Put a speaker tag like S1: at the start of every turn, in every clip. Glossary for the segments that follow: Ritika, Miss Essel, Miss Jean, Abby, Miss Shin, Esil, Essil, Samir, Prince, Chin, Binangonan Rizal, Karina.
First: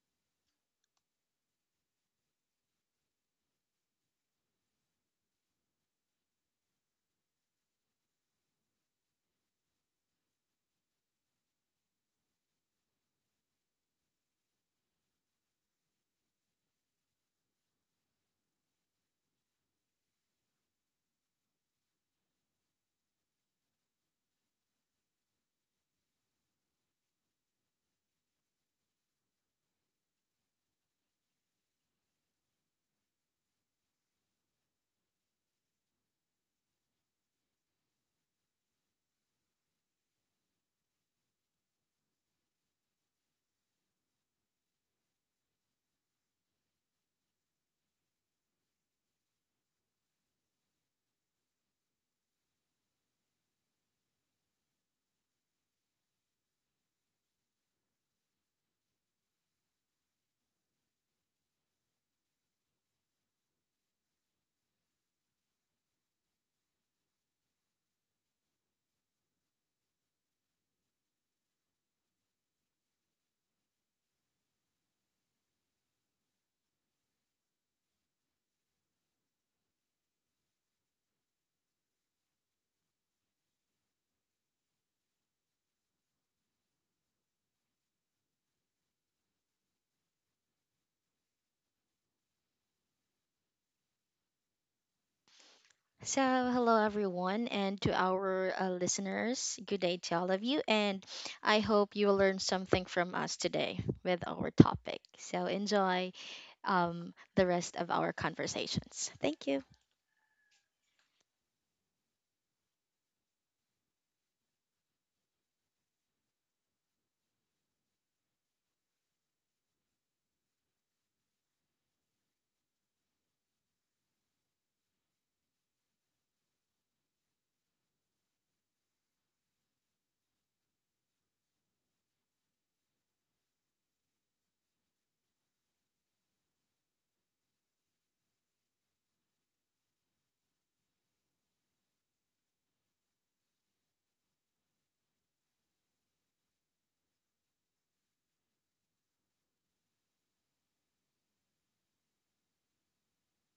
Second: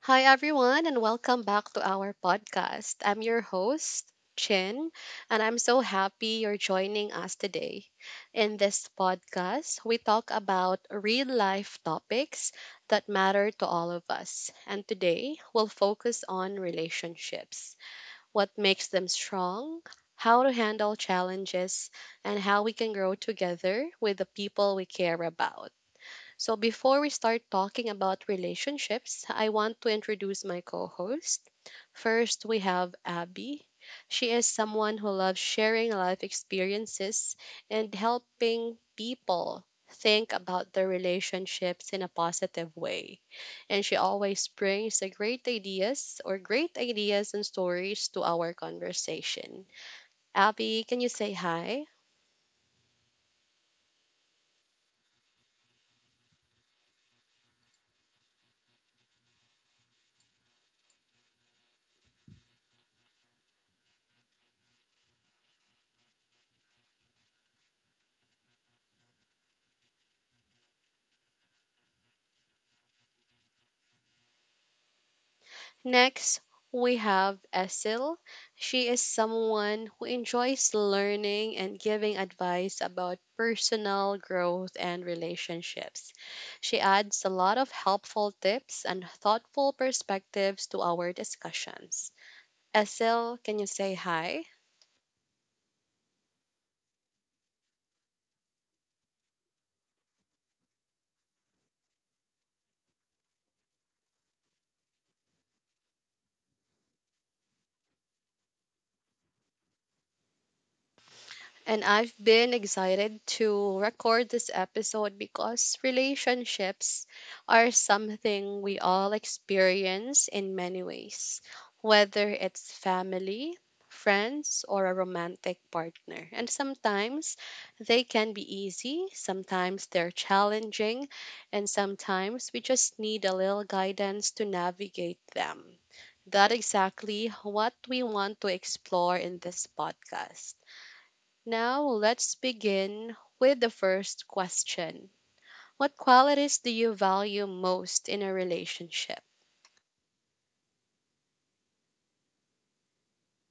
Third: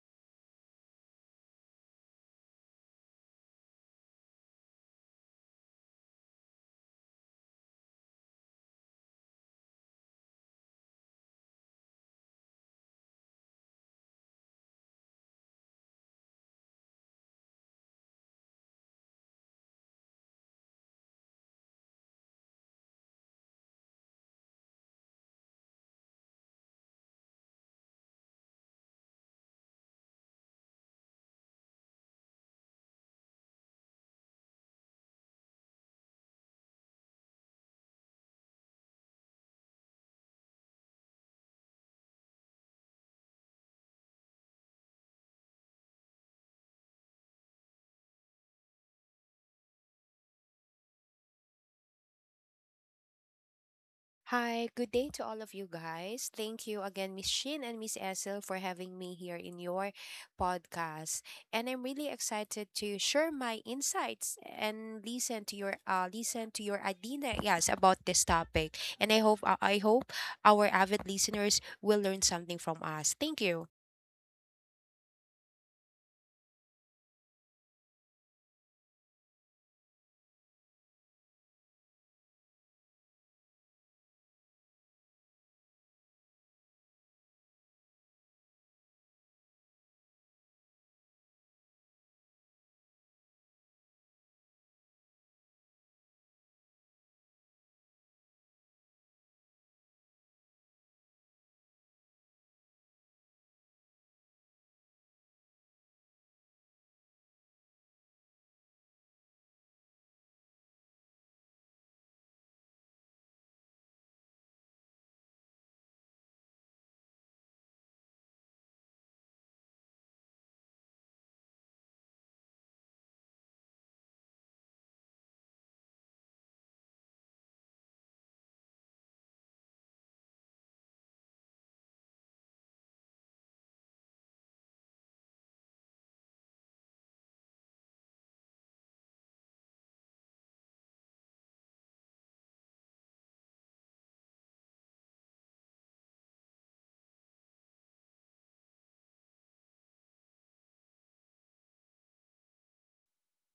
S1: Hi, everyone, and welcome back to our podcast. I'm your host, Chin, and I'm so happy you're joining us today. In this podcast, we talk about real life topics that matter to all of us. And today, we'll focus on relationships, what makes them strong, how to handle challenges, and how we can grow together with the people we care about. So, before we start talking about relationships, I want to introduce my co host. First, we have Abby. She is someone who loves sharing life experiences and helping people think about their relationships in a positive way. And she always brings a great ideas or great ideas and stories to our conversation. Abby, can you say hi?
S2: Hi, good day to all of you guys. Thank you again, Miss Shin and Miss Essel, for having me here in your podcast. And I'm really excited to share my insights and listen to your idea, yes, about this topic. And I hope our avid listeners will learn something from us. Thank you.
S1: Next, we have Essil. She is someone who enjoys learning and giving advice about personal growth and relationships. She adds a lot of helpful tips and thoughtful perspectives to our discussions. Essil, can you say hi?
S3: So, hello everyone, and to our listeners, good day to all of you, and I hope you will learn something from us today with our topic. So, enjoy the rest of our conversations. Thank you.
S1: And I've been excited to record this episode because relationships are something we all experience in many ways, whether it's family, friends, or a romantic partner. And sometimes they can be easy, sometimes they're challenging, and sometimes we just need a little guidance to navigate them. That exactly what we want to explore in this podcast. Now let's begin with the first question. What qualities do you value most in a relationship?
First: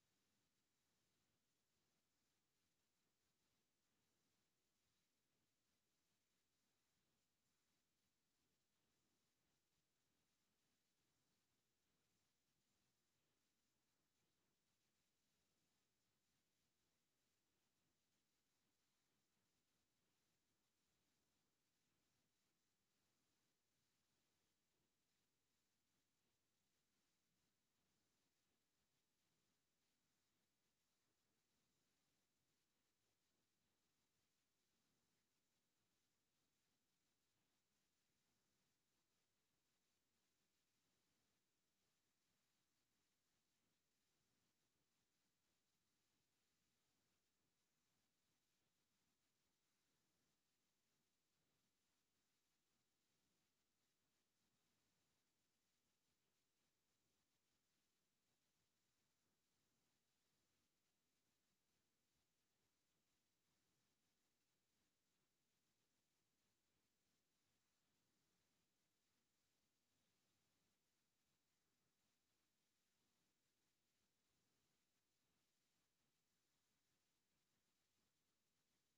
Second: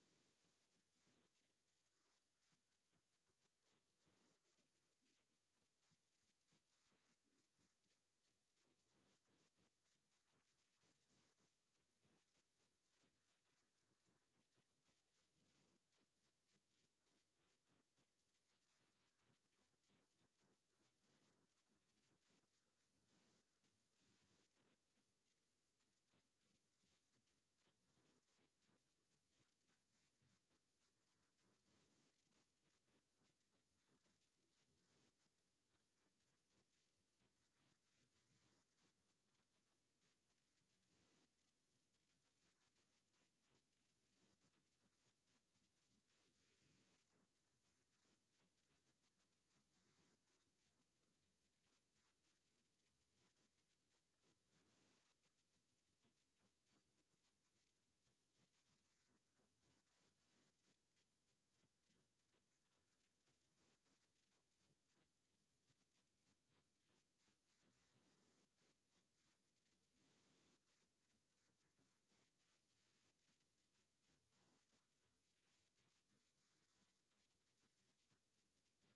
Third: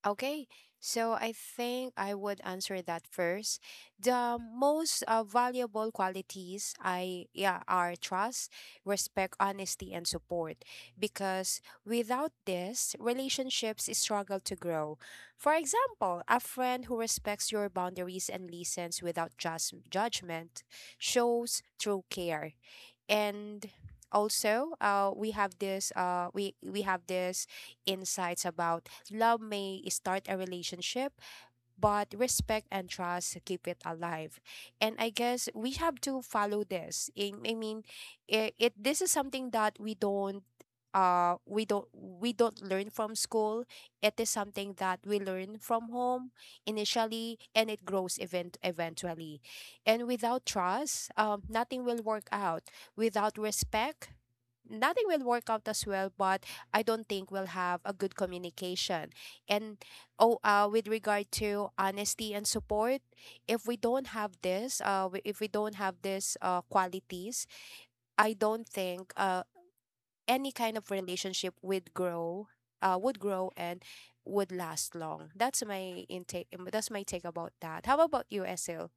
S2: Okay, so I think I would answer that first. The most valuable qualities I, yeah, are trust, respect, honesty, and support. Because without this, relationships struggle to grow. For example, a friend who respects your boundaries and listens without just judgment shows true care. And also, we have this insights about love may start a relationship, but respect and trust keep it alive. And I guess we have to follow this. I mean, it, it this is something that we don't learn from school. It is something that we learn from home initially, and it grows eventually. And without trust, nothing will work out. Without respect, nothing will work out as well. But I don't think we'll have a good communication. And oh with regard to honesty and support, if we don't have this w- if we don't have these qualities, I don't think any kind of relationship would grow and would last long. That's my take about that. How about you, Esil?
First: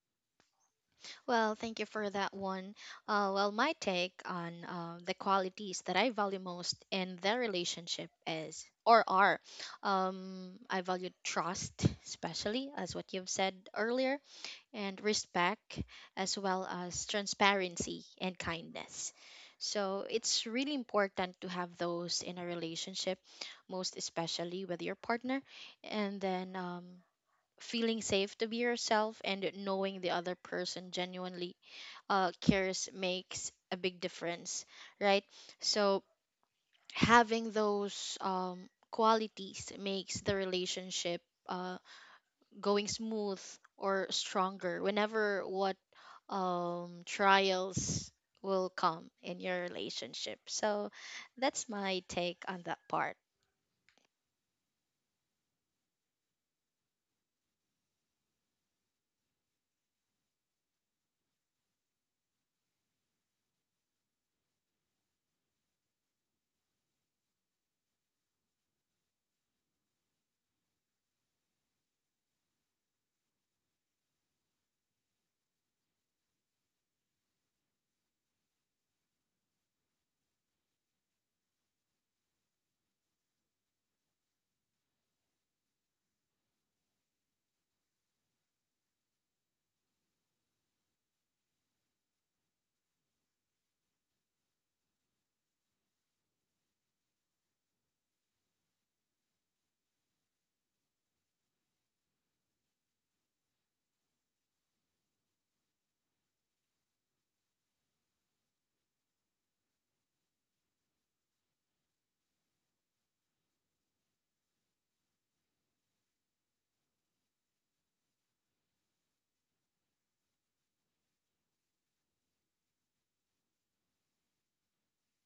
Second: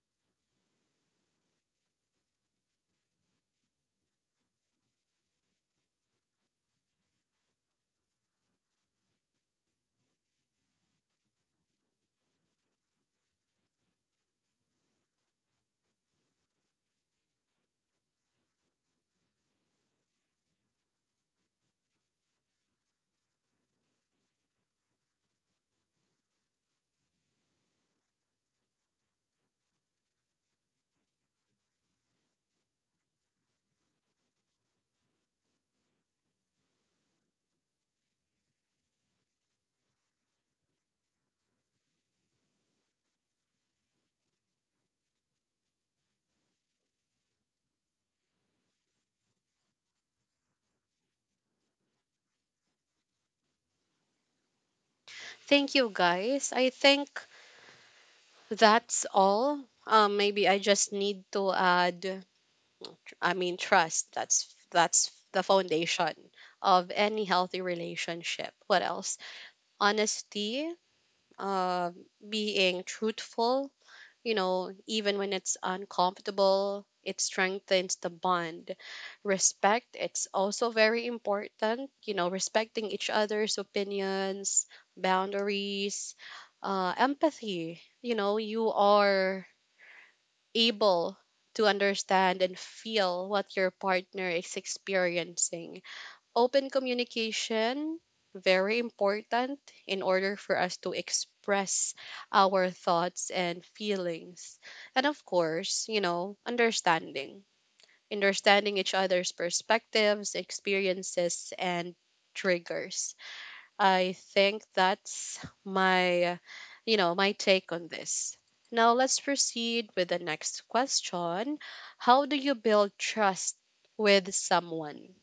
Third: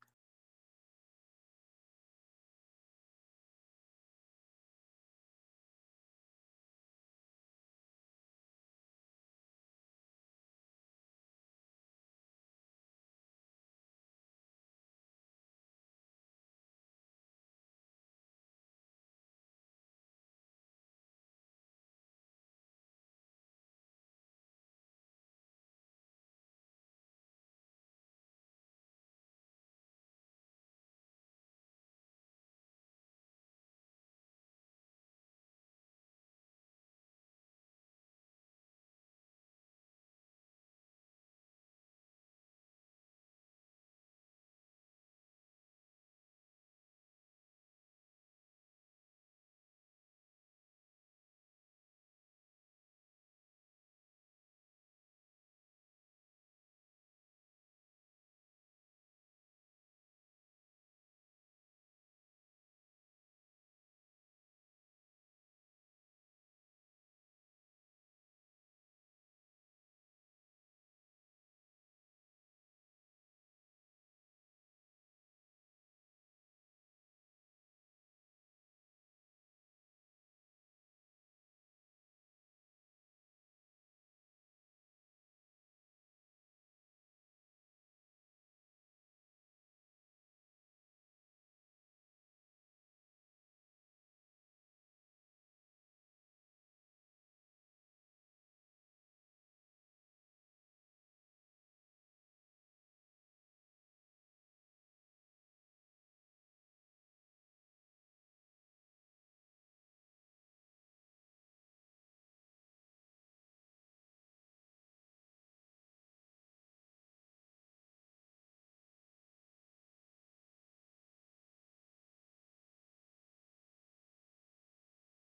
S3: Well, thank you for that one. Well, my take on the qualities that I value most in their relationship is or are I value trust, especially as what you've said earlier and respect, as well as transparency and kindness. So it's really important to have those in a relationship, most especially with your partner, and then feeling safe to be yourself and knowing the other person genuinely cares makes a big difference, right? So having those qualities makes the relationship. Uh, Going smooth or stronger whenever what trials will come in your relationship. So that's my take on that part.
S1: Thank you guys. I think that's all. Maybe I just need to add, I mean, trust. That's the foundation of any healthy relationship. What else? Honesty, uh, being truthful. You know, even when it's uncomfortable, it strengthens the bond. Respect, it's also very important. You know, respecting each other's opinions, boundaries, empathy. You know, you are able to understand and feel what your partner is experiencing. Open communication, very important in order for us to express our thoughts and feelings. And of course, you know, understanding. Understanding each other's perspectives, experiences, and triggers. I think that's my, my take on this. Now let's proceed with the next question. How do you build trust with someone?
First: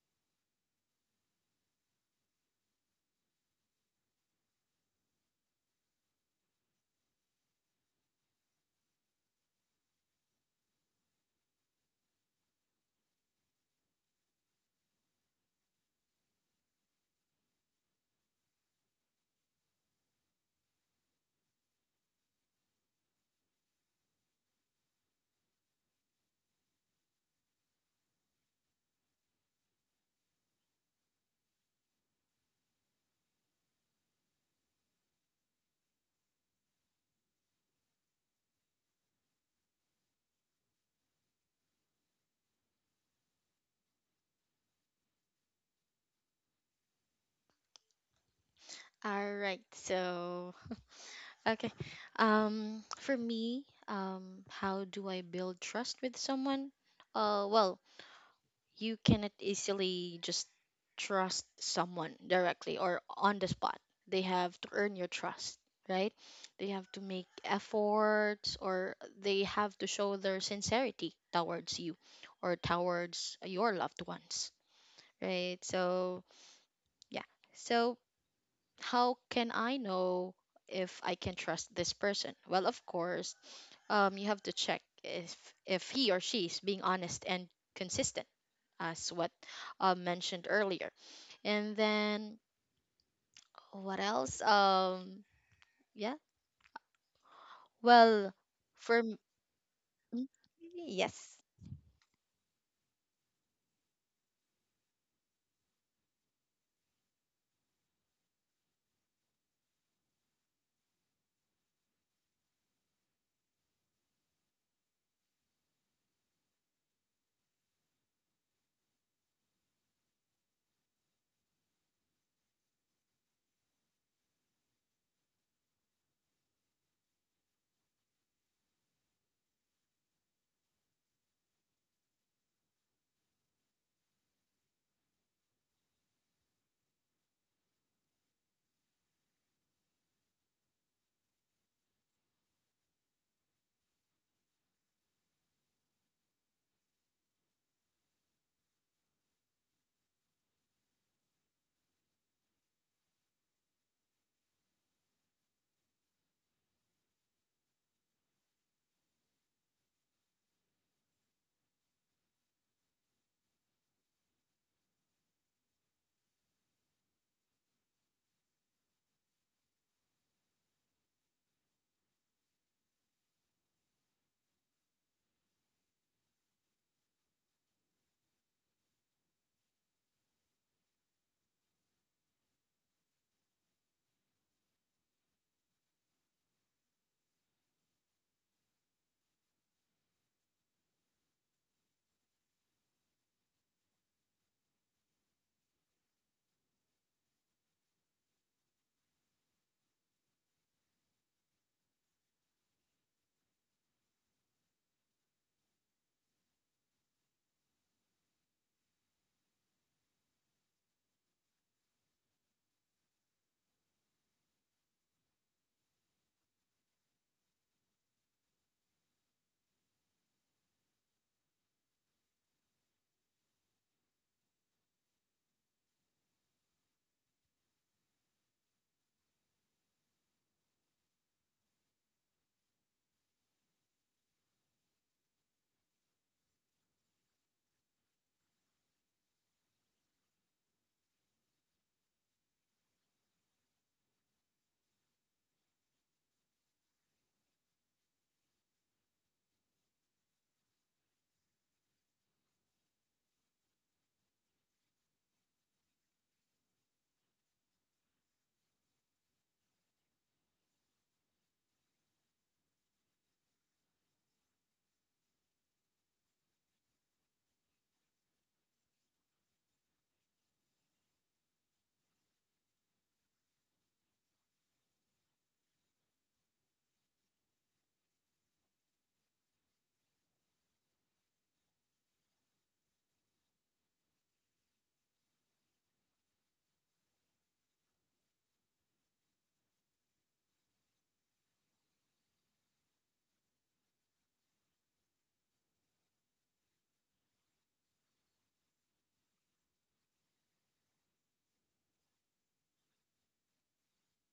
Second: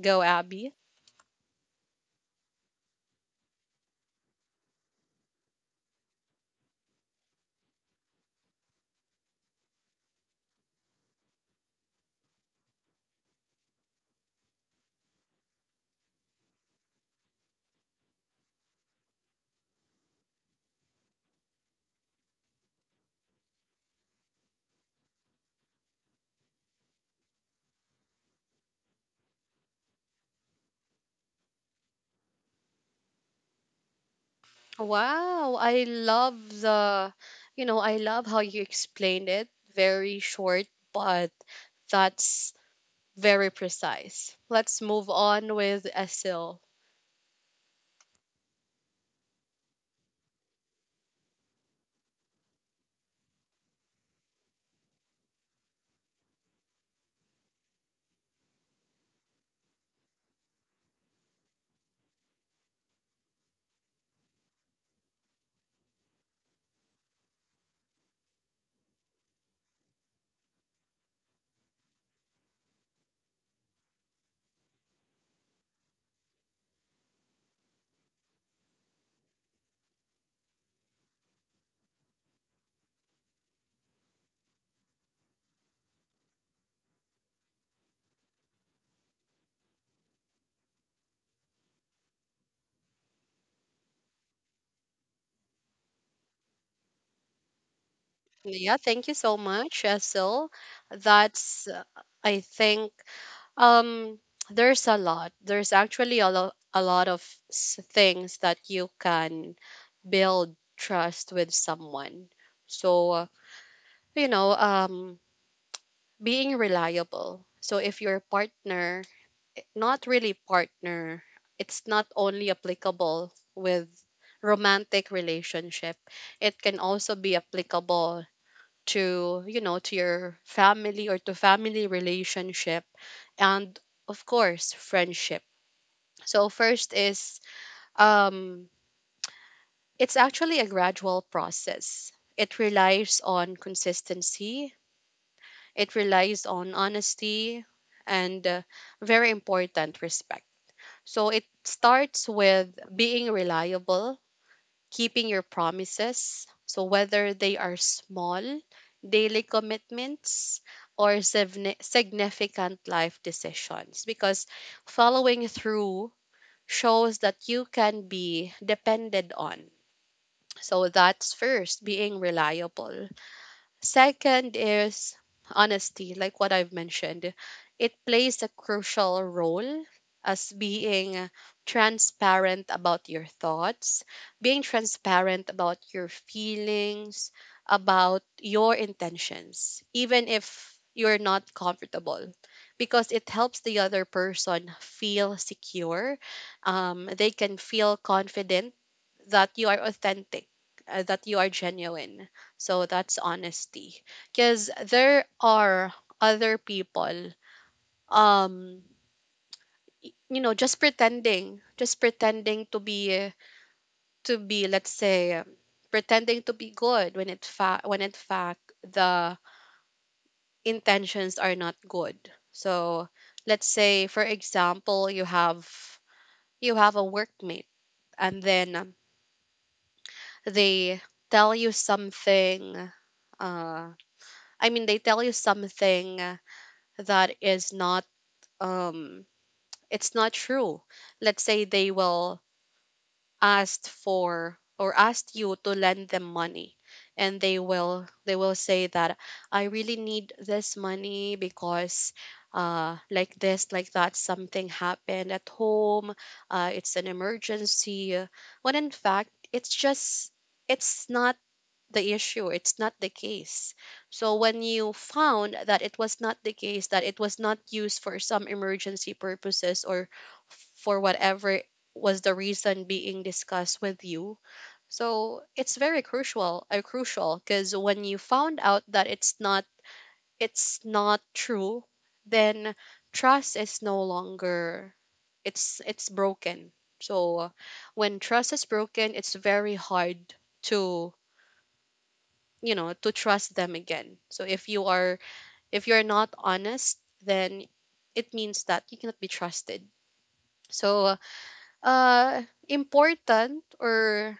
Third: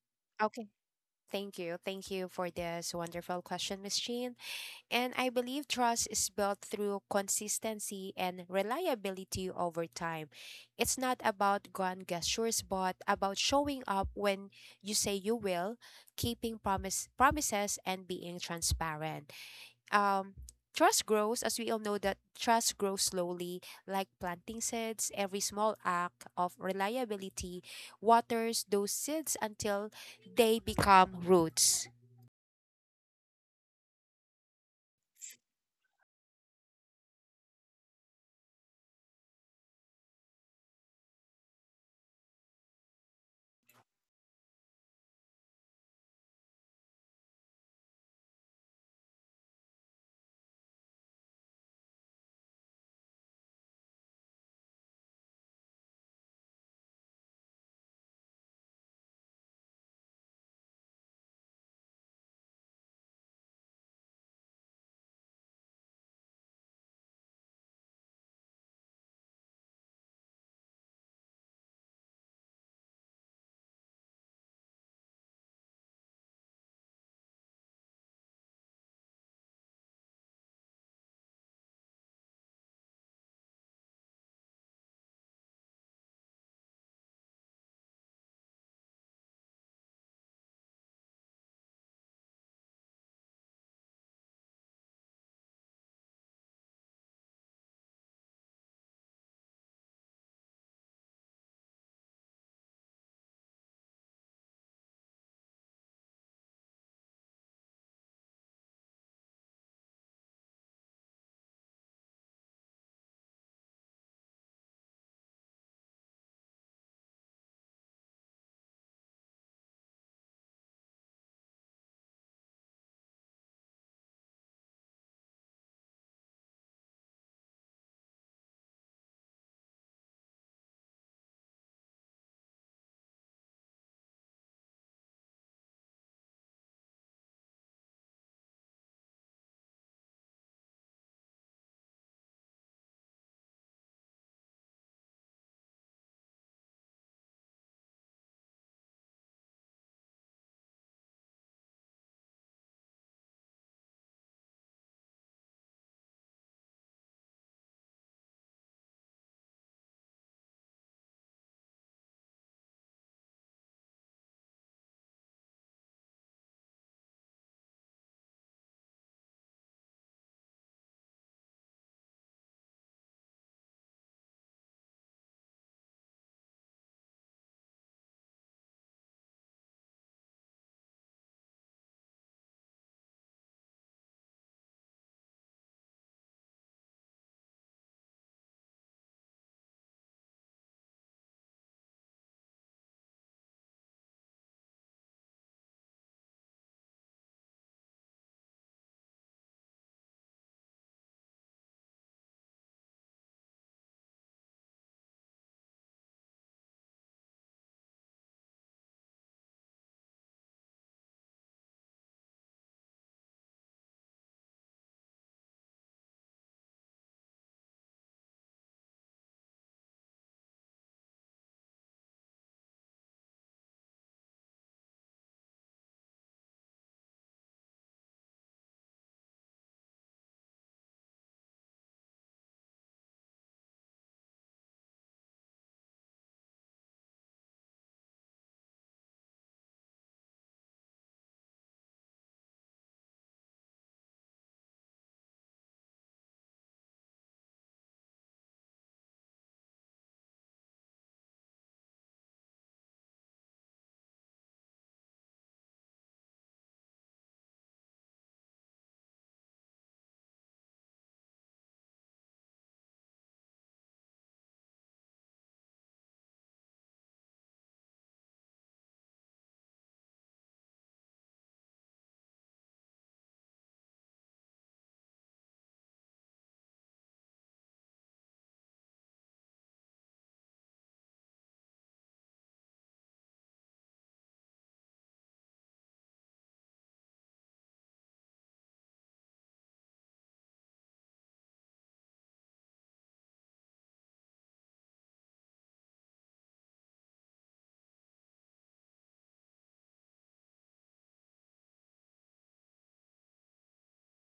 S1: Go,
S2: Okay,
S1: Abby.
S2: thank you for this wonderful question, Miss Jean. And I believe trust is built through consistency and reliability over time. It's not about grand gestures, but about showing up when you say you will, keeping promises and being transparent. Um Trust grows, as we all know that trust grows slowly, like planting seeds. Every small act of reliability waters those seeds until they become roots.
S1: Wow, I love how you explained it. Very short, but that's very precise. Let's move on with Esil.
S3: All right. So, okay. For me, how do I build trust with someone? Well, you cannot easily just trust someone directly or on the spot. They have to earn your trust, right? They have to make efforts or they have to show their sincerity towards you or towards your loved ones, right? So, yeah. So, how can I know if I can trust this person? Well, of course, you have to check if he or she is being honest and consistent as what mentioned earlier. And then what else? Yeah. Well,
S1: Yeah,
S3: for
S1: thank you
S3: m-
S1: so much,
S3: mm,
S1: Esil.
S3: Yes.
S1: That's, uh, I think, um, there's a lot. There's actually a lot of things that you can build trust with someone. So, you know, um, being reliable. So if your partner, not really partner, it's not only applicable with romantic relationship. It can also be applicable to your family or to family relationship, and of course, friendship. So first is, um it's actually a gradual process. It relies on consistency. It relies on honesty, and, very important, respect. So it starts with being reliable, keeping your promises, so whether they are small daily commitments or significant life decisions, because following through shows that you can be depended on. So that's first, being reliable. Second is honesty, like what I've mentioned. It plays a crucial role as being transparent about your thoughts, being transparent about your feelings, about your intentions, even if you're not comfortable, because it helps the other person feel secure. They can feel confident that you are authentic, that you are genuine. So that's honesty. Because there are other people, um, just pretending, to be, let's say, pretending to be good, when in fact the intentions are not good. So let's say, for example, you have a workmate, and then, they tell you something, uh I mean, they tell you something that is not, um, it's not true. Let's say they will ask for or ask you to lend them money, and they will say that I really need this money because, like this, like that, something happened at home, it's an emergency, when in fact it's not the issue. It's not the case. So when you found that it was not the case, that it was not used for some emergency purposes or for whatever was the reason being discussed with you. So it's very crucial, crucial, because when you found out that it's not true, then trust is no longer, it's broken. So when trust is broken, it's very hard to, you know, to trust them again. So if you're not honest, then it means that you cannot be trusted. So, uh important or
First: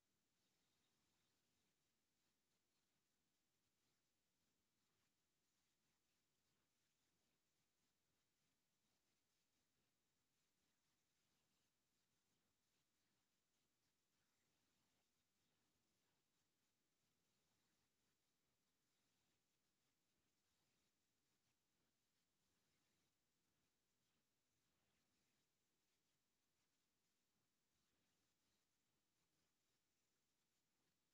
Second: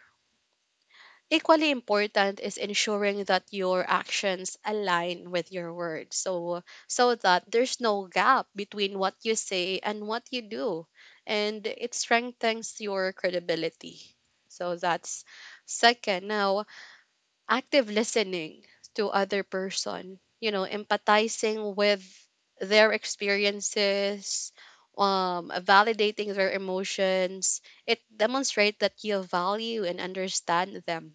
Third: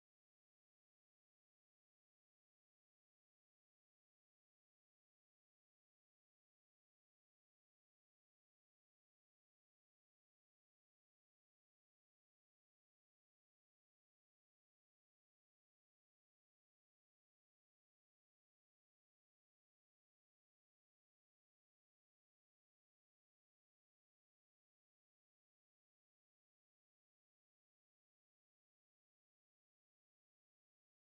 S1: equally important is ensuring that your actions align with your words, so that there's no gap between what you say and what you do, and it strengthens your credibility. So that's second. Now, active listening to other person, you know, empathizing with their experiences, validating their emotions, it demonstrates that you value and understand them.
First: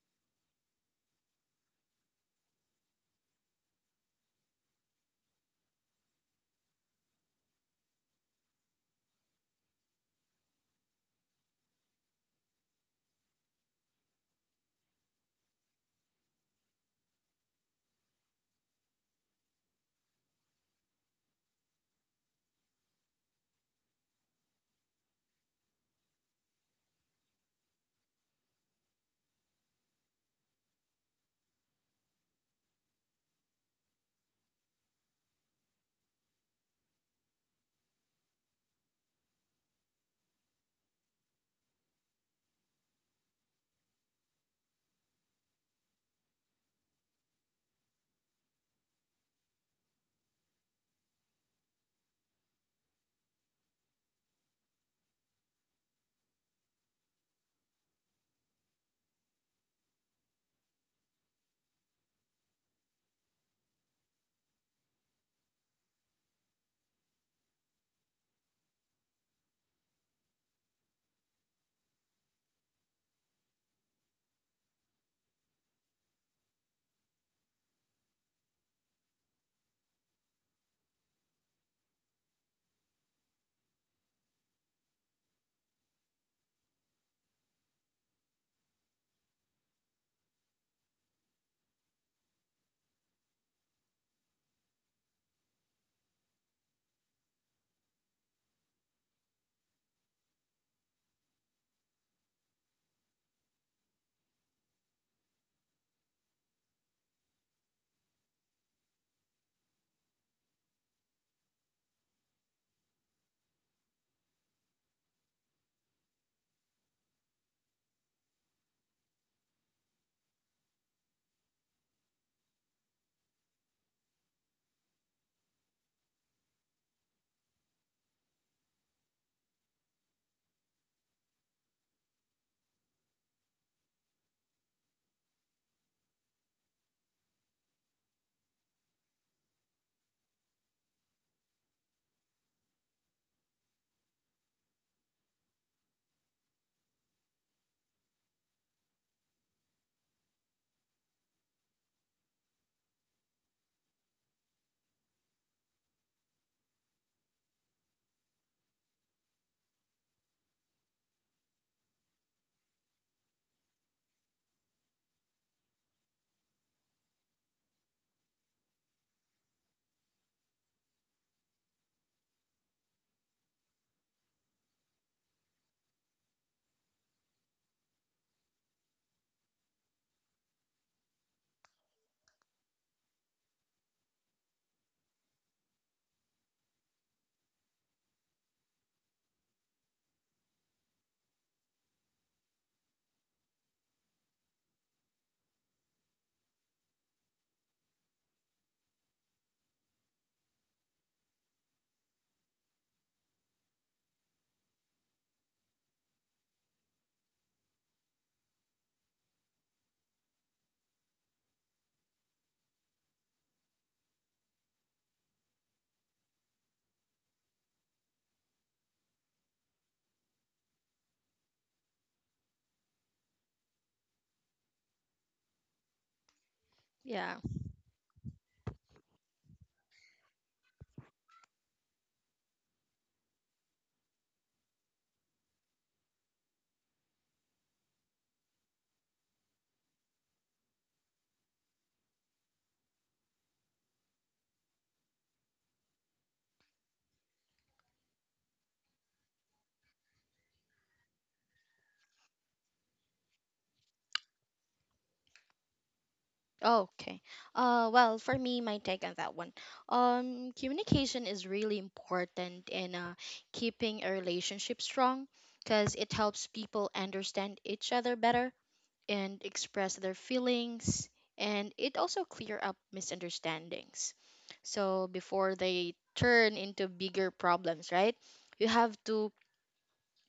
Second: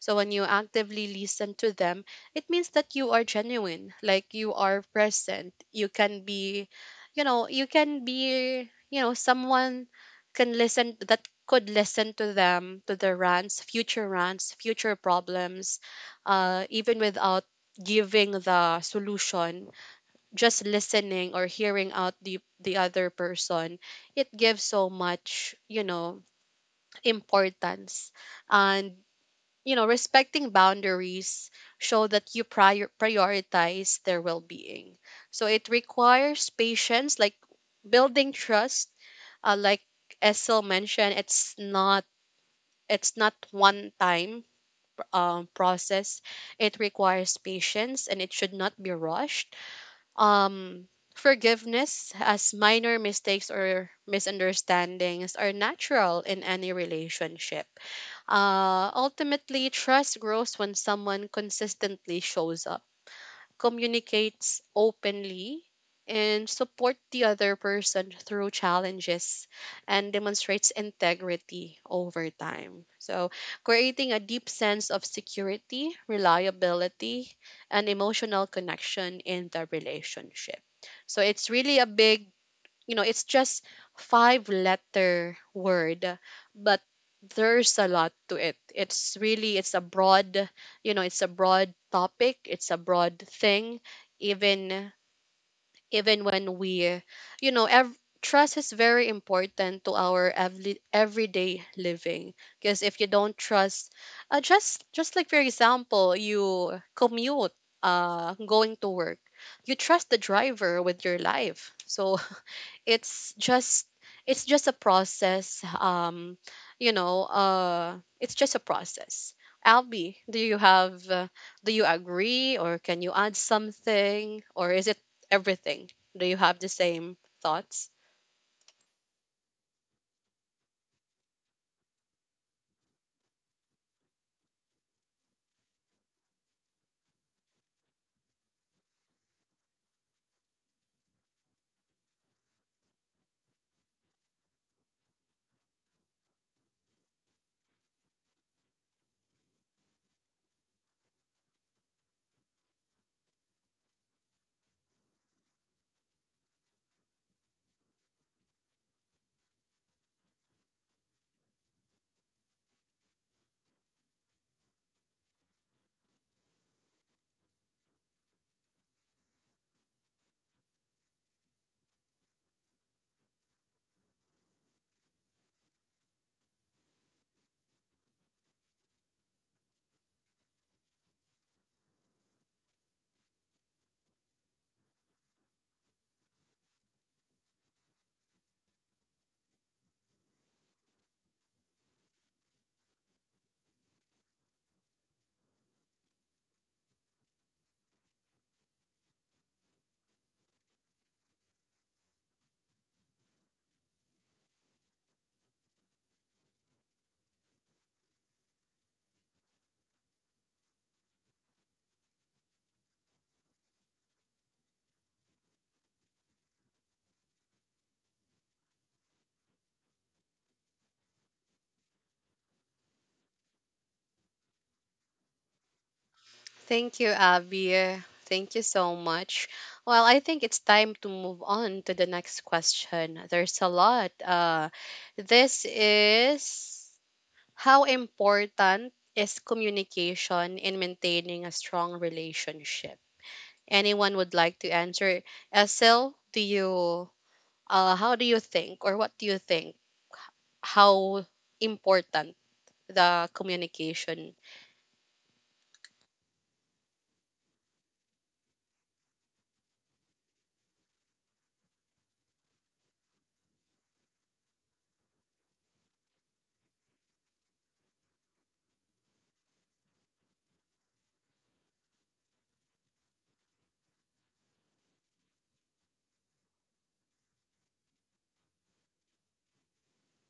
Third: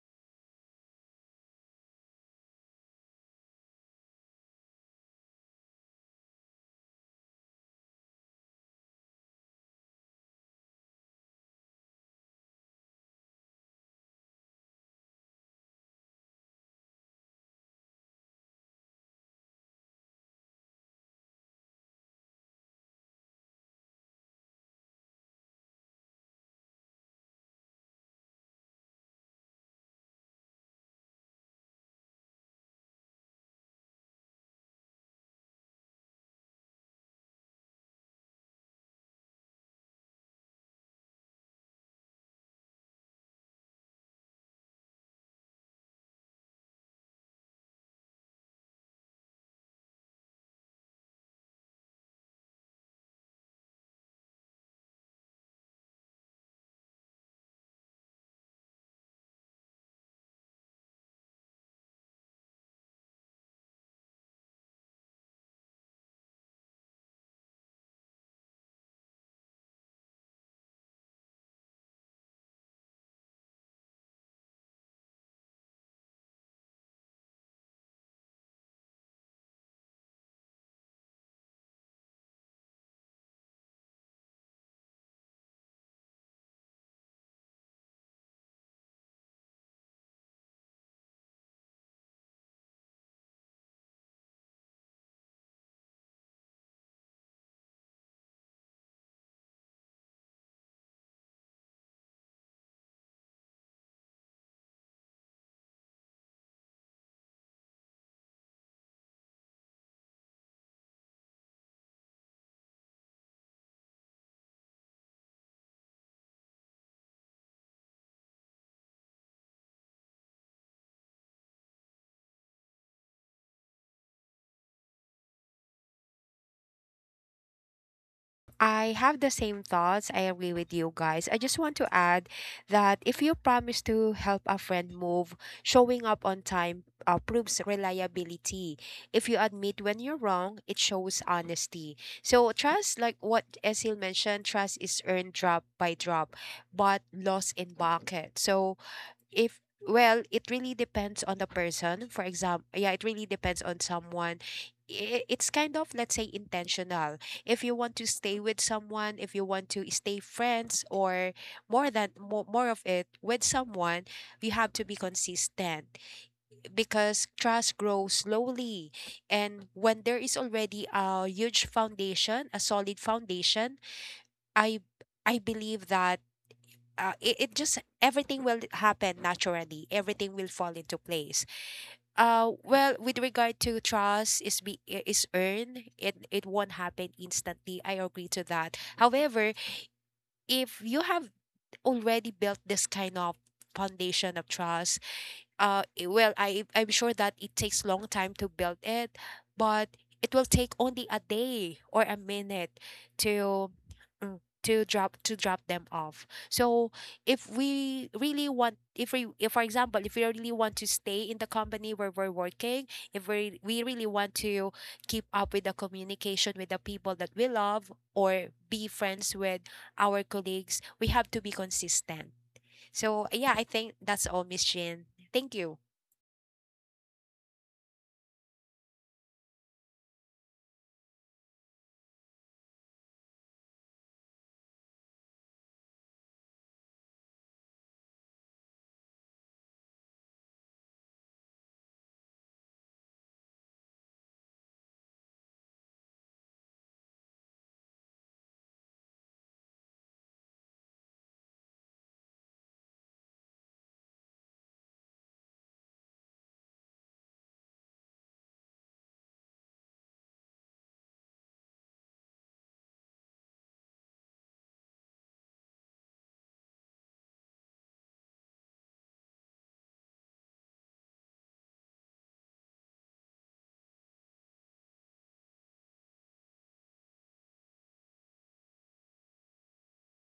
S1: So when you actively listen to them, it means that you are genuine, like you are present. You can be you know you can be you know someone can listen, that could listen to them, to their rants, future rants, future problems, even without giving the solution, just listening or hearing out the other person. It gives so much, you know, importance. And, respecting boundaries show that you prioritize their well-being. So it requires patience, like building trust. Like Essel mentioned, it's not one time, process. It requires patience and it should not be rushed. Um, Forgiveness, as minor mistakes or misunderstandings are natural in any relationship. Ultimately, trust grows when someone consistently shows up, communicates openly, and support the other person through challenges, and demonstrates integrity over time. So, creating a deep sense of security, reliability, and emotional connection in the relationship. So, it's really a big you know it's just five letter word, but there's a lot to it. It's a broad, you know, it's a broad topic, it's a broad thing. Even even when we, you know ev- trust is very important to our everyday living. Because if you don't trust, just like for example you commute, going to work, you trust the driver with your life. So it's just it's just a process. It's just a process. Albi, do you agree, or can you add something, or is it everything? Do you have the same thoughts?
S2: I have the same thoughts. I agree with you guys. I just want to add that if you promise to help a friend move, showing up on time proves reliability. If you admit when you're wrong, it shows honesty. So, trust, like what Esil mentioned, trust is earned drop by drop, but lost in bucket. So, if, well, it really depends on the person, for example. Yeah, it really depends on someone. It's kind of, let's say, intentional. If you want to stay with someone, if you want to stay friends, or more of it with someone, you have to be consistent, because trust grows slowly. And when there is already a huge foundation, a solid foundation, i I believe that it, it just everything will happen naturally, everything will fall into place. With regard to trust is earned, it won't happen instantly. I agree to that. However, if you have already built this kind of foundation of trust, I'm sure that it takes long time to build it, but it will take only a day or a minute to, to drop them off. So if, for example, if we really want to stay in the company where we're working, if we really want to keep up with the communication with the people that we love or be friends with our colleagues, we have to be consistent. So yeah, I think that's all, Miss Jean. Thank you.
S1: Thank you,
S3: Yeah.
S1: Abby. Thank you so much. Well, I think it's time to move on to the next question. There's a lot. This is How important is communication in maintaining a strong relationship? Anyone would like to answer? Esel, do you how do you think or what do you think? How important the communication?
S3: Okay. Well, for me, my take on that one. Communication is really important in keeping a relationship strong, because it helps people understand each other better and express their feelings, and it also clear up misunderstandings so before they turn into bigger problems, right? You have to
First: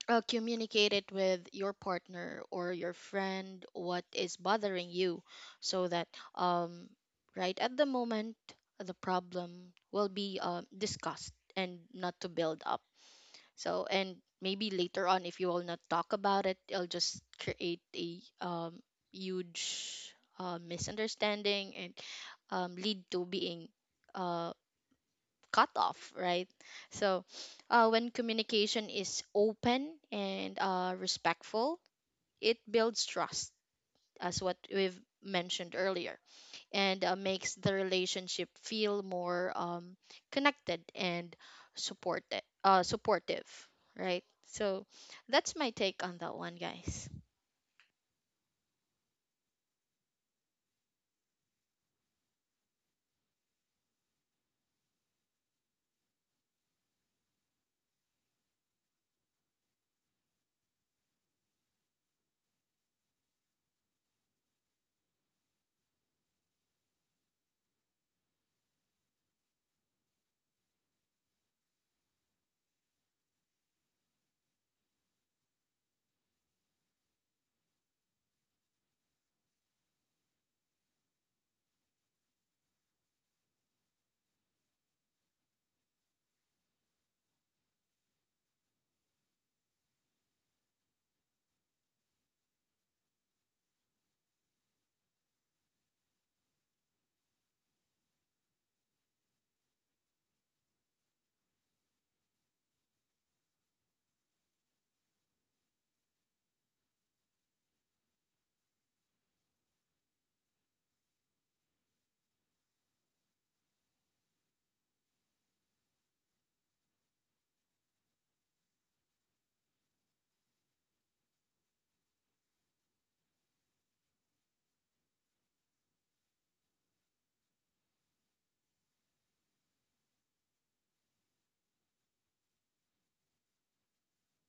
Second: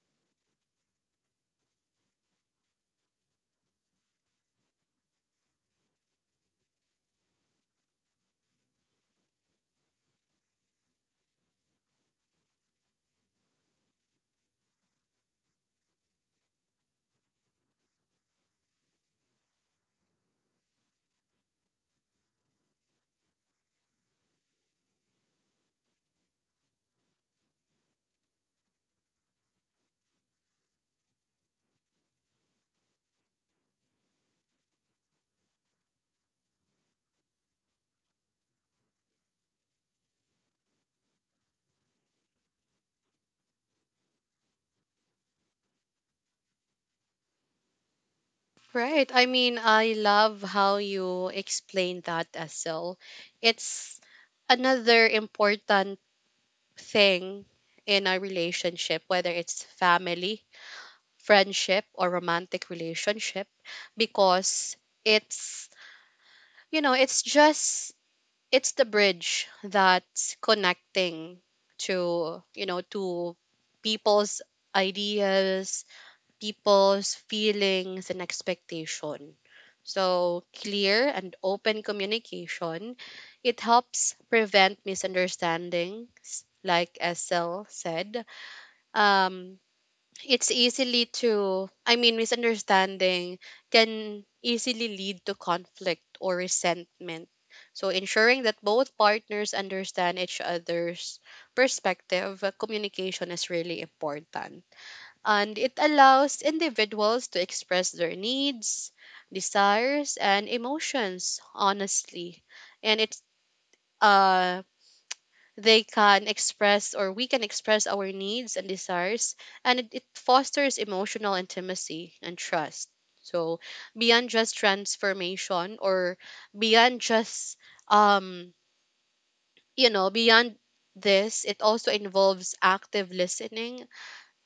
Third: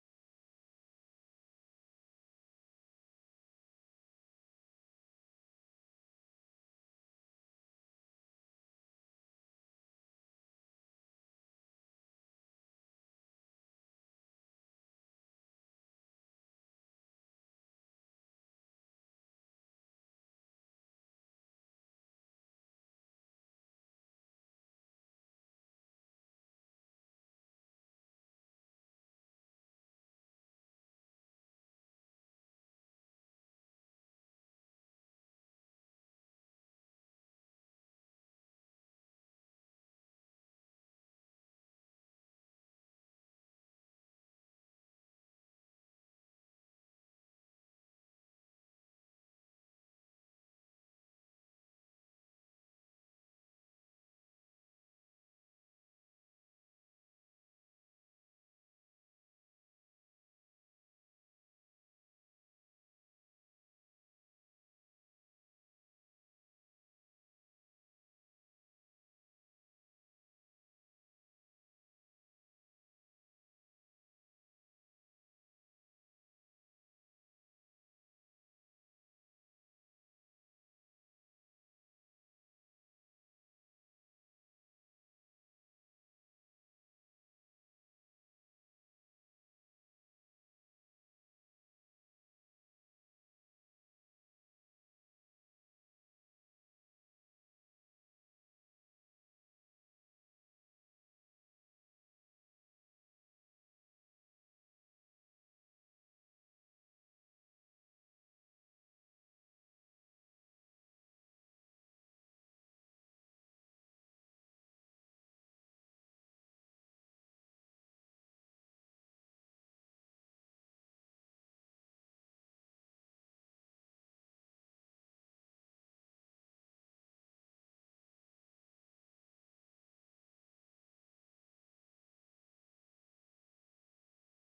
S3: communicate it with your partner or your friend what is bothering you, so that um right at the moment the problem will be discussed and not to build up. So, and maybe later on, if you will not talk about it, it'll just create a huge misunderstanding and lead to being uh, cut off, right? So, when communication is open and respectful, it builds trust, as what we've mentioned earlier, and makes the relationship feel more connected and supportive, right? So that's my take on that one, guys.
S1: Right. I mean, I love how you explain that, Esel. It's another important thing in a relationship, whether it's family, friendship, or romantic relationship, because it's you know it's just it's the bridge that's connecting to, you know, to people's ideas, people's feelings, and expectation. So clear and open communication, it helps prevent misunderstandings, like sl said. um it's easily to I mean, misunderstanding can easily lead to conflict or resentment. So ensuring that both partners understand each other's perspective, communication is really important, and it allows individuals to express their needs, desires, and emotions honestly. And it's uh they can express, or we can express our needs and desires, and it fosters emotional intimacy and trust. So beyond just transformation, or beyond just um you know beyond this, it also involves active listening,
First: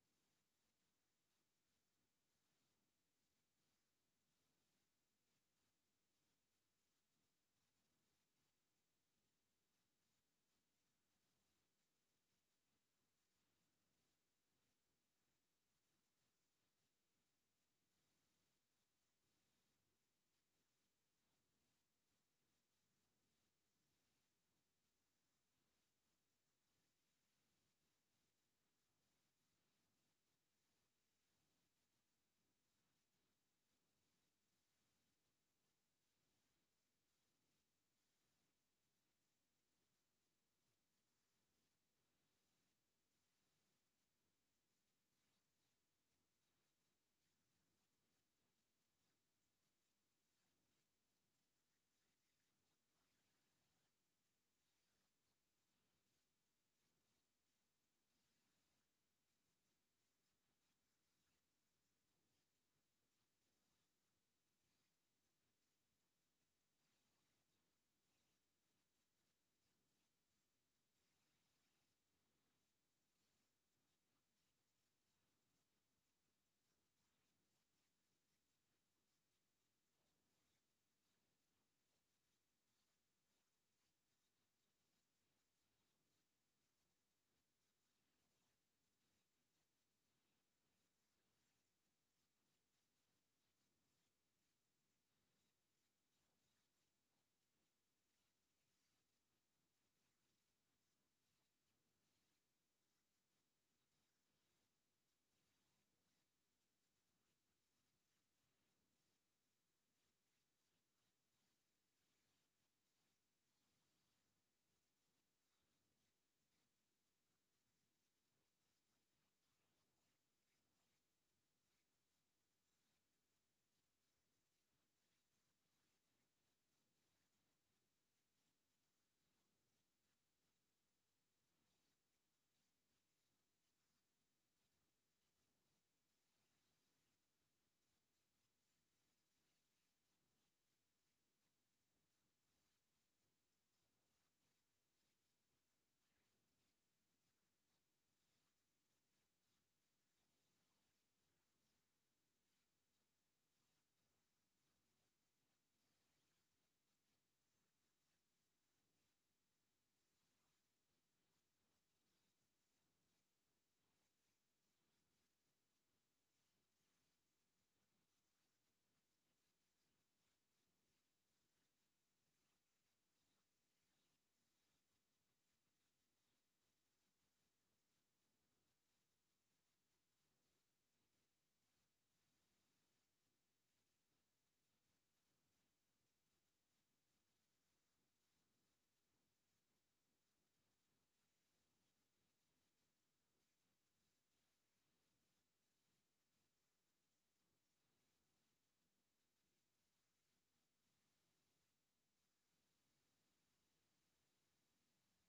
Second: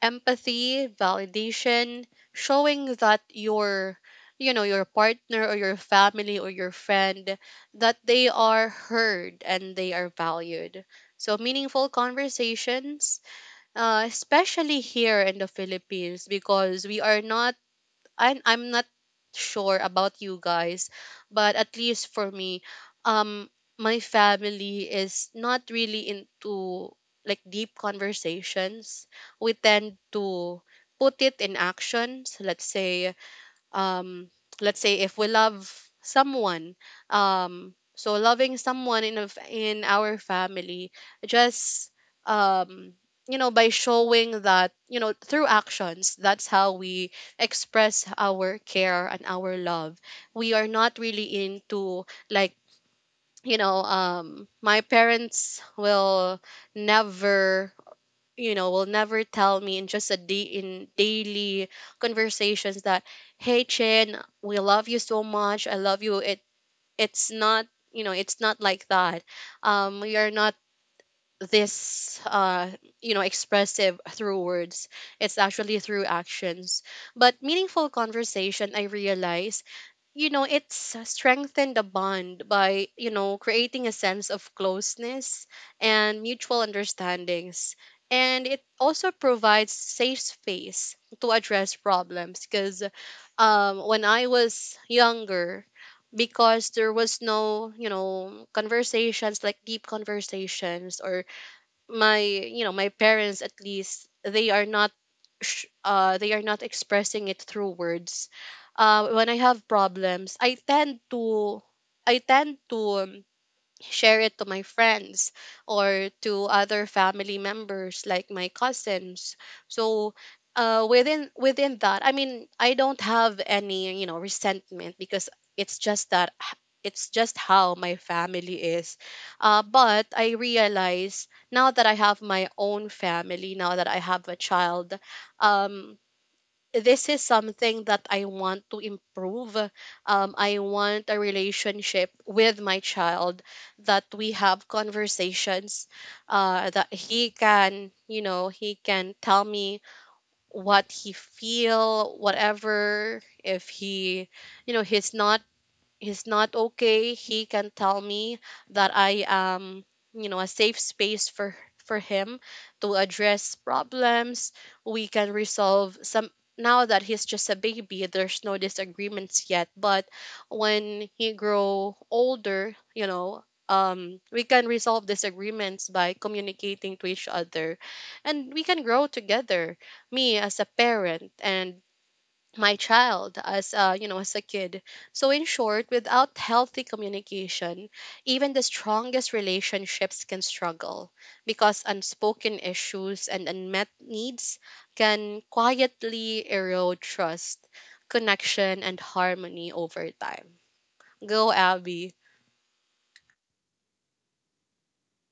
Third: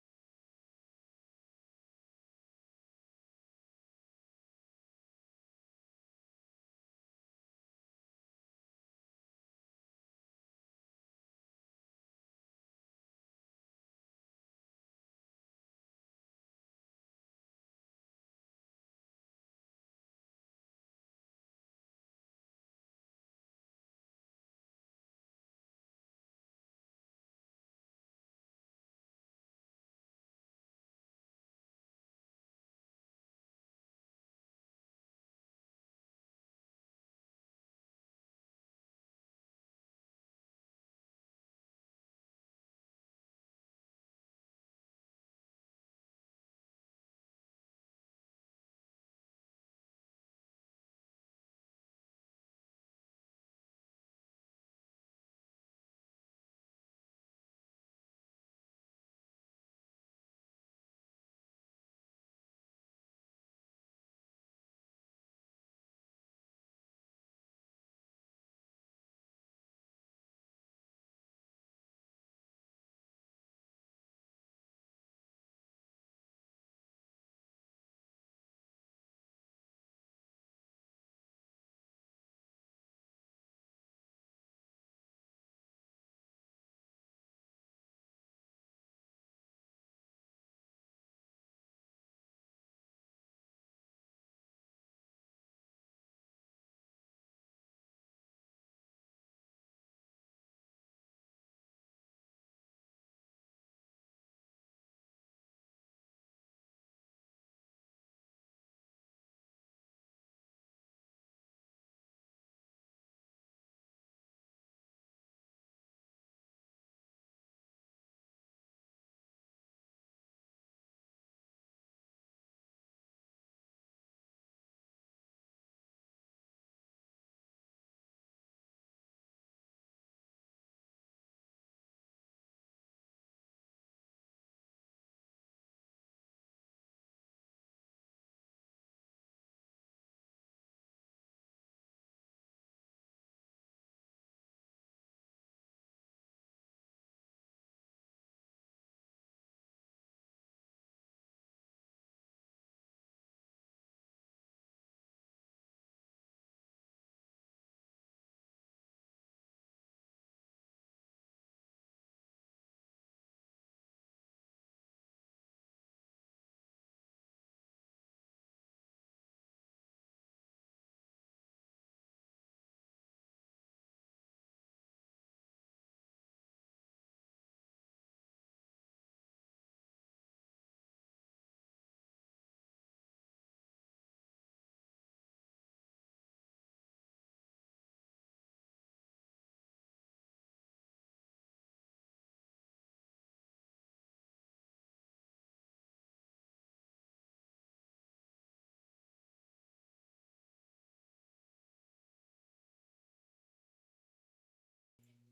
S1: empathy, validation, showing that your partner or your family or your friend, that they are heard and they are valued. So meaningful conversations, especially here in the Philippines, because we are not I'm not sure about you guys, but at least for me, um my family is not really into, like, deep conversations. We tend to put it in actions. Um let's say if we love someone. So loving someone in our family just um by showing that through actions. That's how we express our care and our love. We are not really into, like, my parents will never, will never tell me, in just a day, in daily conversations that, hey Chin, we love you so much, I love you. It it's not you know it's not like that. We are not this expressive through words. It's actually through actions. But meaningful conversation, I realize, it's strengthened the bond by, creating a sense of closeness and mutual understandings. And it also provides safe space to address problems because, when I was younger, because there was no, conversations, like, deep conversations, or my you know my parents, at least, they are not, they are not expressing it through words. When I have problems, I tend to, share it to my friends, or to other family members, like my cousins. So, within that, I mean, I don't have any, resentment, because it's just that h- it's just how my family is. But I realize now that I have my own family, now that I have a child, um this is something that I want to improve. I want a relationship with my child that we have conversations, that he can tell me what he feel, whatever. If he, you know, he's not he's not okay, he can tell me that I am, a safe space for him to address problems. We can resolve some. Now that he's just a baby, there's no disagreements yet, but when he grow older, we can resolve disagreements by communicating to each other, and we can grow together, me as a parent and my child as you know as a kid. So, in short, without healthy communication, even the strongest relationships can struggle, because unspoken issues and unmet needs can quietly erode trust, connection, and harmony over time. Go, Abby.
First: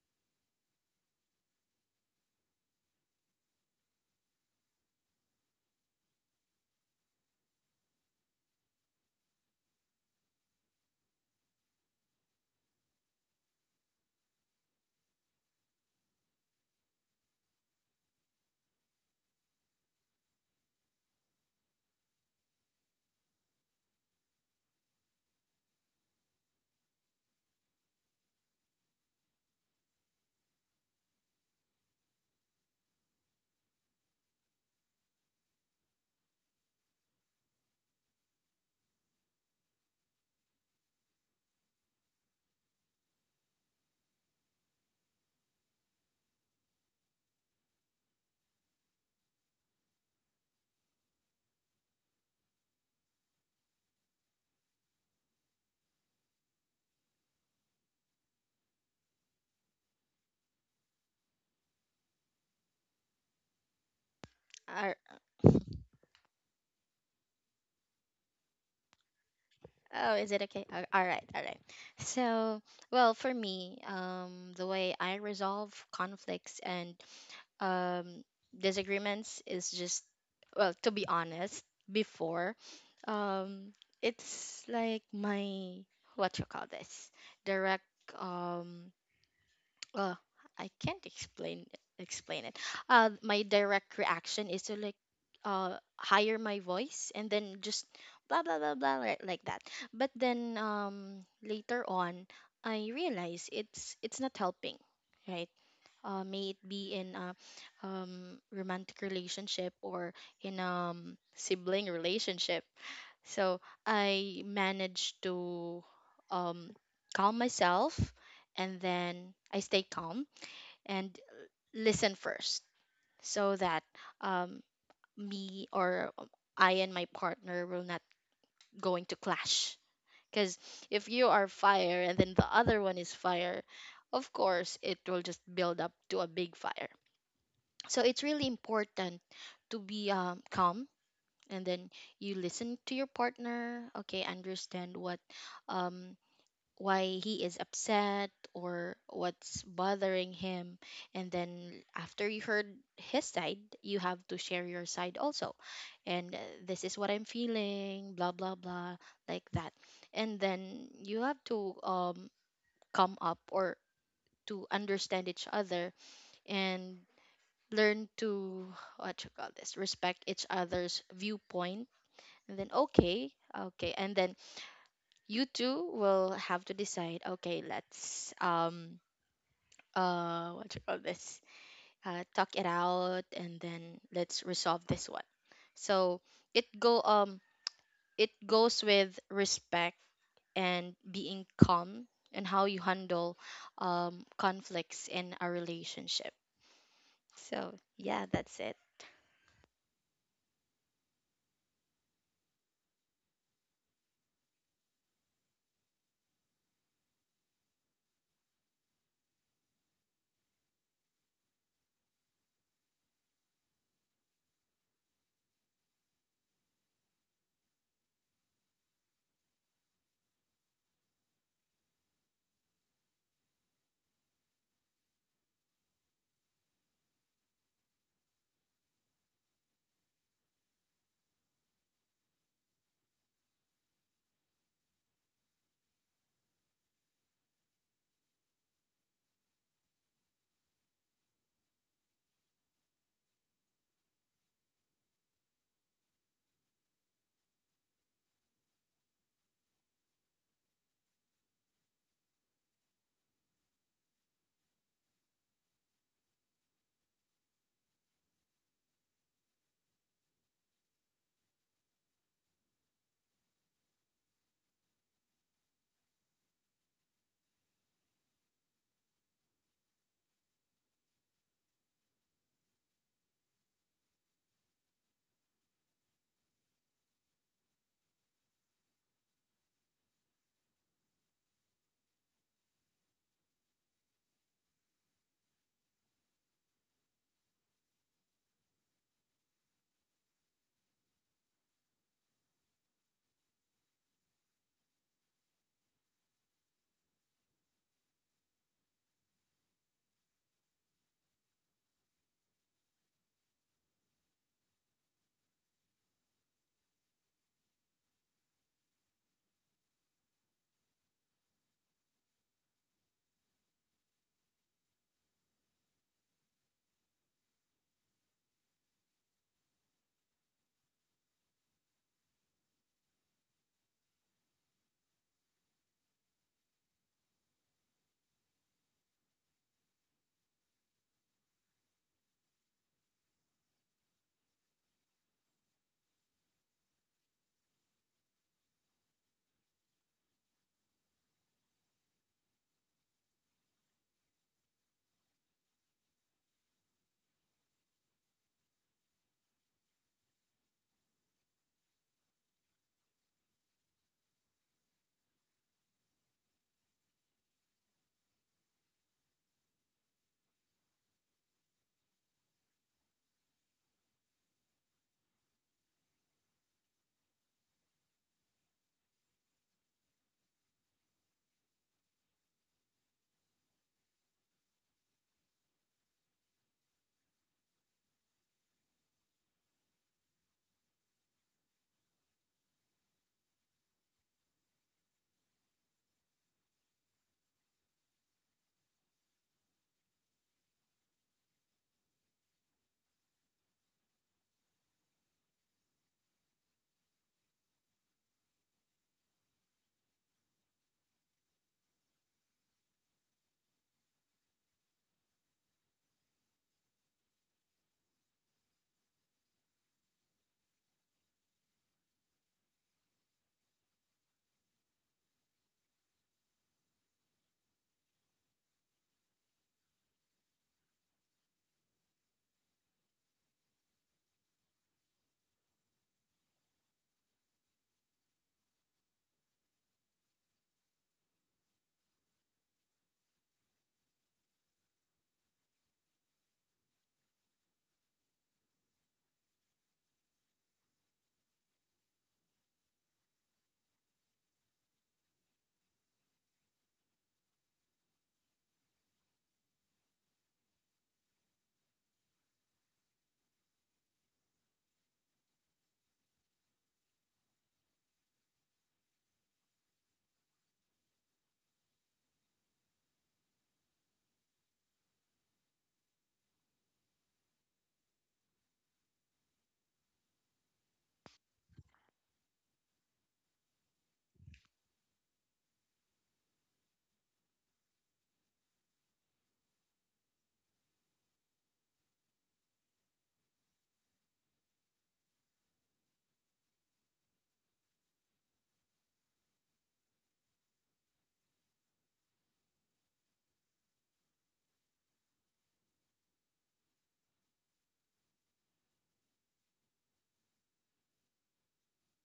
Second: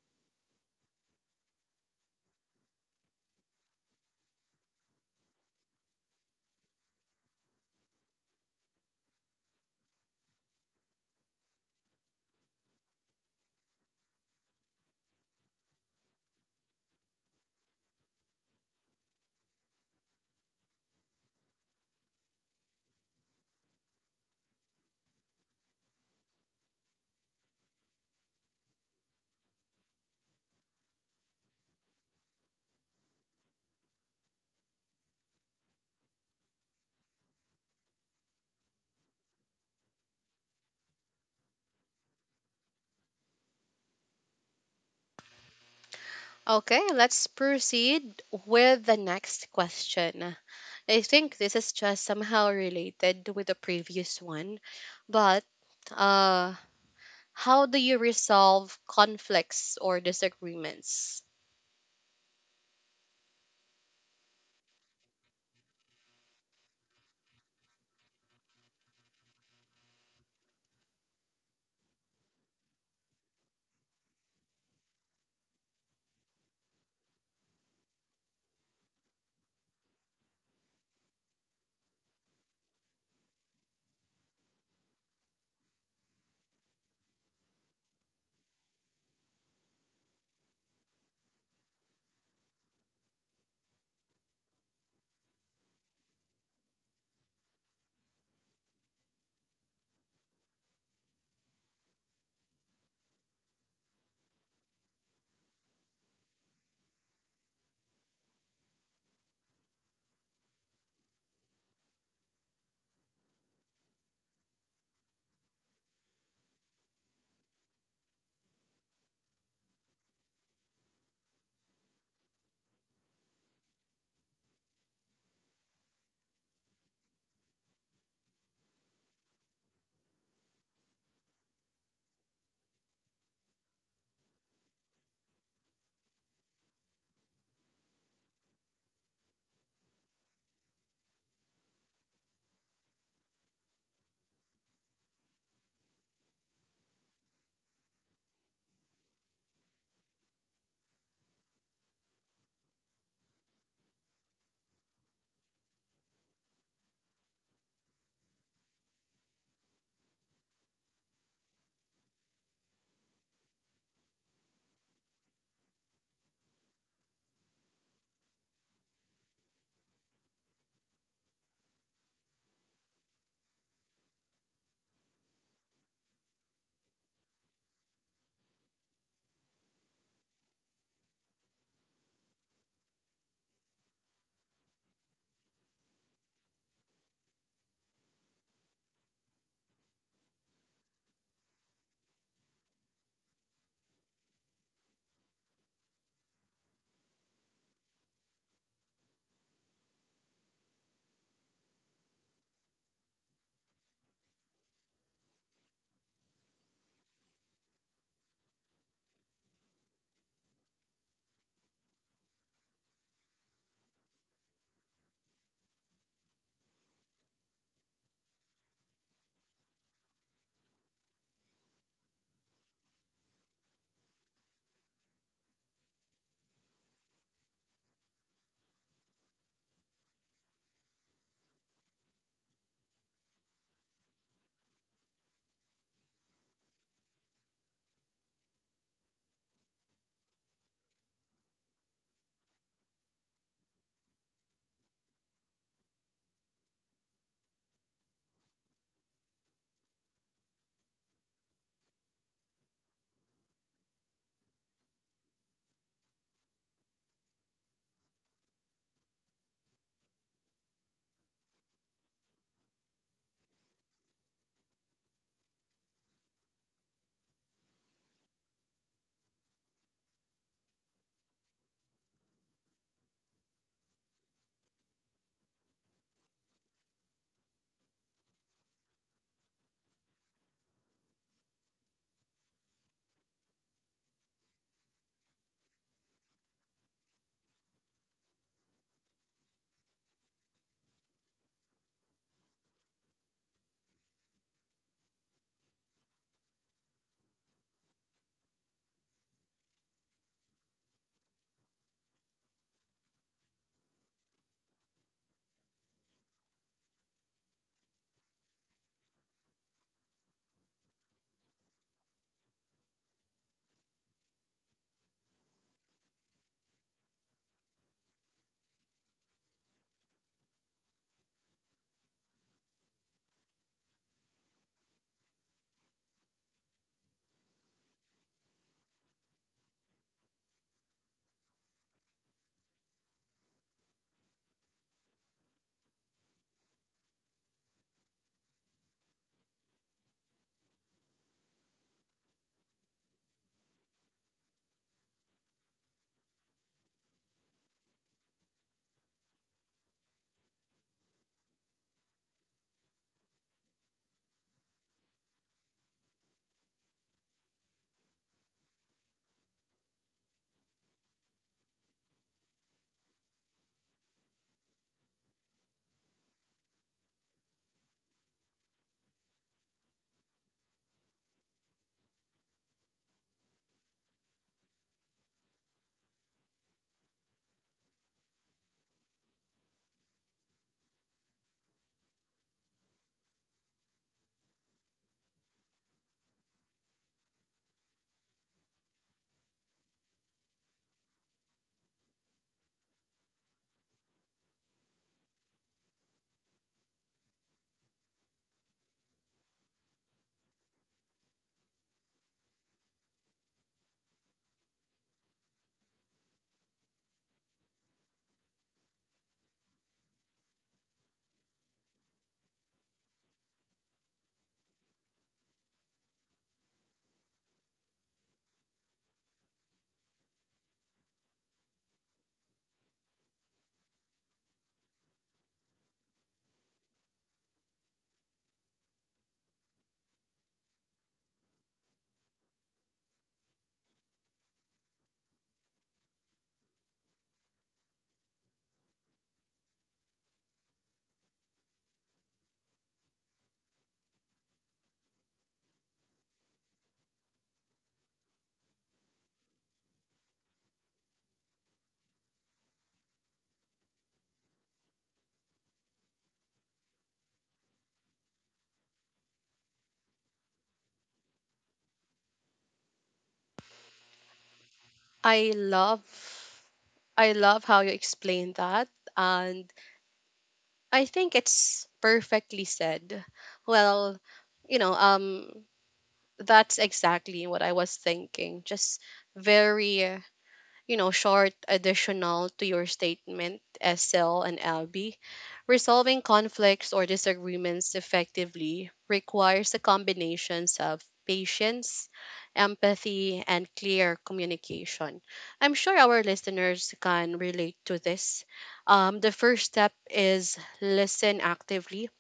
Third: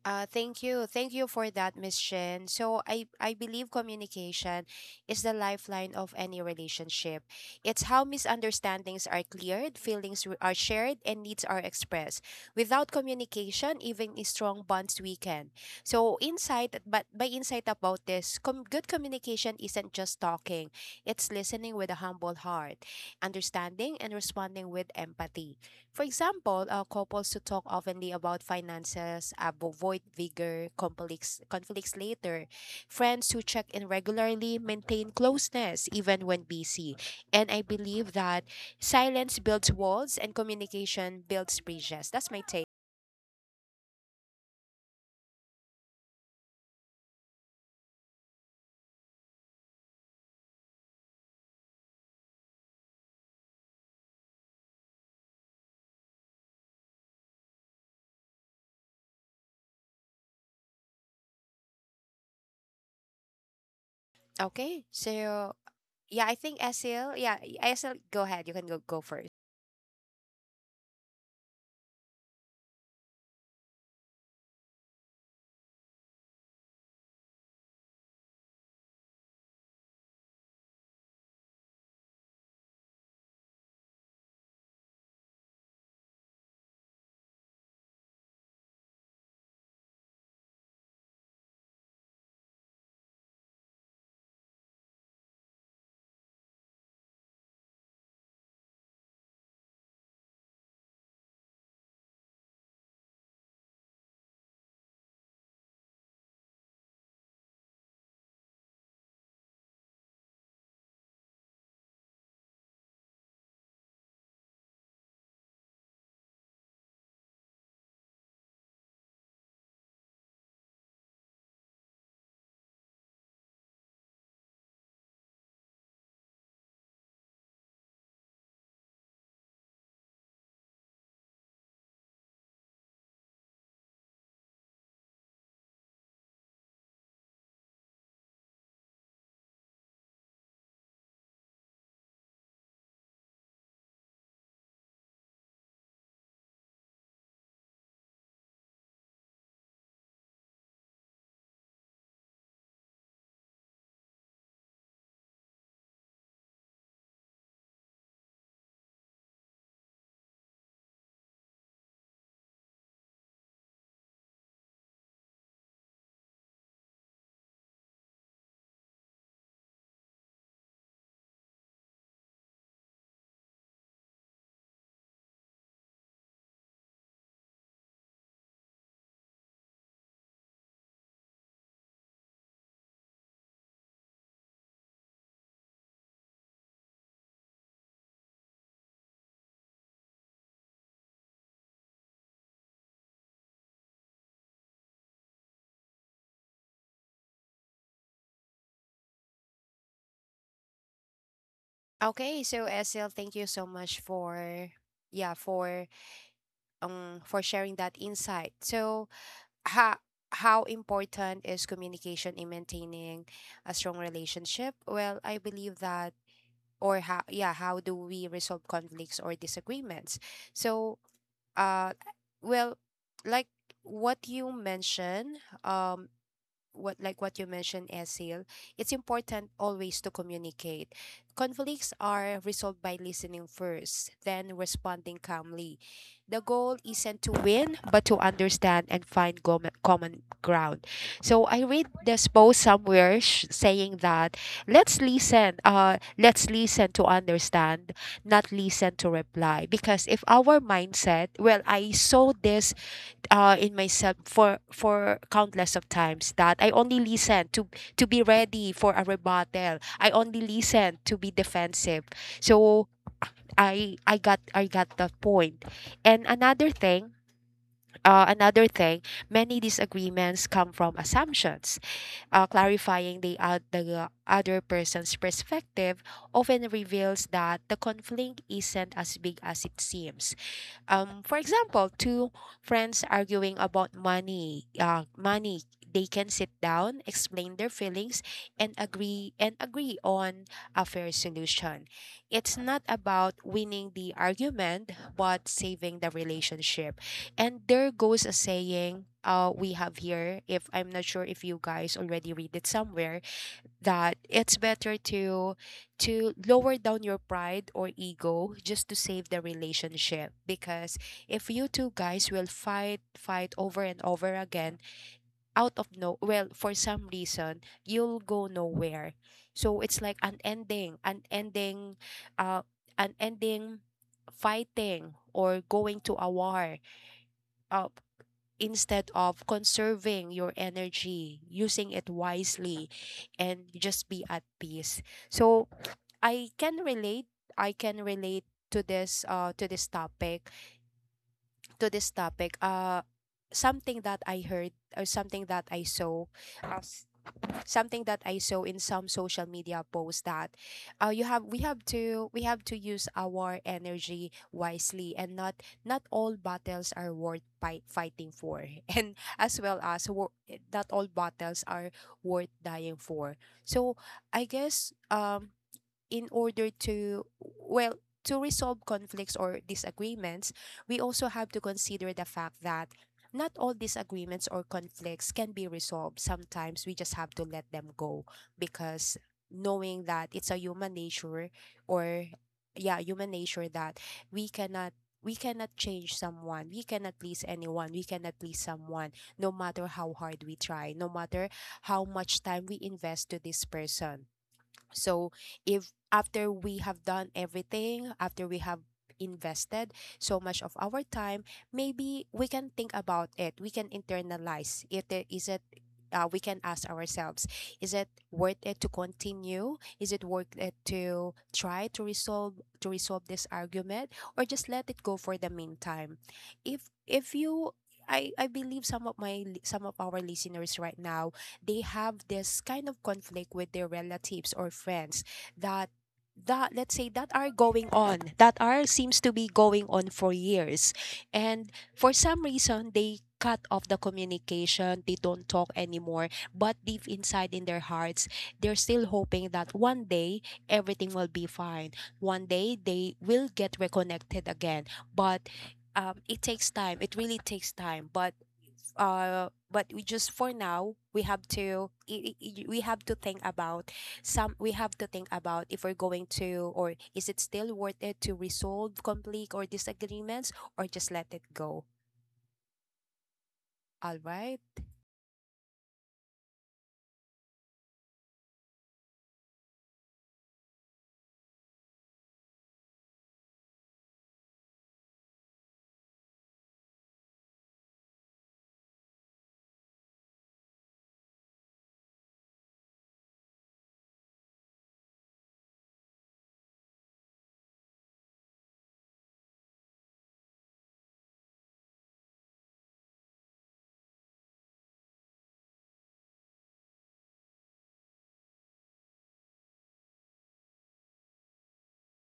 S2: Thank you. Thank you for that, Miss Shin. So I believe communication is the lifeline of any relationship. It's how misunderstandings are cleared, feelings are shared, and needs are expressed. Without communication, even a strong bonds weaken. So insight, but by insight about this, good communication isn't just talking. It's listening with a humble heart, understanding, and responding with empathy. For example, couples who talk openly about finances avoid bigger conflicts later. Friends who check in regularly maintain closeness even when busy. And I believe that silence builds walls and communication builds bridges. That's my take.
S1: Okay, let's proceed with the next question. I think this is just somehow related with the previous one, but, uh how do you resolve conflicts or disagreements?
S2: Okay,
S3: Ar-
S2: so yeah, I think Esil, yeah, Esil, go ahead. You can go first.
S3: oh, is it okay? All right, all right. So, well, for me, the way I resolve conflicts and um, disagreements is just, well, to be honest, before, um, it's like my, what you call this, direct. Um, uh I can't explain it. My direct reaction is to like higher my voice and then just blah blah blah blah like that. But then later on I realize it's not helping, right? May it be in a romantic relationship or in sibling relationship. So I managed to um, calm myself and then I stay calm and listen first so that um, me or I and my partner will not going to clash. Because if you are fire and then the other one is fire, of course it will just build up to a big fire. So it's really important to be calm, and then you listen to your partner. Okay, understand what um, why he is upset or what's bothering him, and then after you heard his side you have to share your side also, and this is what I'm feeling blah blah blah like that. And then you have to come up or to understand each other and learn to what you call this respect each other's viewpoint, and then okay, okay, and then you two will have to decide, okay, let's what you call this, talk it out and then let's resolve this one. So it go um it goes with respect and being calm and how you handle conflicts in a relationship. So yeah, that's it.
S2: Okay, so Esil, thank you so much for, yeah, for sharing that insight. So how how important is communication in maintaining a strong relationship? Well, I believe that, or how, yeah, how do we resolve conflicts or disagreements? So, uh well, like what you mentioned, um what you mentioned, Esil, it's important always to communicate. Conflicts are resolved by listening first, then responding calmly. The goal isn't to win, but to understand and find common ground. So I read this post somewhere saying that let's listen to understand, not listen to reply. Because if our mindset, well, I saw this, in myself for countless of times that I only listen to be ready for a rebuttal. I only listen to be defensive. So I got that point. And another thing, uh, another thing, many disagreements come from assumptions. Clarifying the other person's perspective often reveals that the conflict isn't as big as it seems. For example, two friends arguing about money, they can sit down, explain their feelings, and agree on a fair solution. It's not about winning the argument, but saving the relationship. And there goes a saying we have here, if I'm not sure if you guys already read it somewhere, that it's better to lower down your pride or ego just to save the relationship. Because if you two guys will fight over and over again, out of no, well, for some reason, you'll go nowhere. So it's like an ending, uh an ending fighting or going to a war, uh, instead of conserving your energy, using it wisely, and just be at peace. So I can relate. I can relate to this. To this topic. Something that I heard or something that I saw. Uh, Something that I saw in some social media posts that, you have we have to use our energy wisely, and not, not all battles are worth fighting for and as well as not all battles are worth dying for. So I guess, in order to, well, to resolve conflicts or disagreements, we also have to consider the fact that not all disagreements or conflicts can be resolved. Sometimes we just have to let them go, because knowing that it's a human nature, or yeah, human nature that we cannot we cannot change someone, we cannot please anyone, we cannot please someone, no matter how hard we try, no matter how much time we invest to this person. So if after we have done everything, after we have invested so much of our time, maybe we can think about it. We can internalize if there is it, we can ask ourselves, is it worth it to continue, is it worth it to try to resolve this argument, or just let it go for the meantime? If you I believe some of our listeners right now, they have this kind of conflict with their relatives or friends, that that, let's say, that are going on, that are seems to be going on for years. And for some reason, they cut off the communication, they don't talk anymore. But deep inside in their hearts, they're still hoping that one day everything will be fine, one day they will get reconnected again. But, it takes time, it really takes time. But we just, for now, we have to, we have to think about, some we have to think about if we're going to, or is it still worth it to resolve conflict or disagreements, or just let it go? All right.
S1: I love I love how you explain that, and I think it's perfectly said. Well, you know, um that's exactly what I was thinking. Just very, you know, short additional to your statement, SL and LB. Resolving conflicts or disagreements effectively requires a combination of patience, empathy, and clear communication. I'm sure our listeners can relate to this. The first step is listen actively,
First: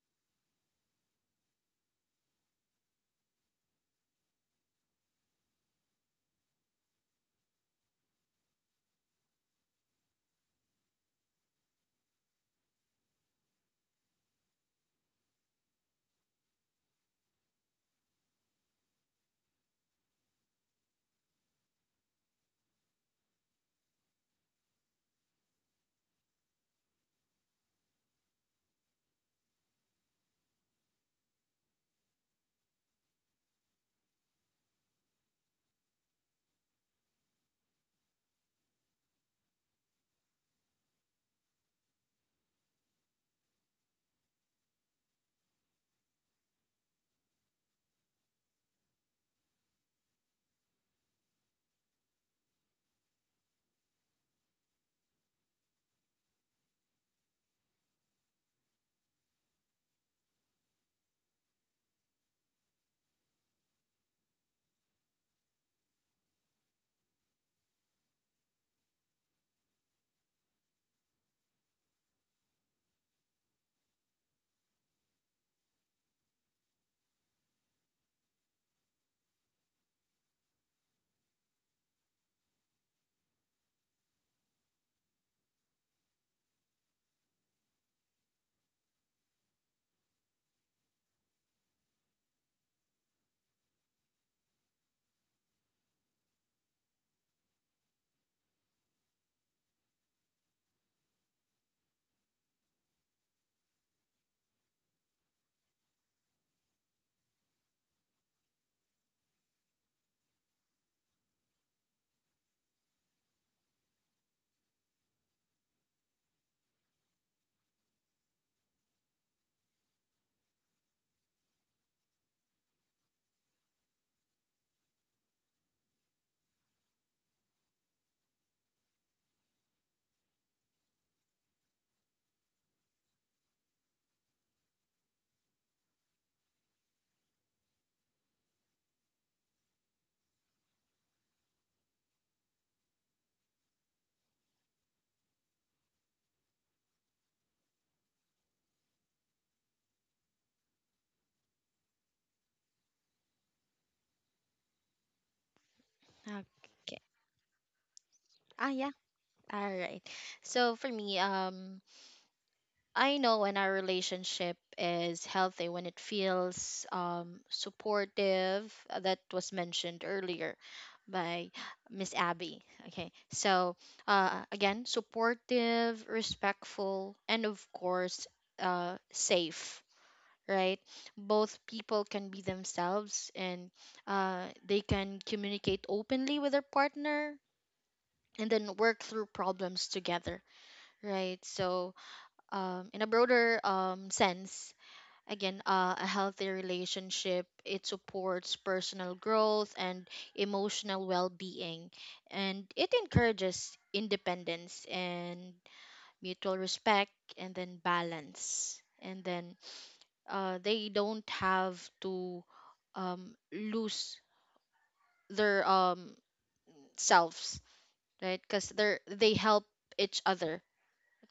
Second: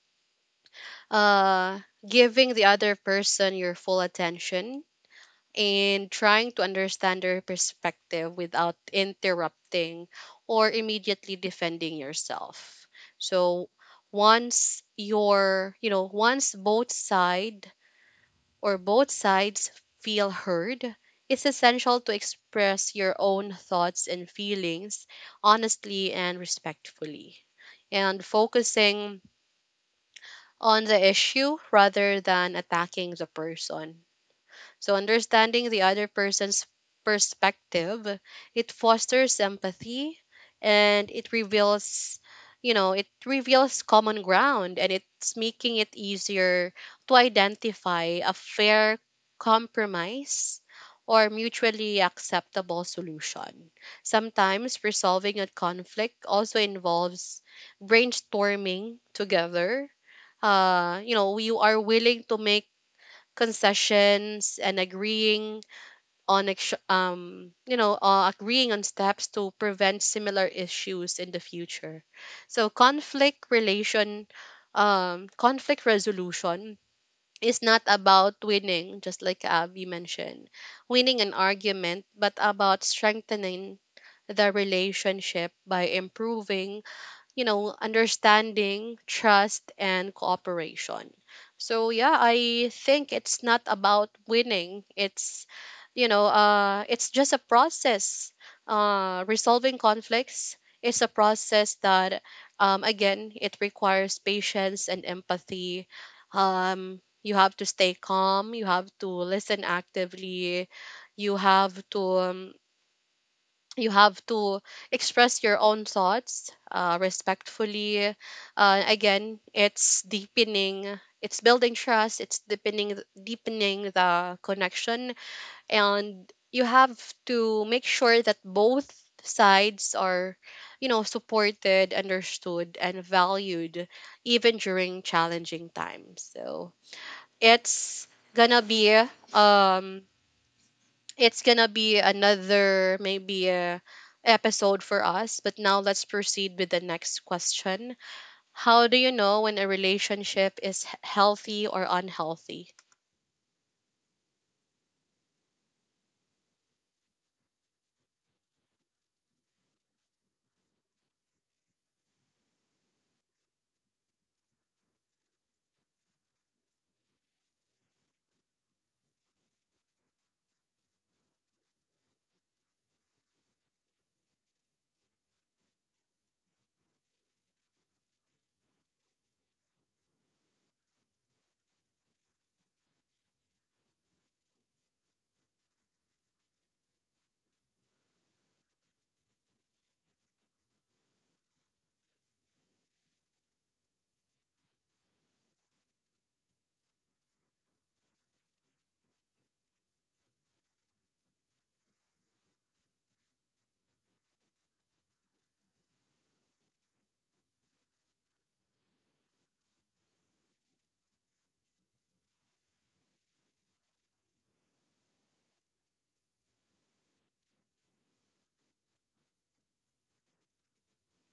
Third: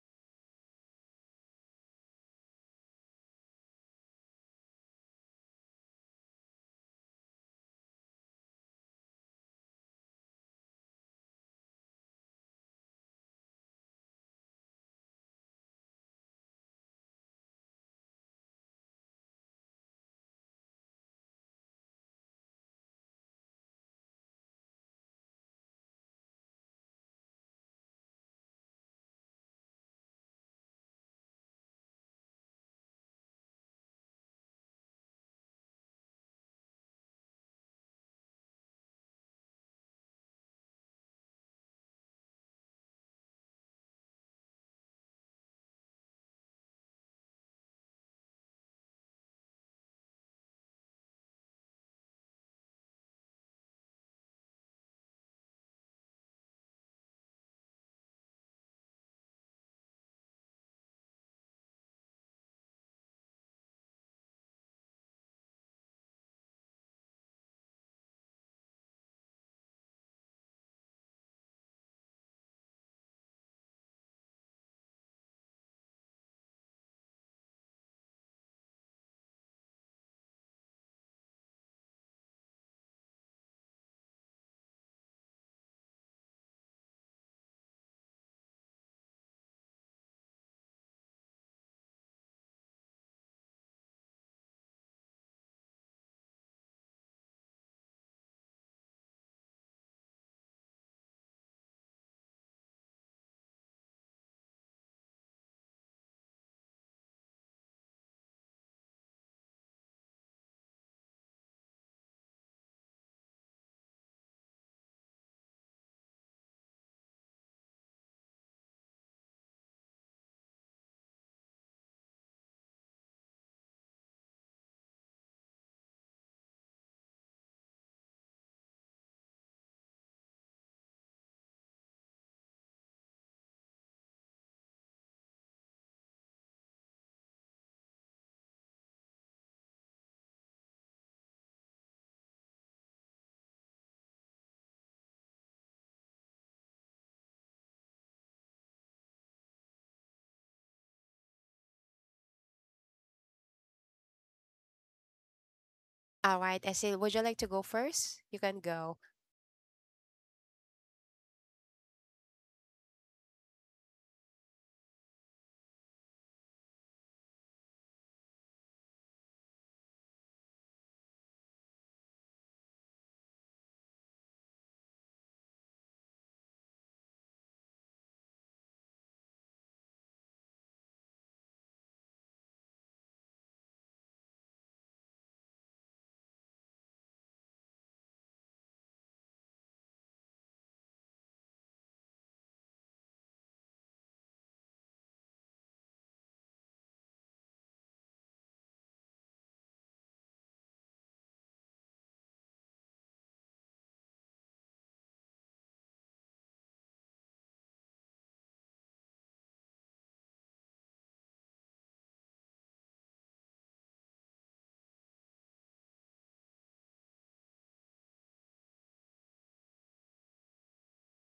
S1: uh, giving the other person your full attention, and trying to understand their perspective without interrupting or immediately defending yourself. So, once your, once both side, or both sides, feel heard, it's essential to express your own thoughts and feelings honestly and respectfully, and focusing on the issue rather than attacking the person. So, understanding the other person's perspective, it fosters empathy, and it reveals, it reveals common ground, and it's making it easier to identify a fair compromise or mutually acceptable solution. Sometimes resolving a conflict also involves brainstorming together. You are willing to make concessions and agreeing on agreeing on steps to prevent similar issues in the future. So, conflict resolution is not about winning, just like Abby mentioned, winning an argument, but about strengthening the relationship by improving, understanding, trust, and cooperation. So yeah, I think it's not about winning. It's just a process. Resolving conflicts is a process that, again, it requires patience and empathy. You have to stay calm. You have to listen actively. You have to um, you have to express your own thoughts, respectfully. Again, it's deepening, it's building trust, it's deepening, the connection, and you have to make sure that both sides are, supported, understood, and valued, even during challenging times. So, it's gonna be, um another, maybe, episode for us, but now let's proceed with the next question. How do you know when a relationship is healthy or unhealthy?
S2: All right,
S3: Okay.
S2: Esil. Would you like to go first? You can
S3: Ah, yeah.
S2: go.
S3: All right. So for me, I know when our relationship is healthy, when it feels supportive, that was mentioned earlier by Miss Abby. Okay, so again, supportive, respectful, and of course, safe, right? Both people can be themselves and they can communicate openly with their partner and then work through problems together, right? So, in a broader sense, again, a healthy relationship, it supports personal growth and emotional well being, and it encourages independence and mutual respect, and then balance. And then they don't have to lose their selves, right? Because they help each other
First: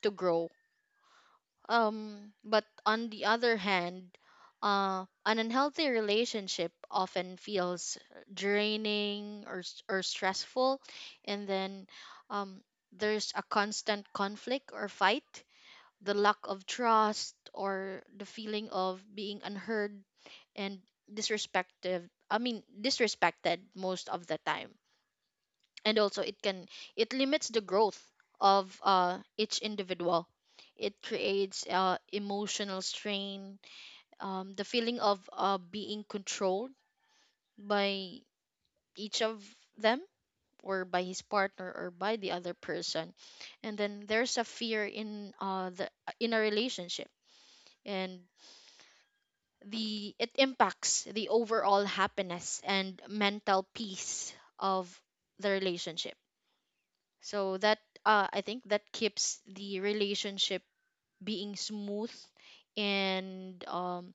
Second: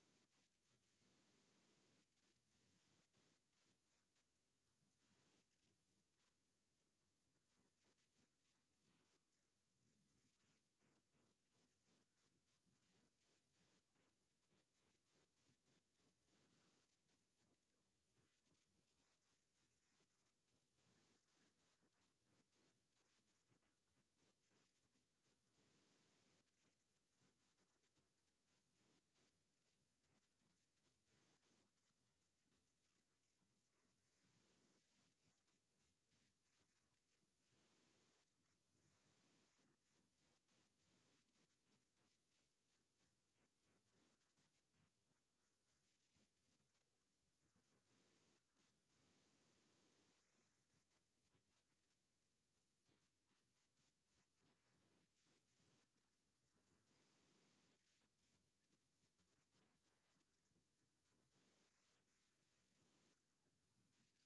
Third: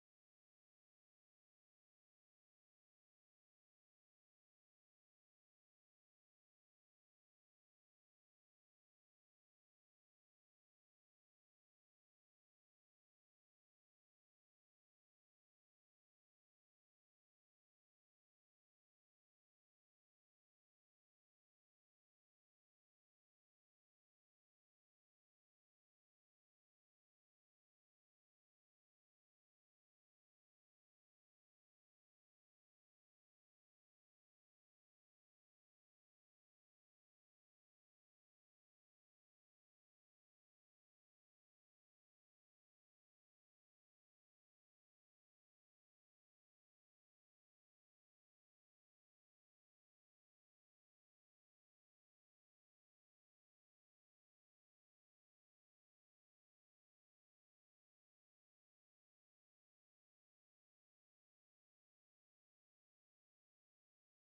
S3: to grow. But on the other hand, an unhealthy relationship often feels draining or or stressful, and then um, there's a constant conflict or fight, the lack of trust or the feeling of being unheard and disrespected. I mean, disrespected most of the time, and also it can, it limits the growth of each individual. It creates emotional strain, the feeling of being controlled by each of them or by his partner or by the other person, and then there's a fear in the in a relationship, and the it impacts the overall happiness and mental peace of the relationship. So that, I think that keeps the relationship being smooth, and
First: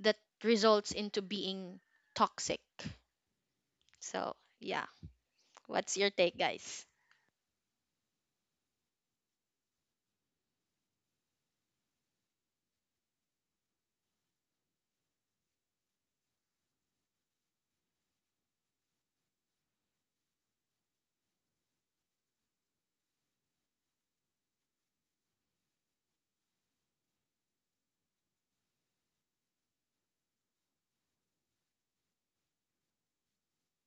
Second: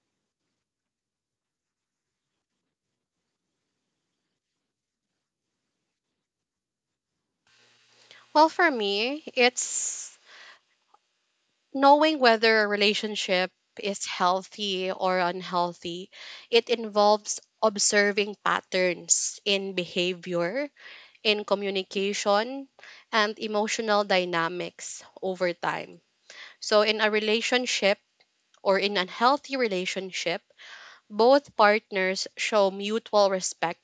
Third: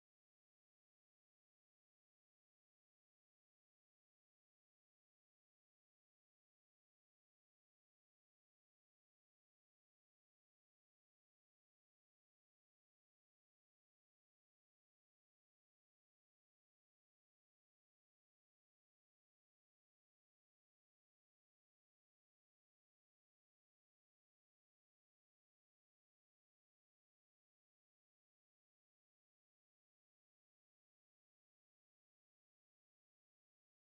S3: that results into being toxic. So yeah, what's your take, guys?
S1: Well, for me, it's knowing whether a relationship is healthy or unhealthy. It involves observing patterns in behavior, in communication, and emotional dynamics over time. So, in a relationship, or in an healthy relationship, both partners show mutual respect,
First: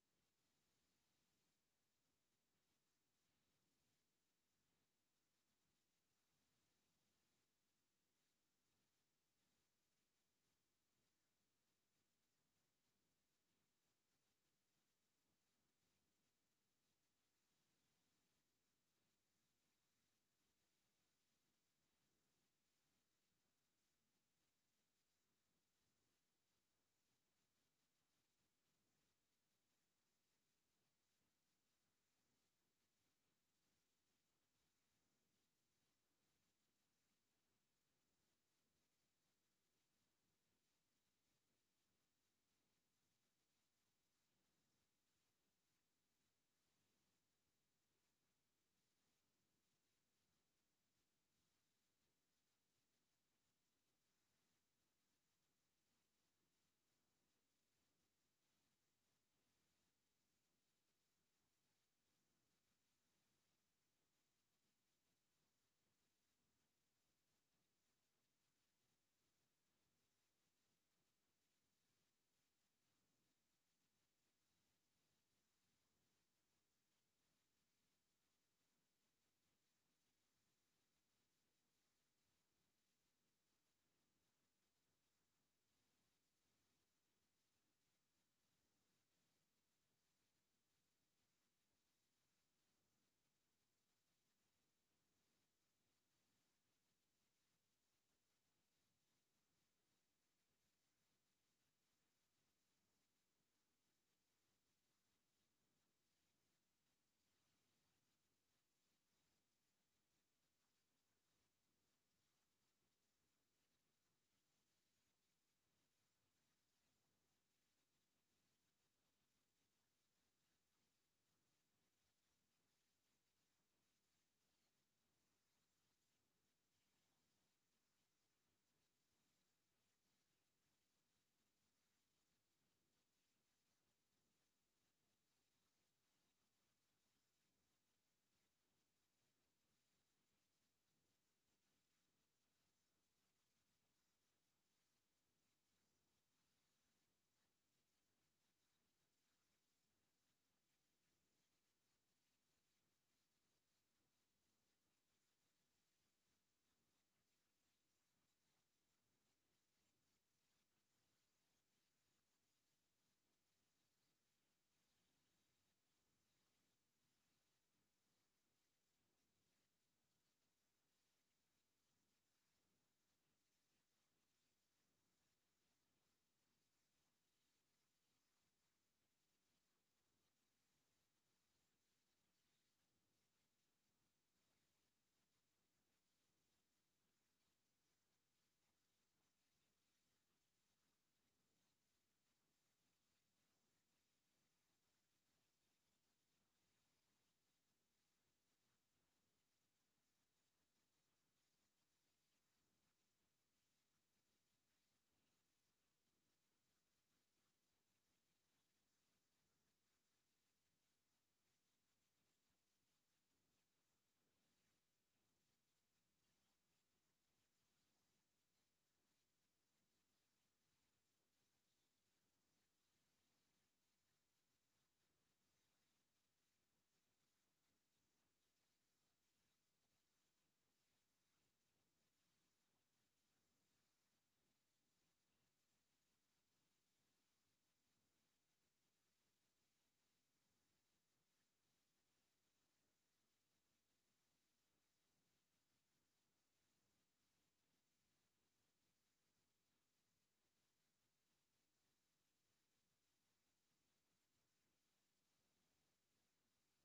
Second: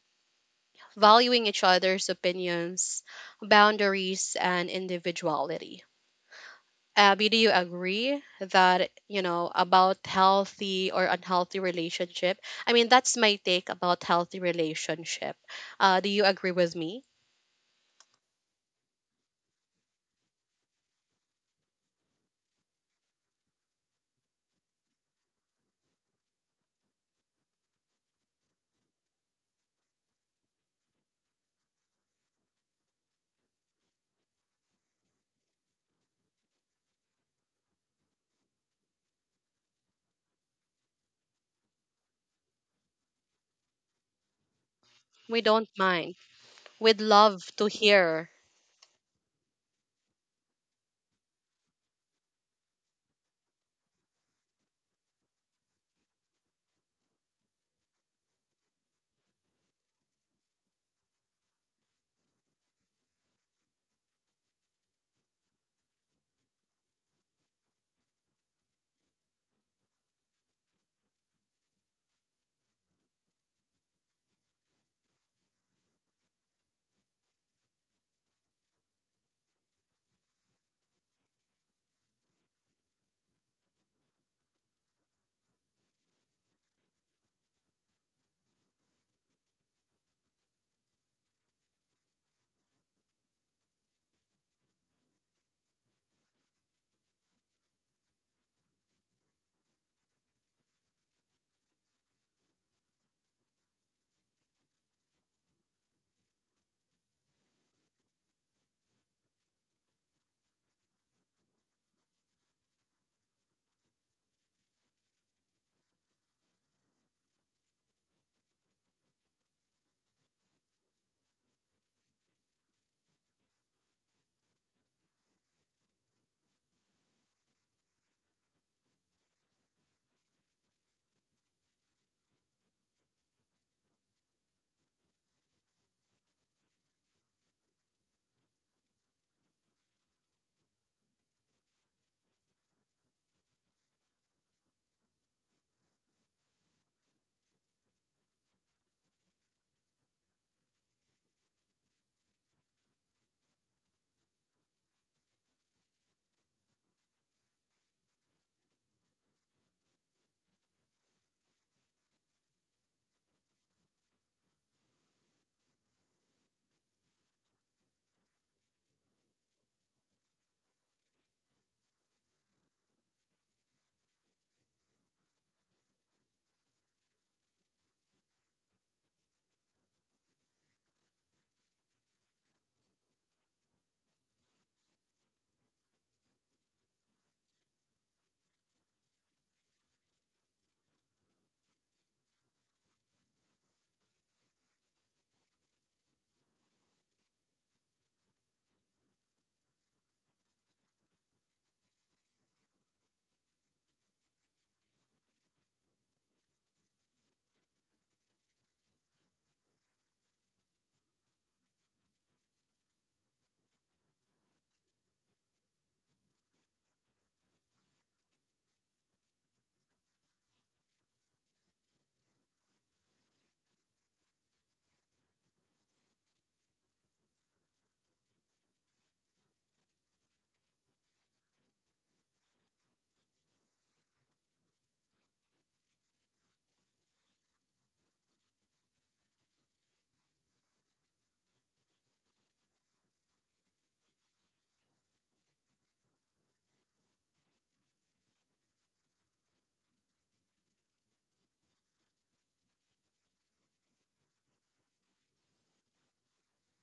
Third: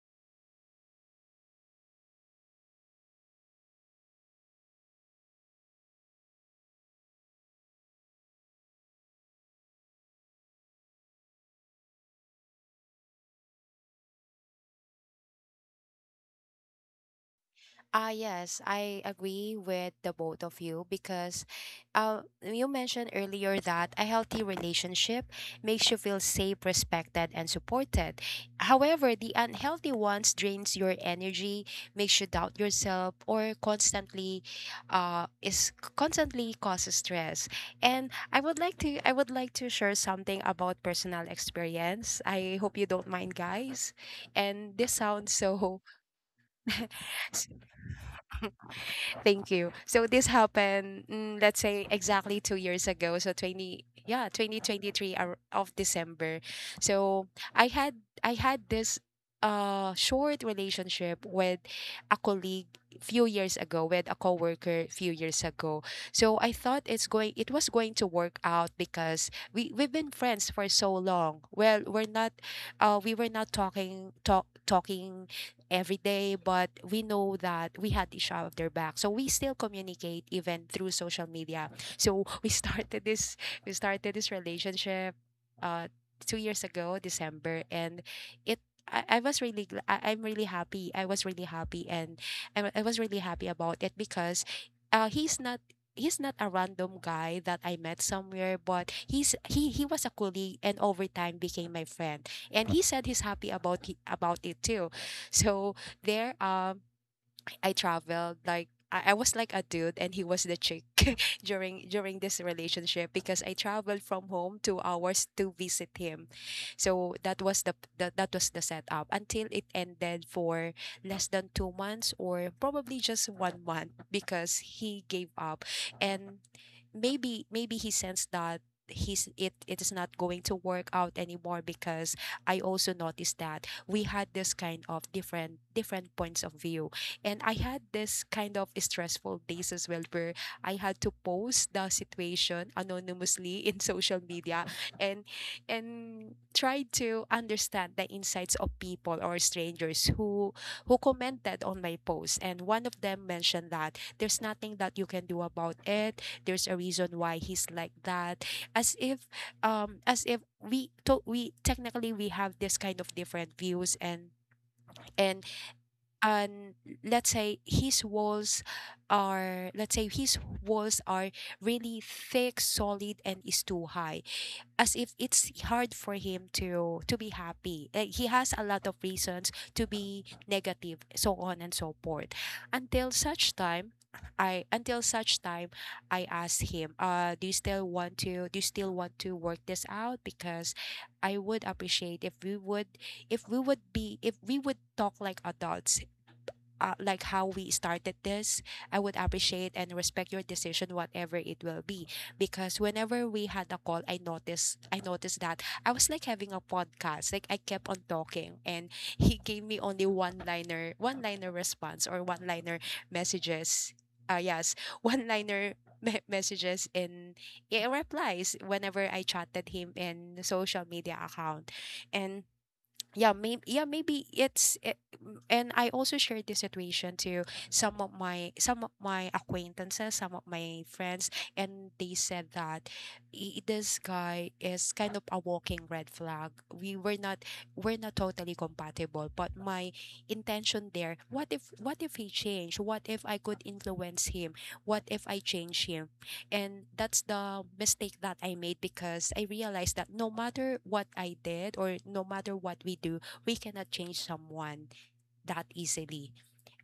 S1: valuing each other's opinions, boundaries, and individuality. Abby, do you agree that, about healthy or unhealthy relationship? I mean, that's my take about healthy relationship. Do you agree with me?
S2: Ah, yes, I agree with the both of you, because, you mentioned earlier that a healthy relationship makes you feel safe, respected, and supported. However, the unhealthy ones drains your energy, makes you doubt yourself, or constantly is constantly causes stress. And I would like to share something about personal experience. I hope you don't mind, guys. And this sounds
S1: We don't
S2: so.
S1: mind. We'd love to hear.
S2: Thank you. So this happened, let's say exactly 2 years ago. So twenty, yeah, 2023 of December. So I had I had this short relationship with a colleague few years ago, with a coworker few years ago. So I thought it was going to work out because we've been friends for so long. Well, we're not, we were not talking every day, but we know that we had each other back. So we still communicate even through social media. So we started this relationship uh 2 years ago, December, and it I, I'm really happy. I was really happy, and I was really happy about it because uh he's not he's not a random guy that I met somewhere, but he was a colleague and over time became my friend. And he said he's happy about about it too. So there, um, I traveled like I was like a dude and he was the chick during this relationship, because I traveled from home 2 hours to visit him. So that was that was the setup until it ended for less than 2 months, or probably just one month, because he gave up. And maybe he sensed that he's it is not going to work out anymore, because I also noticed that we had this kind of different points of view, and I had this kind of stressful days as well where I had to post the situation anonymously in social media, and try to understand the insights of people or strangers who commented on my post. And one of them mentioned that there's nothing that you can do about it, there's a reason why he's like that. As if as if we technically we have this kind of different views, and and let's say his walls are, walls are really thick, solid, and is too high. As if it's hard for him to be happy. Eh, he has a lot of reasons to be negative, so on and so forth. Until such time, I until such time I asked him, do you still want to work this out? Because I would appreciate if we would, if we would be if we would talk like adults, like how we started this. I would appreciate and respect your decision, whatever it will be. Because whenever we had a call, I noticed that I was like having a podcast. Like I kept on talking, and he gave me only one liner response, or one liner messages. Yes, one liner messages, and eh, replies whenever I chatted him in social media account. And yeah, maybe and I also shared this situation to some of my acquaintances, some of my friends, and they said that this guy is kind of a walking red flag, we were not, we're not totally compatible." But my intention there, what if he changed, what if I could influence him, what if I change him? And that's the mistake that I made, because I realized that no matter what I did, or no matter what we do, we cannot change someone that easily.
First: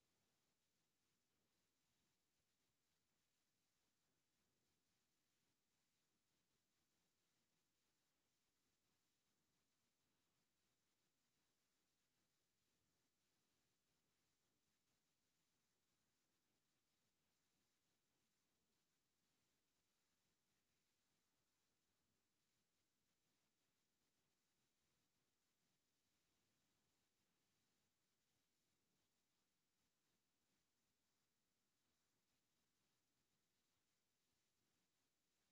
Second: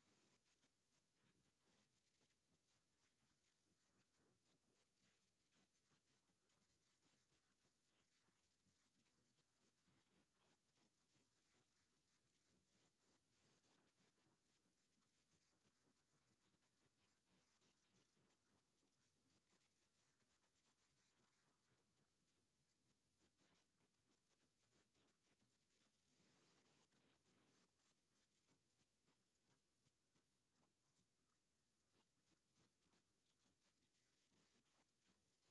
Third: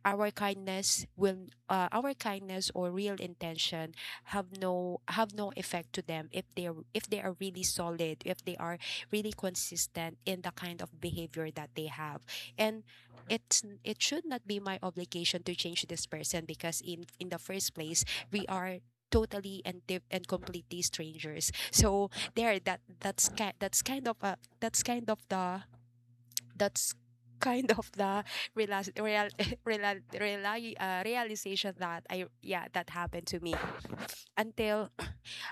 S2: Our kindness will, our kindness or real intention have no, effect to them if they are, really solid, if they are really consistent in the kind of behavior that they have. And it should not be my obligation to change this person, because in the first place we are totally and completely strangers. So there that's kind of the real, real, realization that I yeah that happened to me. Until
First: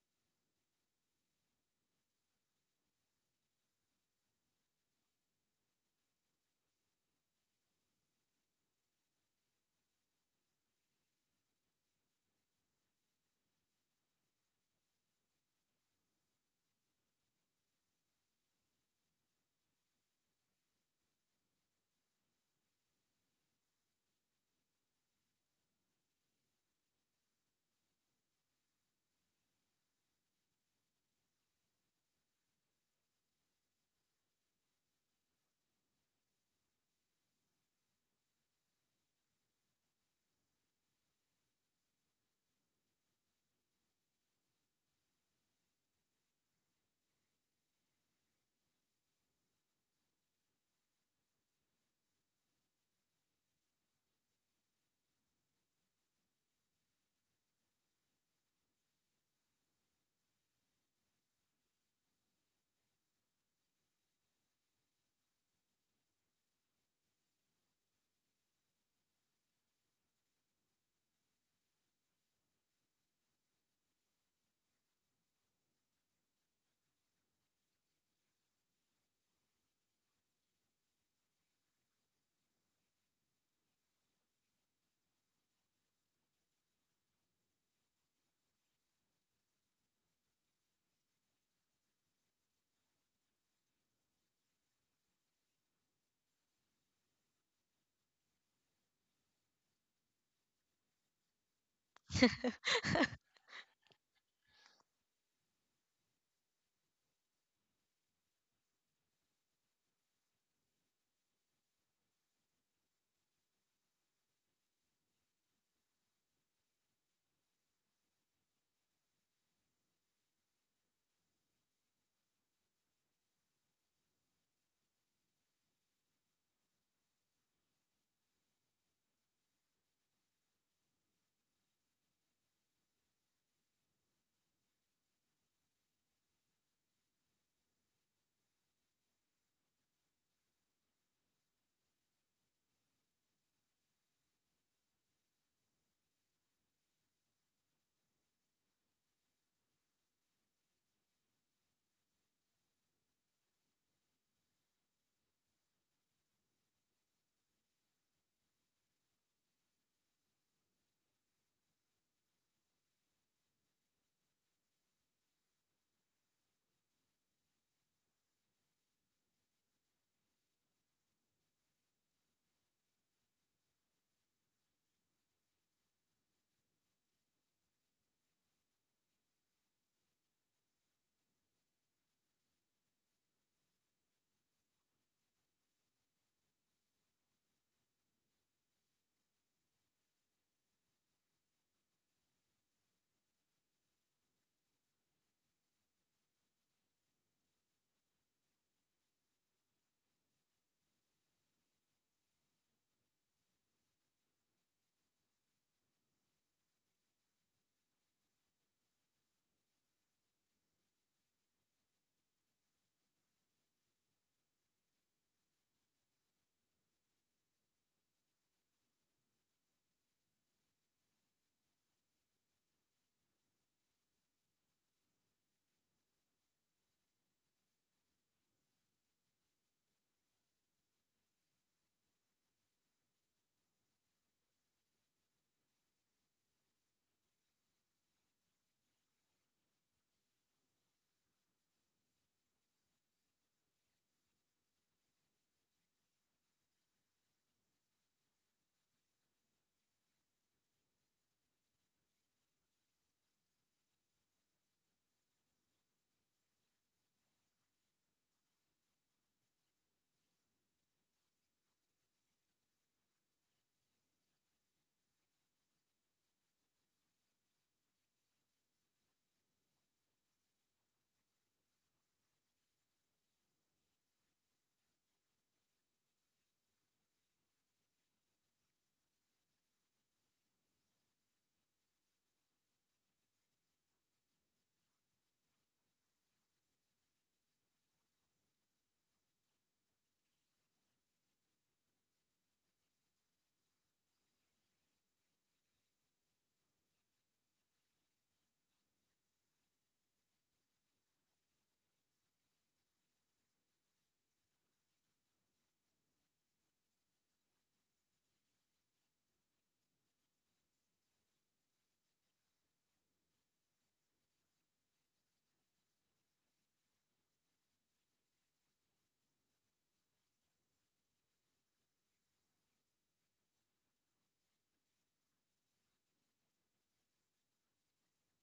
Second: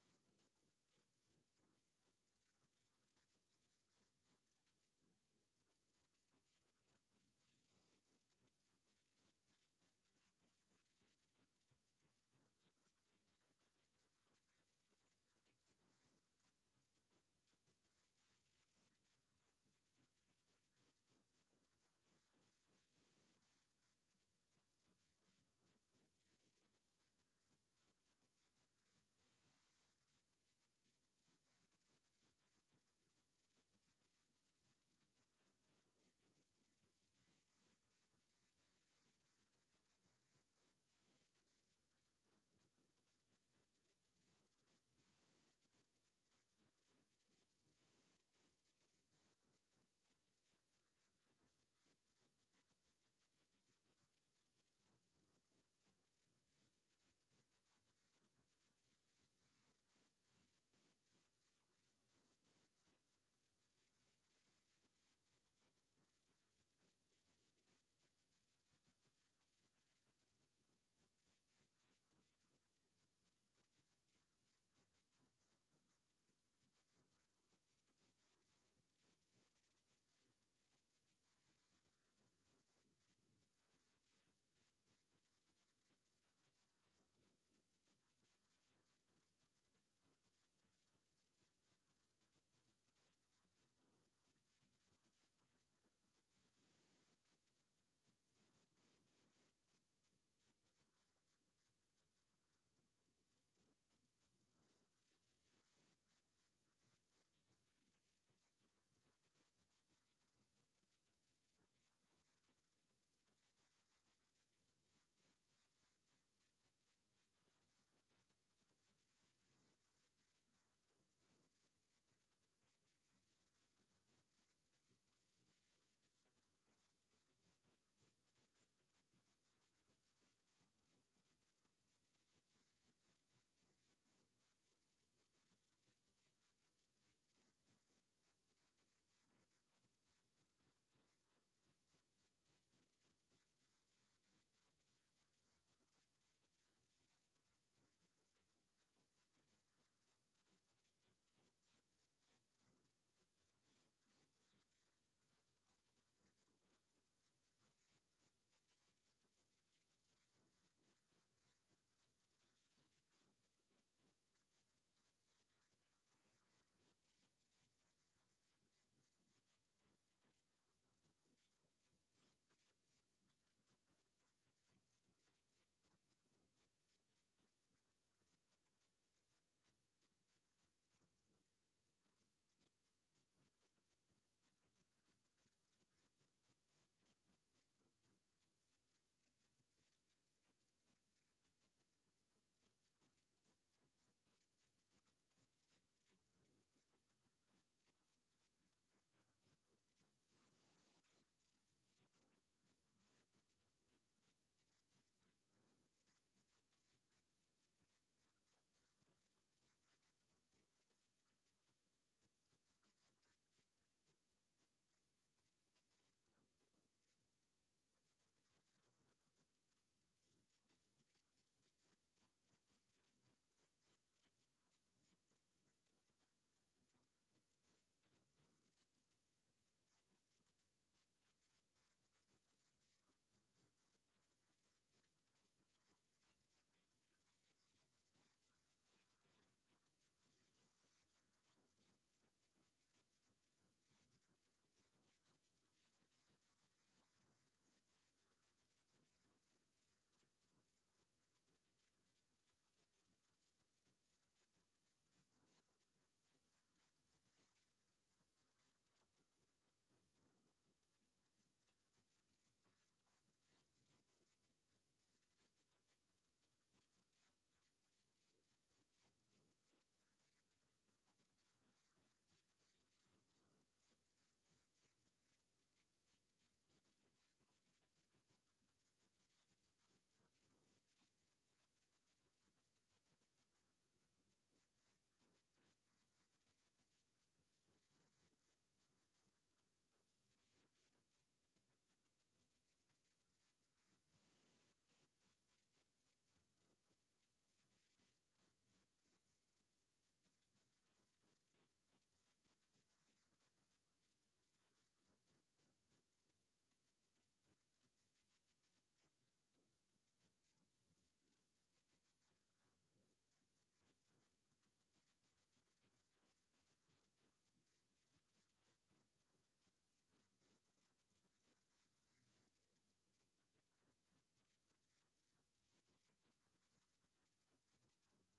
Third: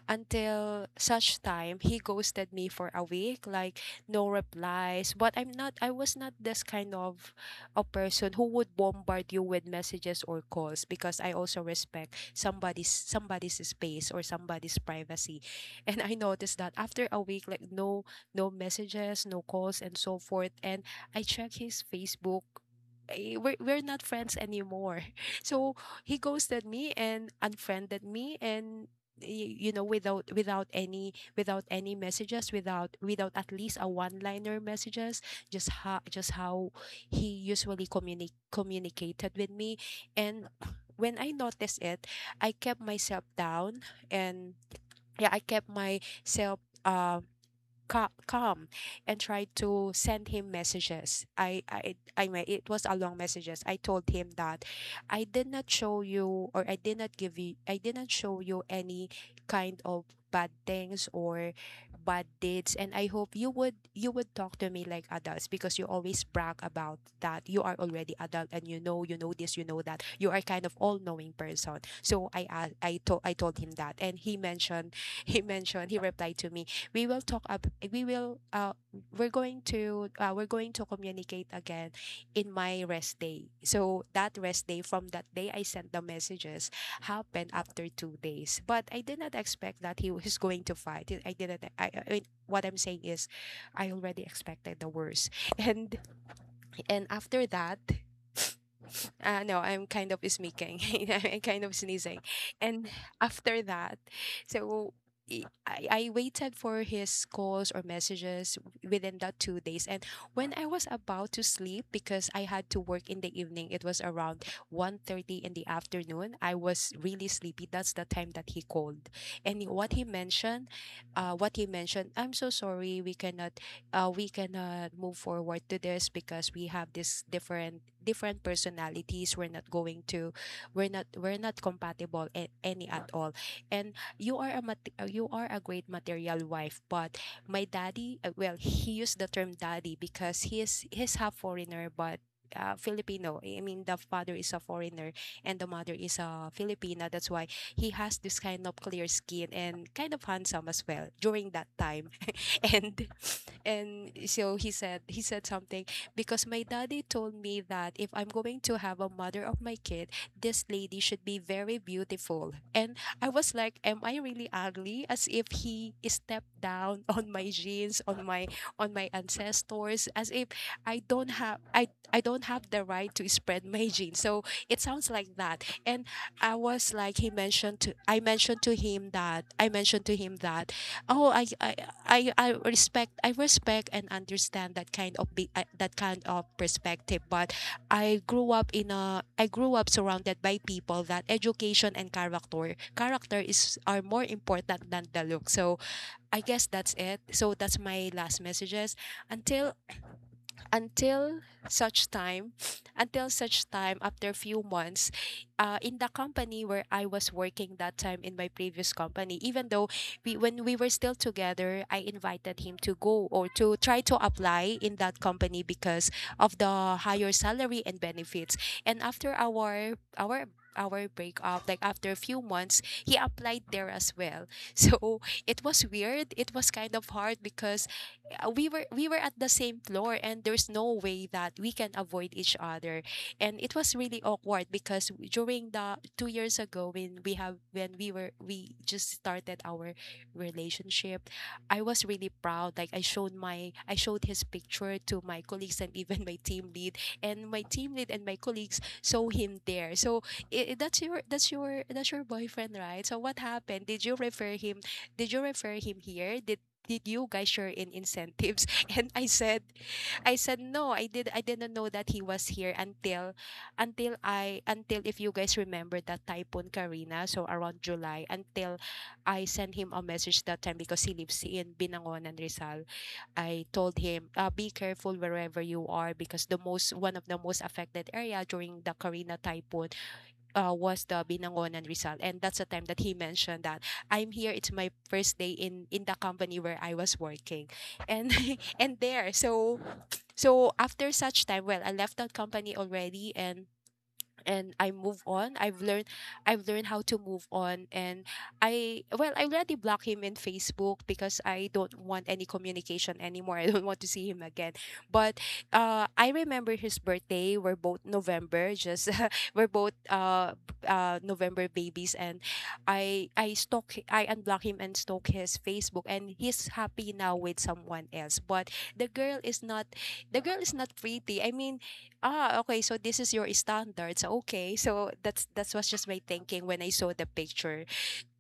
S2: such time he ghosted me for a week, like no replies. But I was not this kind of a person who would bombard you with messages or calls, because I also respect somebody's space or somebody's privacy. And I noticed that after a week, like no messages, no calls, and so forth. And I checked his Facebook. Eh, we're not friends anymore. So he ghosted me and unfriended me, and you know, without, without any messages, without, without at least a one liner messages, just how he usually communicated with me. And when I noticed it, I kept myself down. And yeah, I kept myself um calm, and tried to send him messages. I mean, it was a long messages. I told him that I did not show you, or I did not give you, I did not show you any kind of bad things or bad deeds, and I hope you would, talk to me like adults, because you always brag about that you are already adult, and you know that you are kind of all-knowing person. So I told him that. And he mentioned he replied to me, we will talk up we're going to communicate again in my rest day. So that rest day from that day I sent the messages happened after 2 days. But I did not expect that he was going to fight. I didn't I mean, what I'm saying is I already expected the worst. And after that, no, I'm kind of sneaking. I'm kind of sneezing. And after that, so i- I, waited for his calls or messages within that 2 days. And when I was about to sleep, because I had to work in the evening, it was around 1:30 in the afternoon. I was really sleepy. That's the time that he called. And what he mentioned, I'm so sorry, we cannot, we cannot move forward to this, because we have this different personalities, we're not going to, we're not compatible any at all. And you are a you are a great material wife, but my daddy, well, he used the term daddy because he's half foreigner, but Filipino. I mean, the father is a foreigner and the mother is a Filipina. That's why he has this kind of clear skin and kind of handsome as well during that time. And so he said something, because my daddy told me that if I'm going to have a mother of my kid, this lady should be very beautiful. And I was like, am I really ugly? As if he stepped down on my genes, on my, on my ancestors, as if I don't have the right to spread my genes. So it sounds like that. And I was like, he mentioned to I mentioned to him that, oh, I respect and understand that kind of that kind of perspective, but I grew up surrounded by people that education and character is, are more important than the look. So I guess that's it. So that's my last messages. Until until such time, until such time, after a few months, in the company where I was working that time, in my previous company. Even though we when we were still together, I invited him to go or to try to apply in that company because of the higher salary and benefits. And after our breakup, like after a few months, he applied there as well. So it was weird, it was kind of hard because, we were at the same floor, and there's no way that we can avoid each other. And it was really awkward, because during the 2 years ago when we have when we just started our relationship, I was really proud, like I showed his picture to my colleagues, and even my team lead. And my team lead and my colleagues saw him there. So that's your boyfriend, right? So what happened, did you refer him, here? Did you guys share in incentives? And I said, no, I didn't know that he was here. Until I until, if you guys remember that typhoon Karina, so around July, until I sent him a message that time, because he lives in Binangonan, Rizal. I told him, be careful wherever you are, because the most one of the most affected area during the Karina typhoon, was the Binangonan, Rizal. And that's the time that he mentioned that I'm here. It's my first day in the company where I was working, and and there. So so after such time, well, I left that company already. And I move on. I've learned how to move on. And I, well, I already blocked him in Facebook because I don't want any communication anymore. I don't want to see him again. But I remember his birthday. We're both November, just we're both November babies. And I I unblock him and stalk his Facebook, and he's happy now with someone else. But the girl is not the girl is not pretty. I mean, ah, okay. So this is your standards. Okay. So that's was just my thinking when I saw the picture.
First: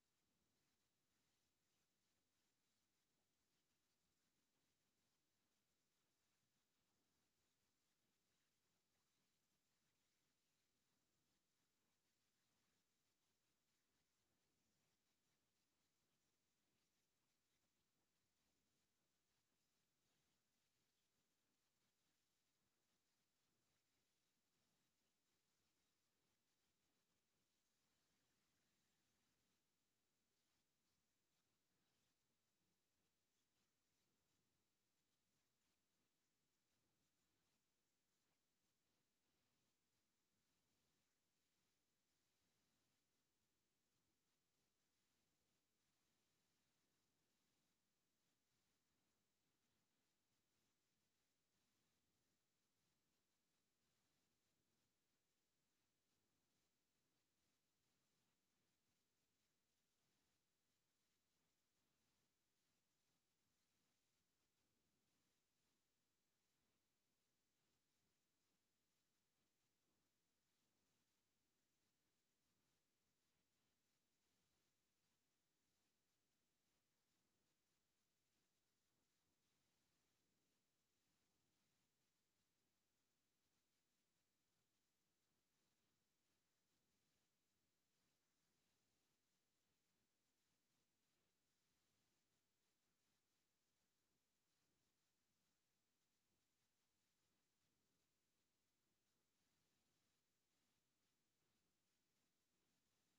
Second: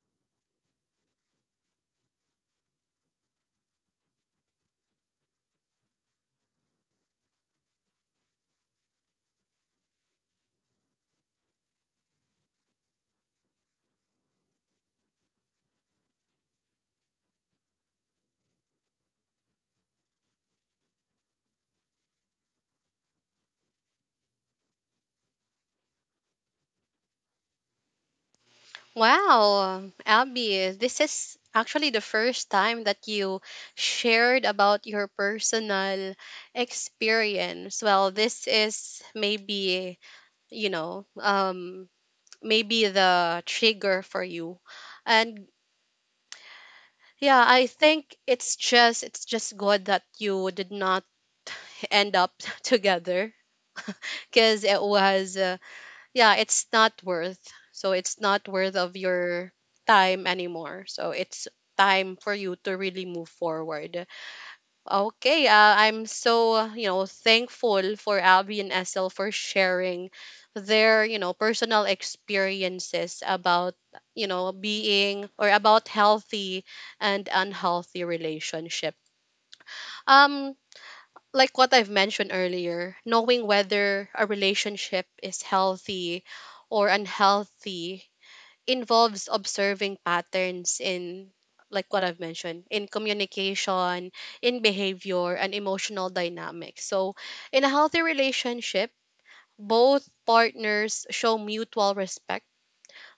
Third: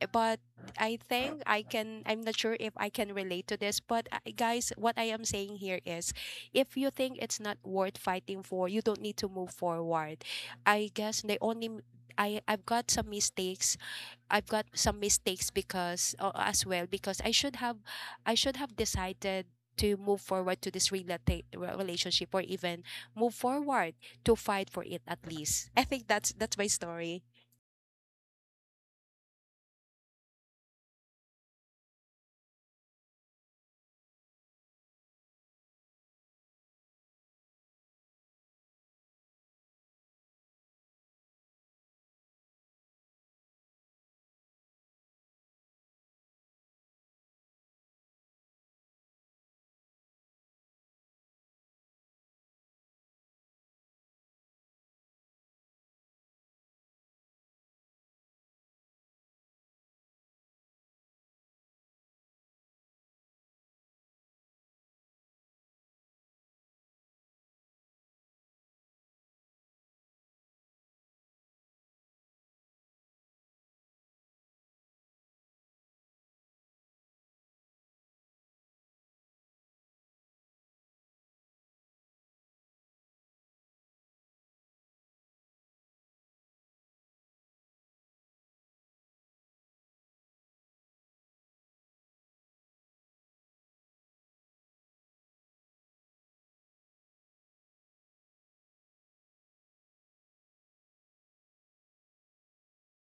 S2: But I think I can, I'm not sure if I can relate to this, but guys, what I am saying here is if you think it's not worth fighting for, you don't need to move forward. I guess the only I've got some mistakes, because as well, because I should have decided to move forward to this relationship, or even move forward to fight for it at least. I think that's my story.
S1: Wow, Abby, this is actually the first time that you shared about your personal experience. Well, this is maybe, you know, um, maybe the trigger for you. And yeah, I think it's just good that you did not end up together, because it was, yeah, it's not worth. So it's not worth of your time anymore. So it's time for you to really move forward. Okay, I'm so, thankful for Abby and SL for sharing their, personal experiences about, being, or about healthy and unhealthy relationship. Um, like what I've mentioned earlier, knowing whether a relationship is healthy or unhealthy involves observing patterns in, like what I've mentioned, in communication, in behavior, and emotional dynamics. So, in a healthy relationship, both partners show mutual respect,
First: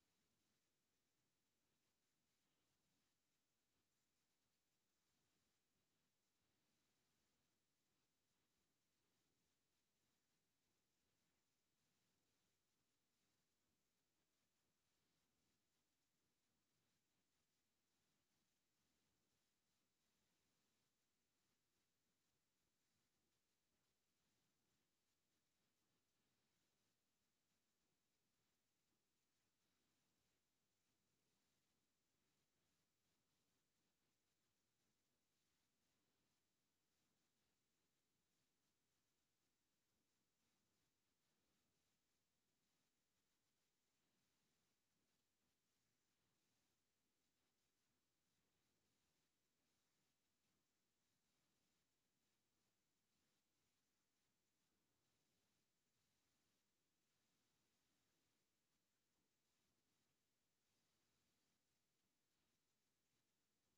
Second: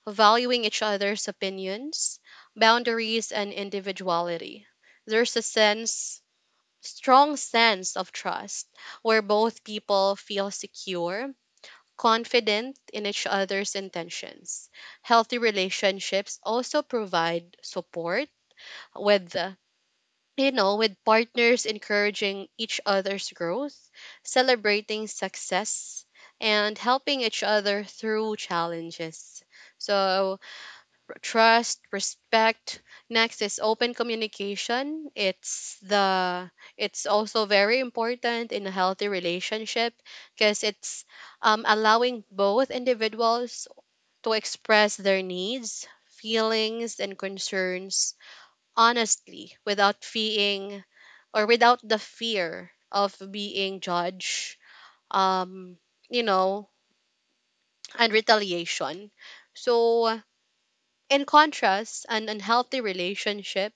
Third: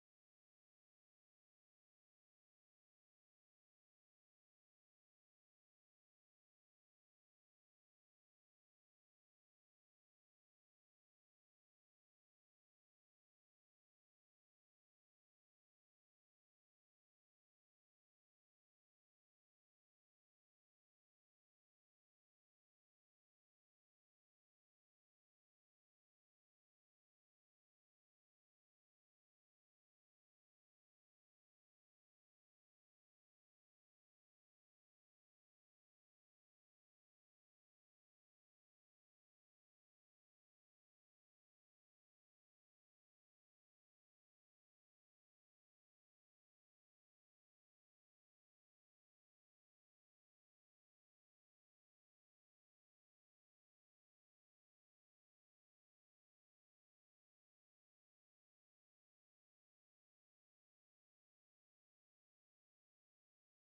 S1: valuing each other's opinions, boundaries, and individuality. There's a sense, strong sense of trust where both people feel secure, confident in each other's intentions. Healthy relationships also provide support with, with partners encouraging each other's growth, celebrating success, and helping each other through challenges. So, trust, respect. Next is open communication. It's also very important in a healthy relationship, because it's, allowing both individuals to express their needs, feelings, and concerns honestly, without feeling, or without the fear of being judged, Um, you know, and retaliation. So, in contrast, an unhealthy relationship.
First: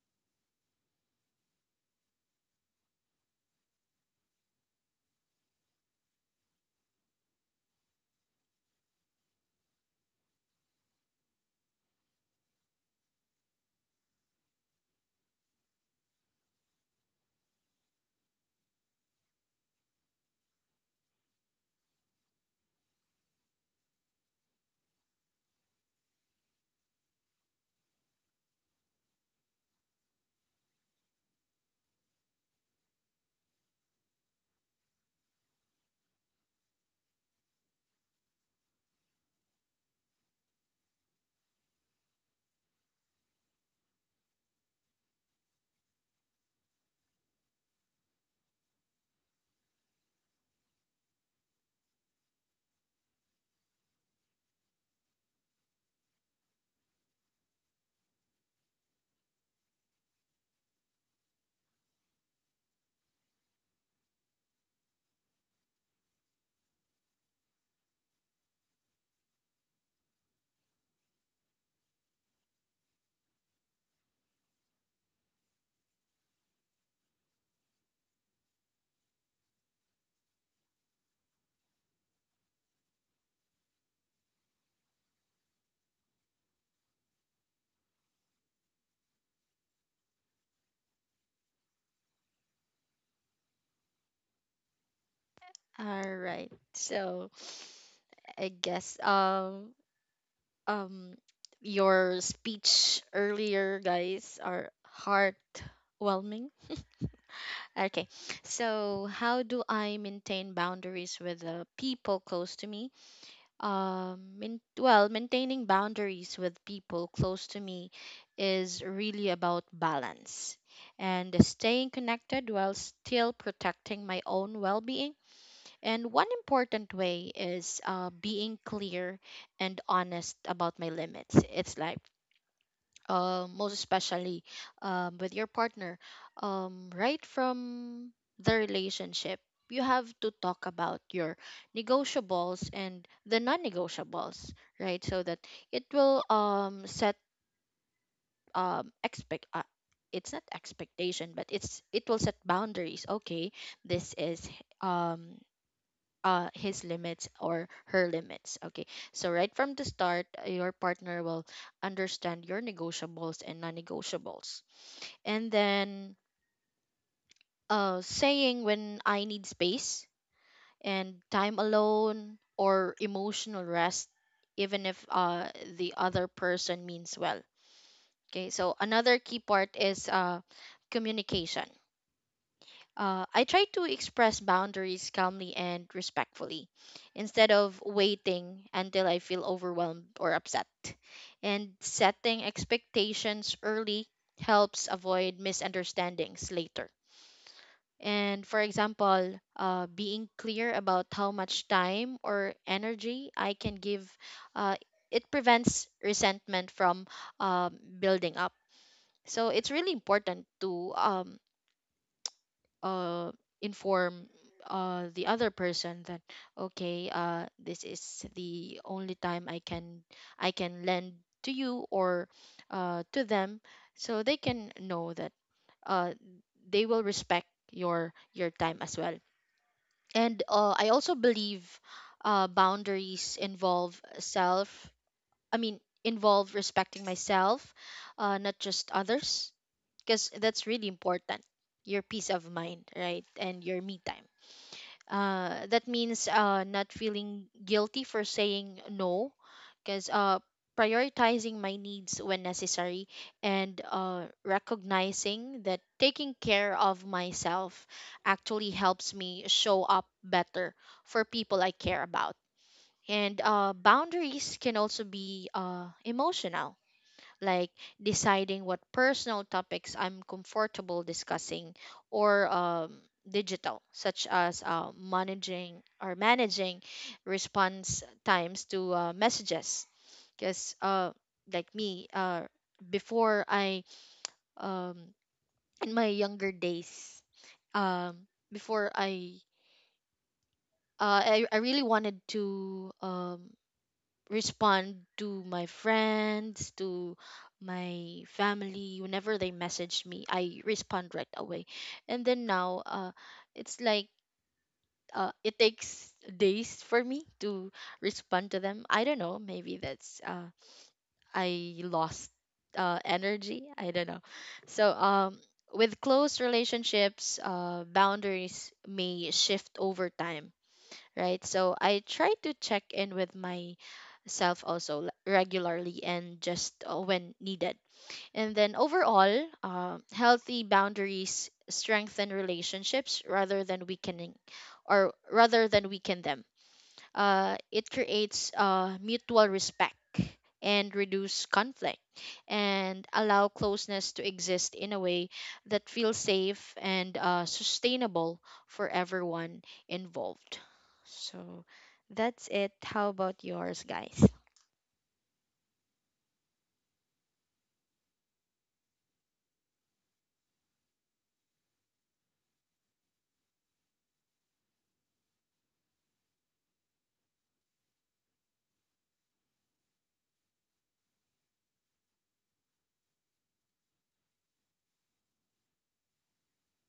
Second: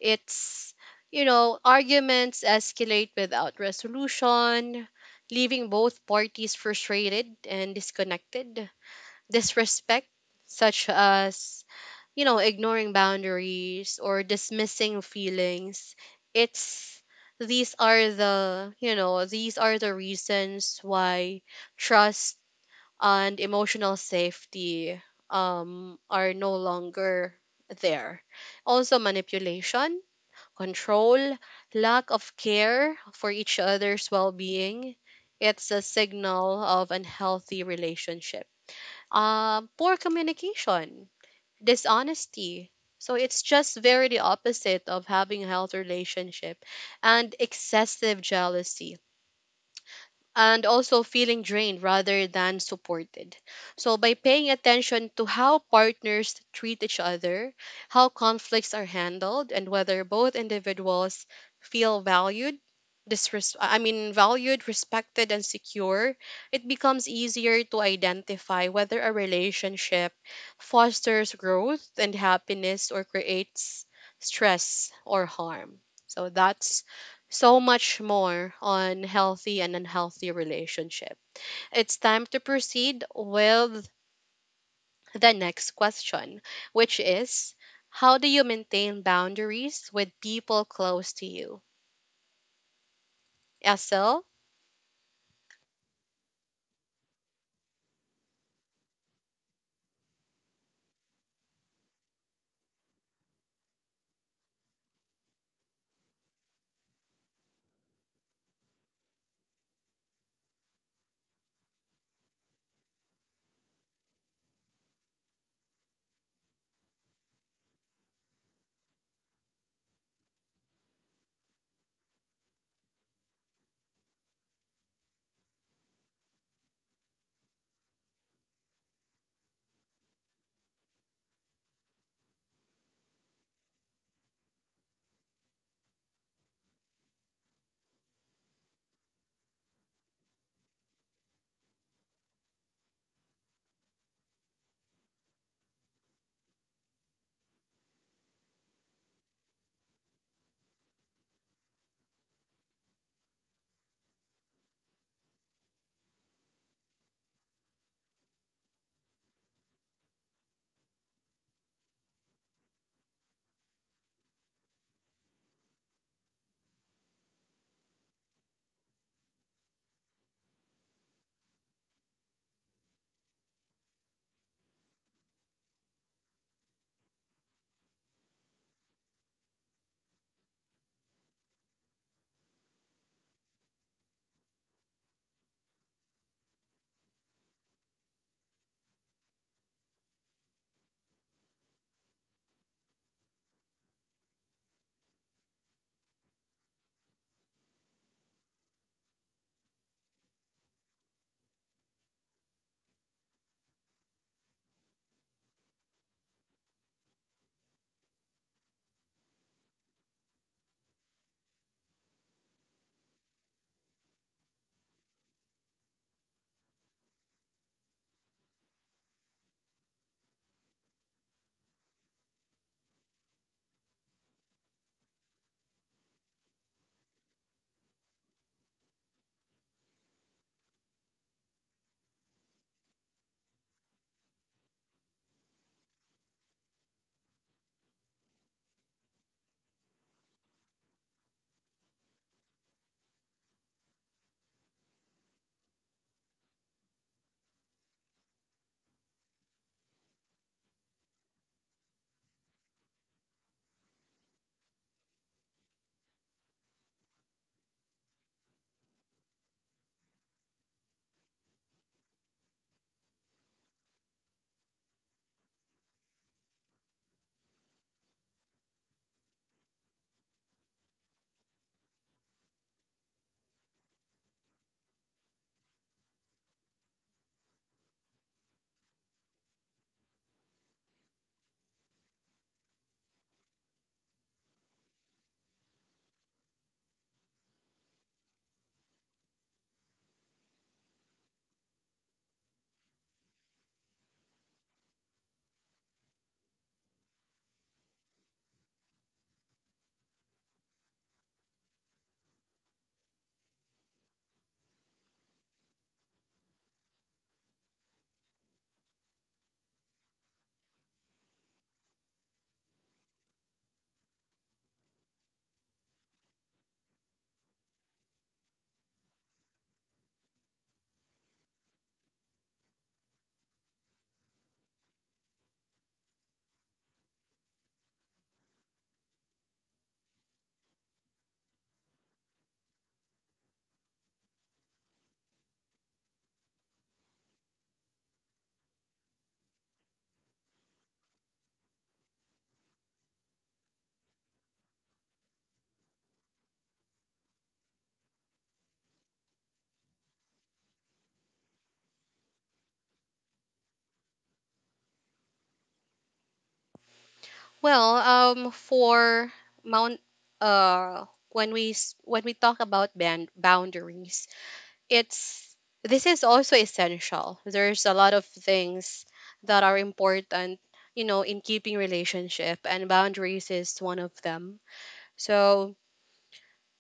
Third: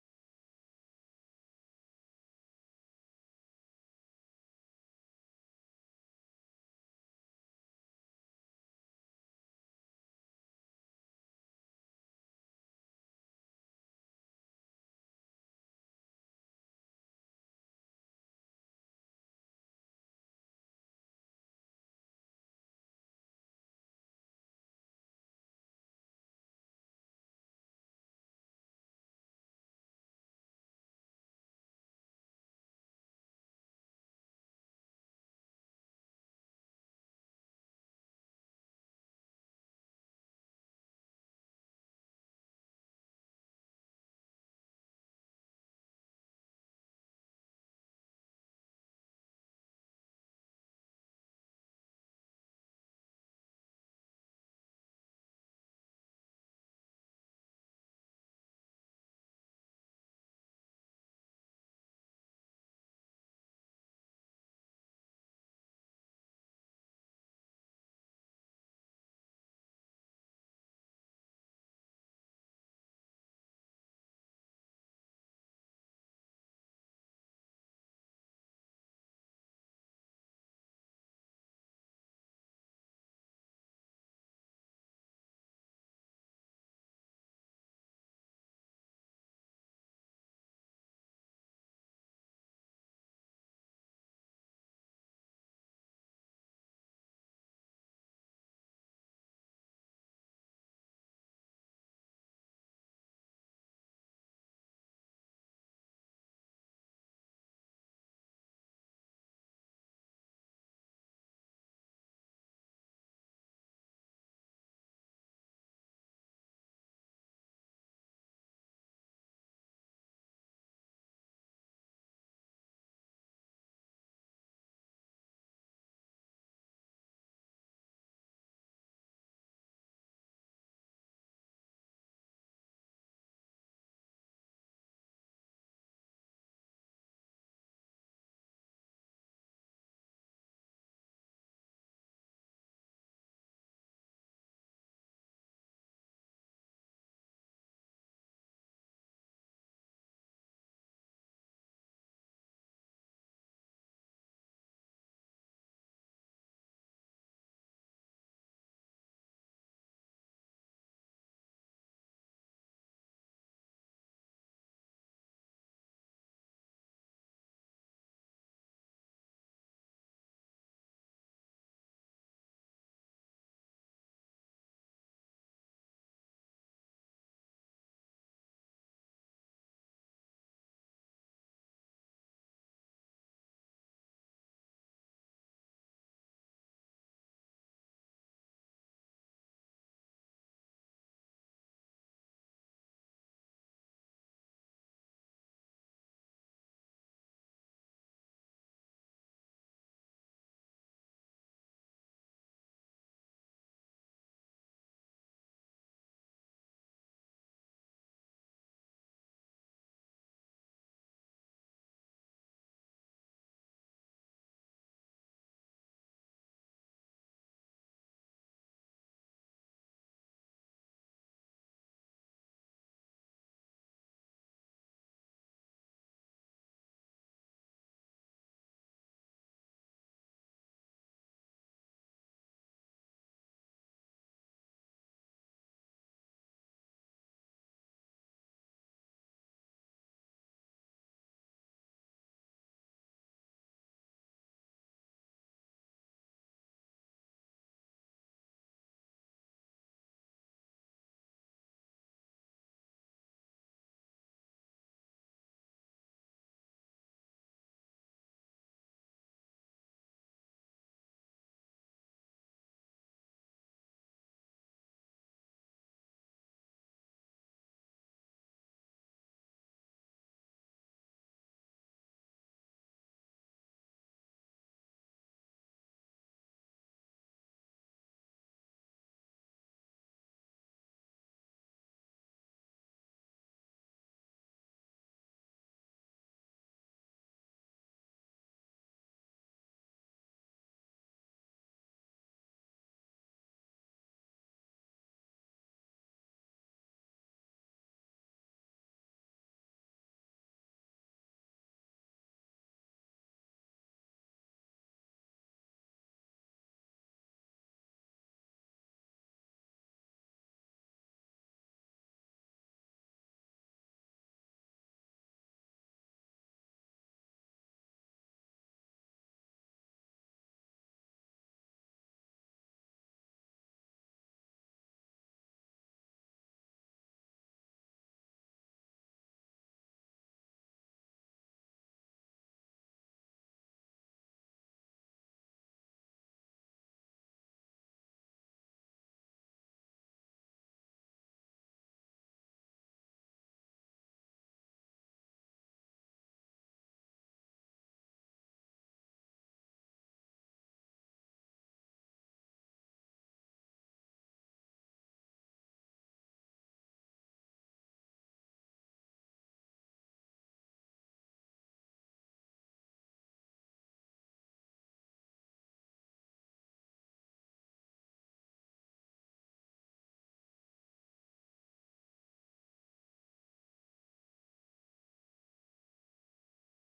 S1: It's, arguments escalate without resolution, leaving both parties frustrated and disconnected. Disrespect, such as, ignoring boundaries or dismissing feelings. It's these are the, you know, these are the reasons why trust and emotional safety, are no longer there. Also manipulation, control, lack of care for each other's well being. It's a signal of unhealthy relationship. Poor communication, dishonesty. So it's just very the opposite of having a healthy relationship, and excessive jealousy, and also feeling drained rather than supported. So, by paying attention to how partners treat each other, how conflicts are handled, and whether both individuals feel valued, I mean, valued, respected, and secure, it becomes easier to identify whether a relationship fosters growth and happiness, or creates stress or harm. So, that's so much more on healthy and unhealthy relationship. It's time to proceed with the next question, which is, how do you maintain boundaries with people close to you? SL?
S3: All right. So I guess um your speech earlier, guys, are heartwhelming. Okay. So how do I maintain boundaries with the people close to me? Well, maintaining boundaries with people close to me is really about balance and staying connected while still protecting my own well-being. And one important way is being clear and honest about my limits. It's like, most especially with your partner, right from the relationship, you have to talk about your negotiables and the non-negotiables, right? So that it will set expect. It's not expectation, but it's, it will set boundaries. Okay, this is um his limits or her limits. Okay, so right from the start, your partner will understand your negotiables and non-negotiables, and then saying when I need space and time alone or emotional rest, even if the other person means well. Okay, so another key part is communication. I try to express boundaries calmly and respectfully instead of waiting until I feel overwhelmed or upset. And setting expectations early helps avoid misunderstandings later. And for example, being clear about how much time or energy I can give, uh, it prevents resentment from building up. So it's really important to uh, inform the other person that okay, this is the only time I can lend to you or to them, so they can know that uh, they will respect your time as well. And I also believe boundaries involve self I mean involve respecting myself, not just others, because that's really important, your peace of mind, right, and your me time. That means not feeling guilty for saying no, because prioritizing my needs when necessary and recognizing that taking care of myself actually helps me show up better for people I care about. And boundaries can also be emotional, like deciding what personal topics I'm comfortable discussing, or digital, such as managing response times to messages. Because, like me, before I, um, in my younger days, um, before I really wanted to respond to my friends, to my family. Whenever they message me, I respond right away. And then now, it's like it takes days for me to respond to them. I don't know. Maybe that's I lost energy. I don't know. So. With close relationships, boundaries may shift over time, right? So I try to check in with myself also regularly and just when needed. And then overall, healthy boundaries strengthen relationships rather than weaken them. It creates mutual respect and reduce conflict and allow closeness to exist in a way that feels safe and sustainable for everyone involved. So that's it. How about yours, guys?
S1: Well, for mount, when we talk about band boundaries, it's this is also essential. There's a lot of things that are important, in keeping relationship, and boundaries is one of them. So,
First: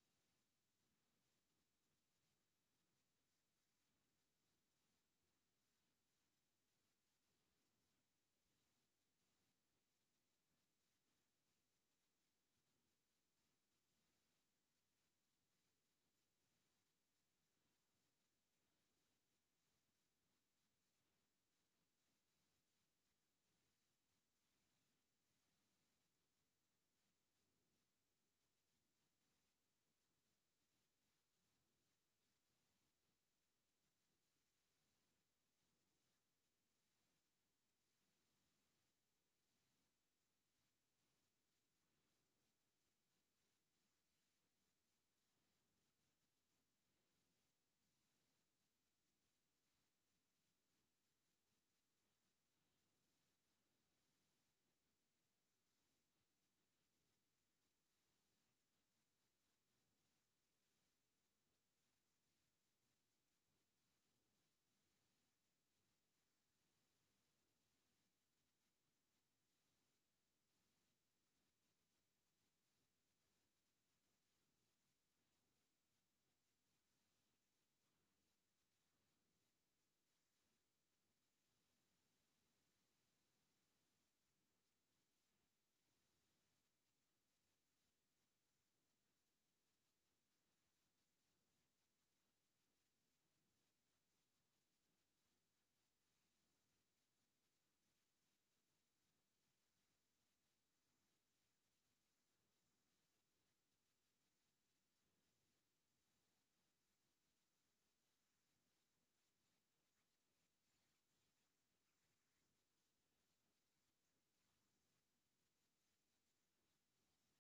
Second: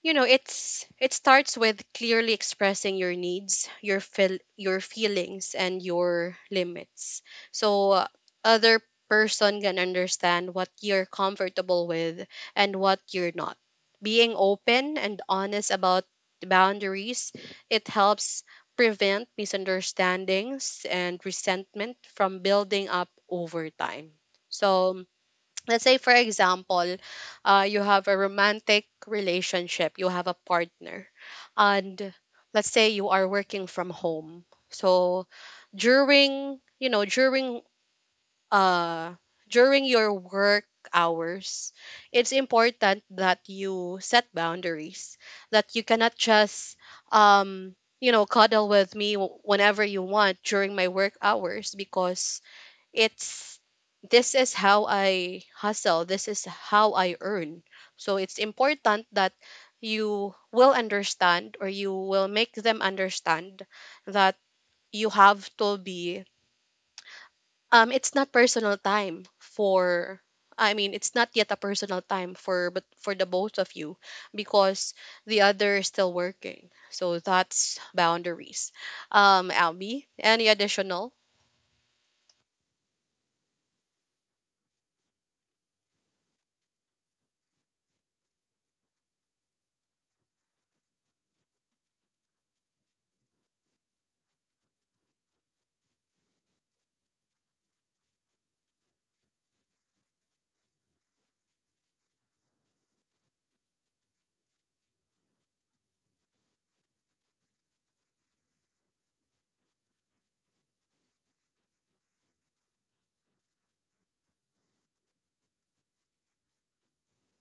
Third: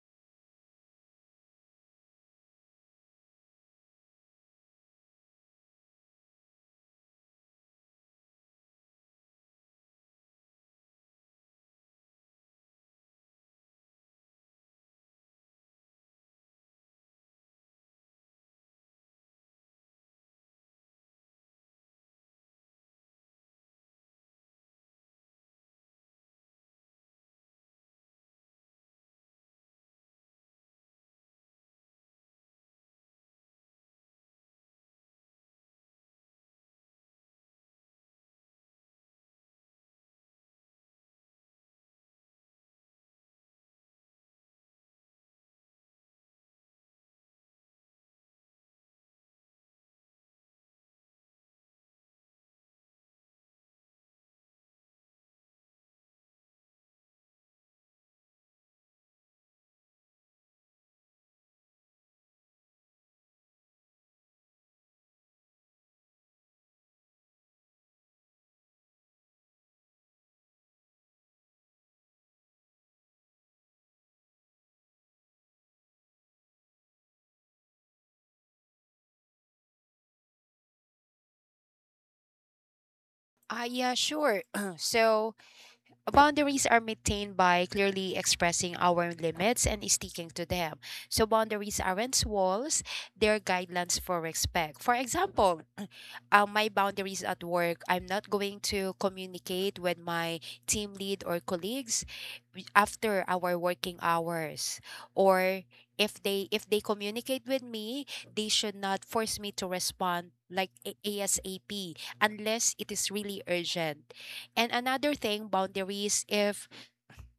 S1: it starts with clearly expressing your needs, your feelings, and your limits. So, other person can understand what you're comfortable with and what you're not. Being open and honest about the boundaries, it helps prevent misunderstandings and resentment from building up over time. So, let's say, for example, you have a romantic relationship, you have a partner, and let's say you are working from home. So, during you know during uh during your work hours, it's important that you set boundaries, that you cannot just, cuddle with me wh- whenever you want during my work hours, because it's, this is how I hustle, this is how I earn. So it's important that you will understand, or you will make them understand, that you have to be, it's not personal time for, I mean, it's not yet a personal time for, but for the both of you, because the other is still working. So that's boundaries. Albie, any additional.
S2: Ah, yeah, sure. So, boundaries are maintained by clearly expressing our limits and sticking to them. So, boundaries aren't walls, they're guidelines for respect. For example, my boundaries at work. I'm not going to communicate with my team lead or colleagues after our working hours, or if they communicate with me, they should not force me to respond like, asap, unless it is really urgent. And another thing, boundaries,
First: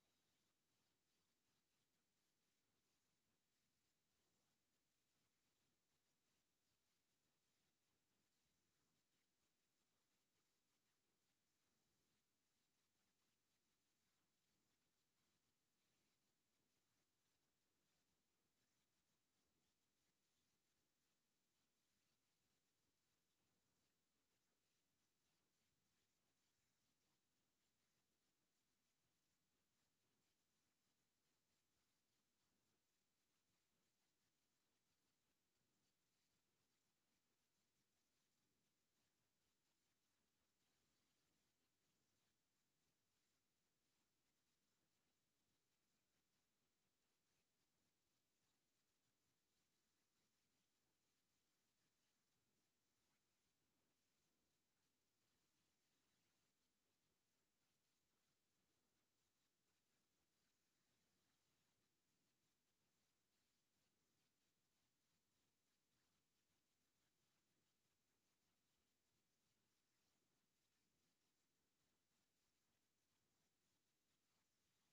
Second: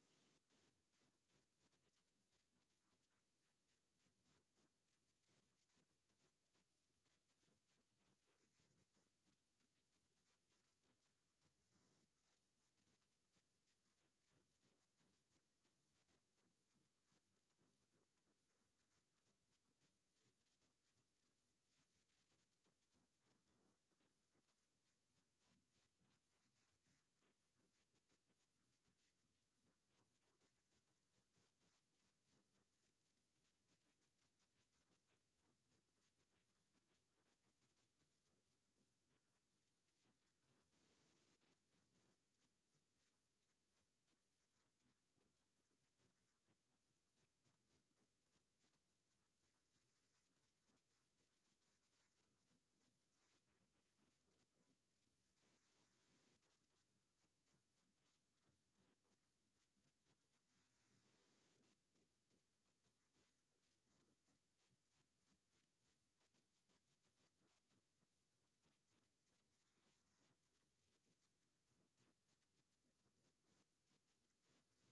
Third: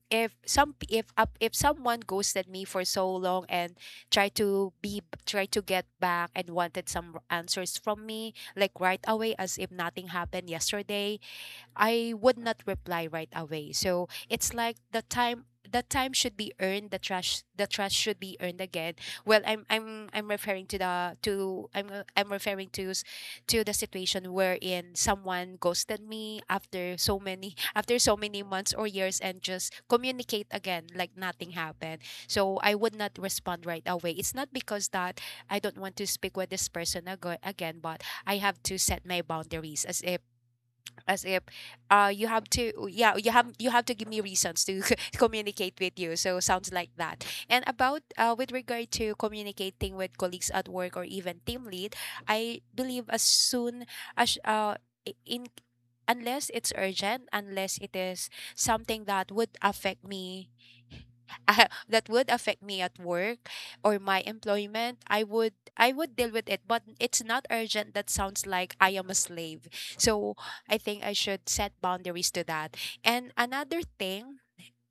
S2: if some p- if up if someone ghosted me for so long and try to be try to get back and wanted some answers from me like right away, as if nothing happened yesterday, I would not reply right away. So it's like the time should be earned, the trust should be earned again. Well, I'm referring to the, to I'm I'm referring to to the situation wherein someone ghosted me after so many after so many months or years and just communicate again like nothing happened. So I would not respond right away. It's not because that I don't want to speak with this person again, but I have to set my boundaries as if as if you have to, yeah, you have to give me reasons to communicate with you. So sounds like that. And about, with regard to communicating with colleagues at work or even team lead, I believe as soon as I- in unless it's urgent, unless it is something that would affect me, that would affect me at work or my employment, I would deal with it. But it's not urgent. That sounds like I am a slave. So I think I should set boundaries to that. And another thing,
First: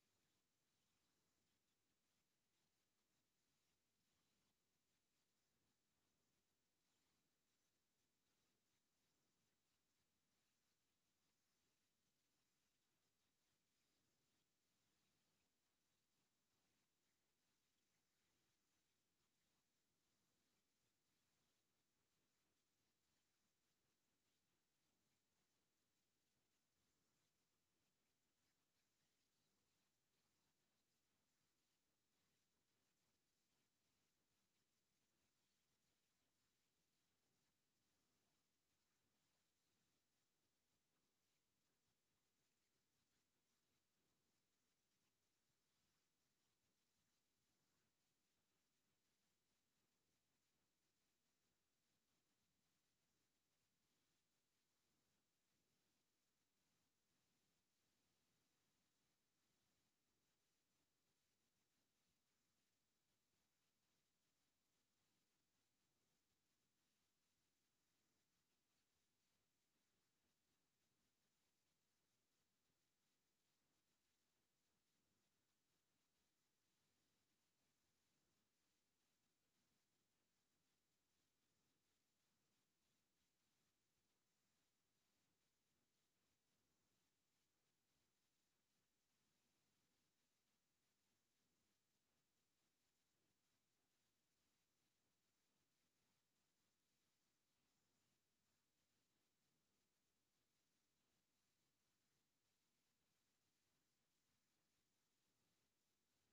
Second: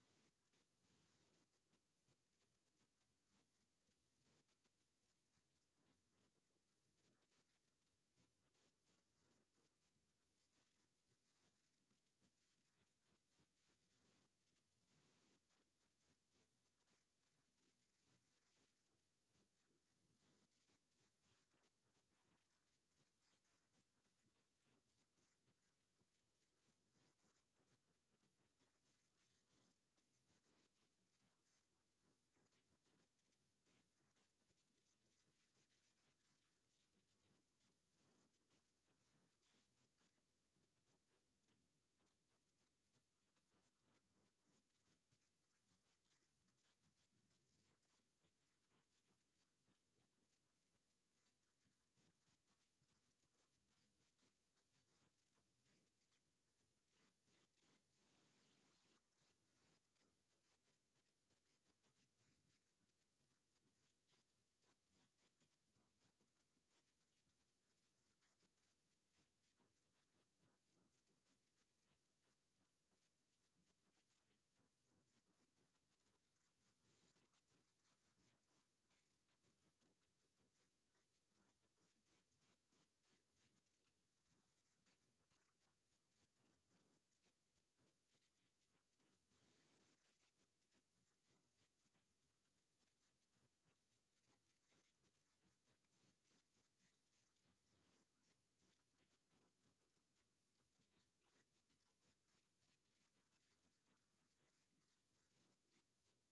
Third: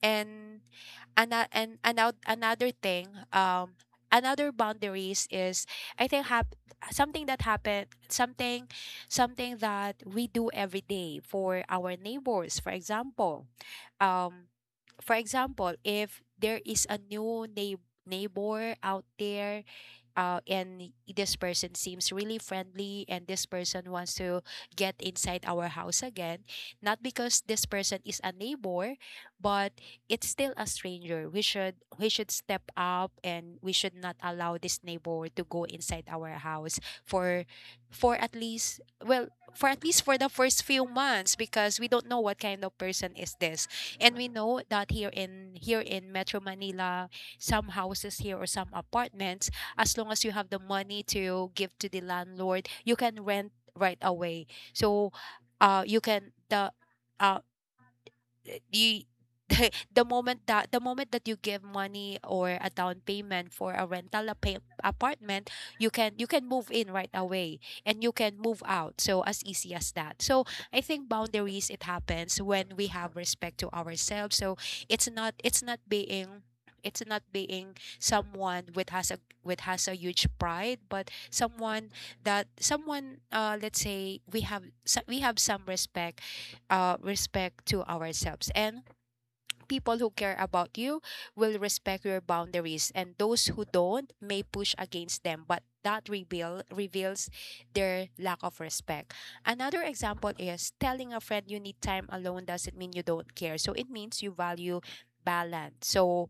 S2: and another thing, another boundaries is, I think something that happened, something that we do every day for our neighbors, for example. Um for example, if there is a new neighbor out there, and this person seems really friendly and this person wants to get inside our house, again, not because this person is a neighbor, but it's still a stranger. We should we should step up, and we should not allow this neighbor to go inside our house for for at least well for at least for the first few months, because we don't know what kind of person is this. And we know that here in, Metro Manila, some houses here or some apartments, as long as you have the money to give to the landlord, you can rent right away. So, you can the uh you the moment that you give money or a down payment for a rental apartment, you can move in right away, and you can move out, so as easy as that. So I think boundaries, it happens when we have respect to ourselves. So it's not being it's not being someone with has a, huge pride, but someone that, someone let's say we have we have some respect, respect to ourselves. And people who care about you will respect your boundaries, and those who don't may push against them, but that reveals their lack of respect. Another example is telling a friend you need time alone doesn't mean you don't care. So it means you value balance. So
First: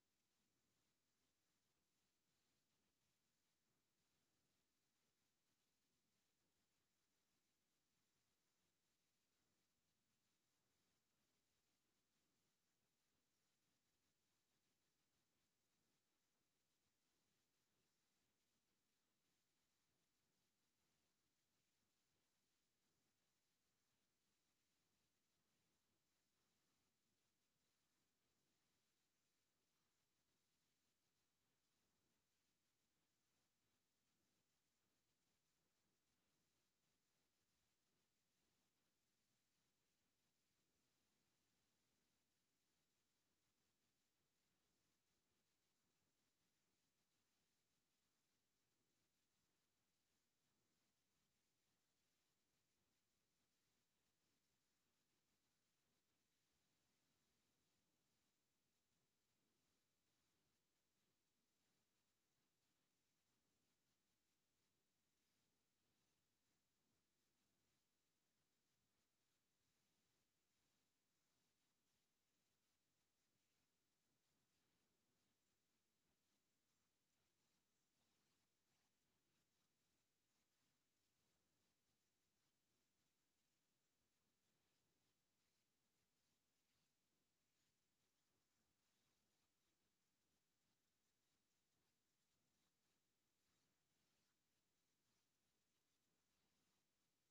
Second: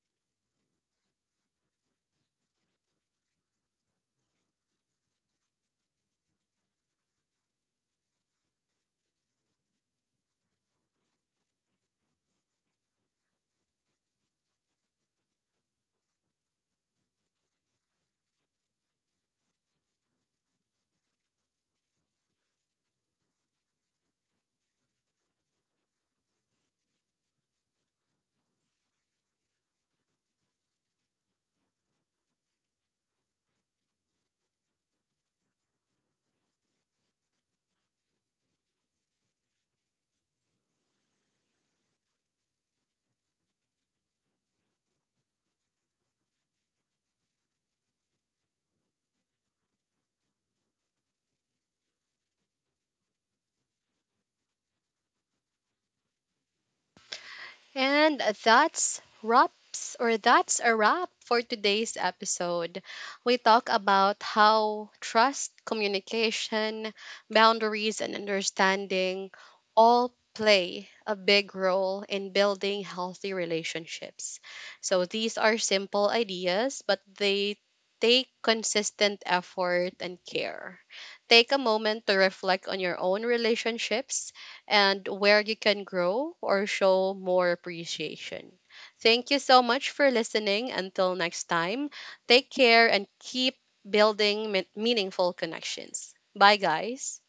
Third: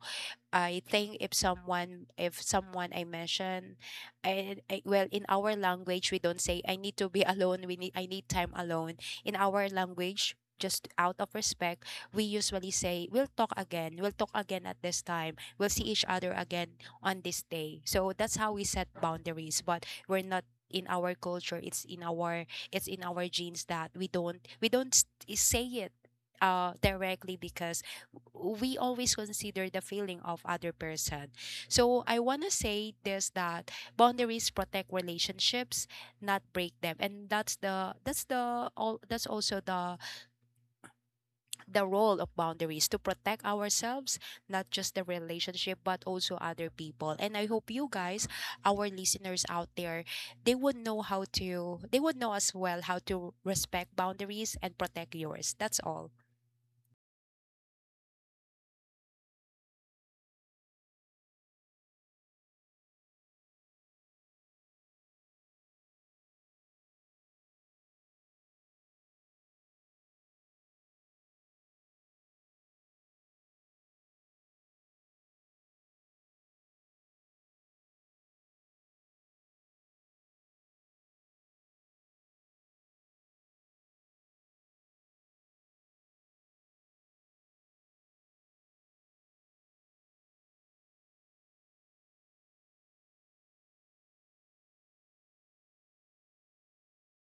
S2: I think if someone, I mention, I well, in our language, we don't say I need to be alone. We need I need time alone. In our language, just out of respect, we usually say we'll talk again. We'll talk again at this time. We'll see each other again on this day. So that's how we set boundaries. But we're not, in our culture, it's in our, genes, that we don't say it directly, because we always consider the feeling of other person. So I want to say this, that boundaries protect relationships, not break them. And that's also the role of boundaries, to protect ourselves, not just the relationship, but also other people. And I hope you guys, our listeners out there, they would know how to, they would know as well how to respect boundaries and protect yours. That's all.
S1: And that's wraps, or that's a wrap for today's episode. We talk about how trust, communication, boundaries, and understanding all play a big role in building healthy relationships. So these are simple ideas, but they take consistent effort and care. Take a moment to reflect on your own relationships and where you can grow or show more appreciation. Thank you so much for listening. Until next time, take care and keep building meaningful connections. Bye, guys.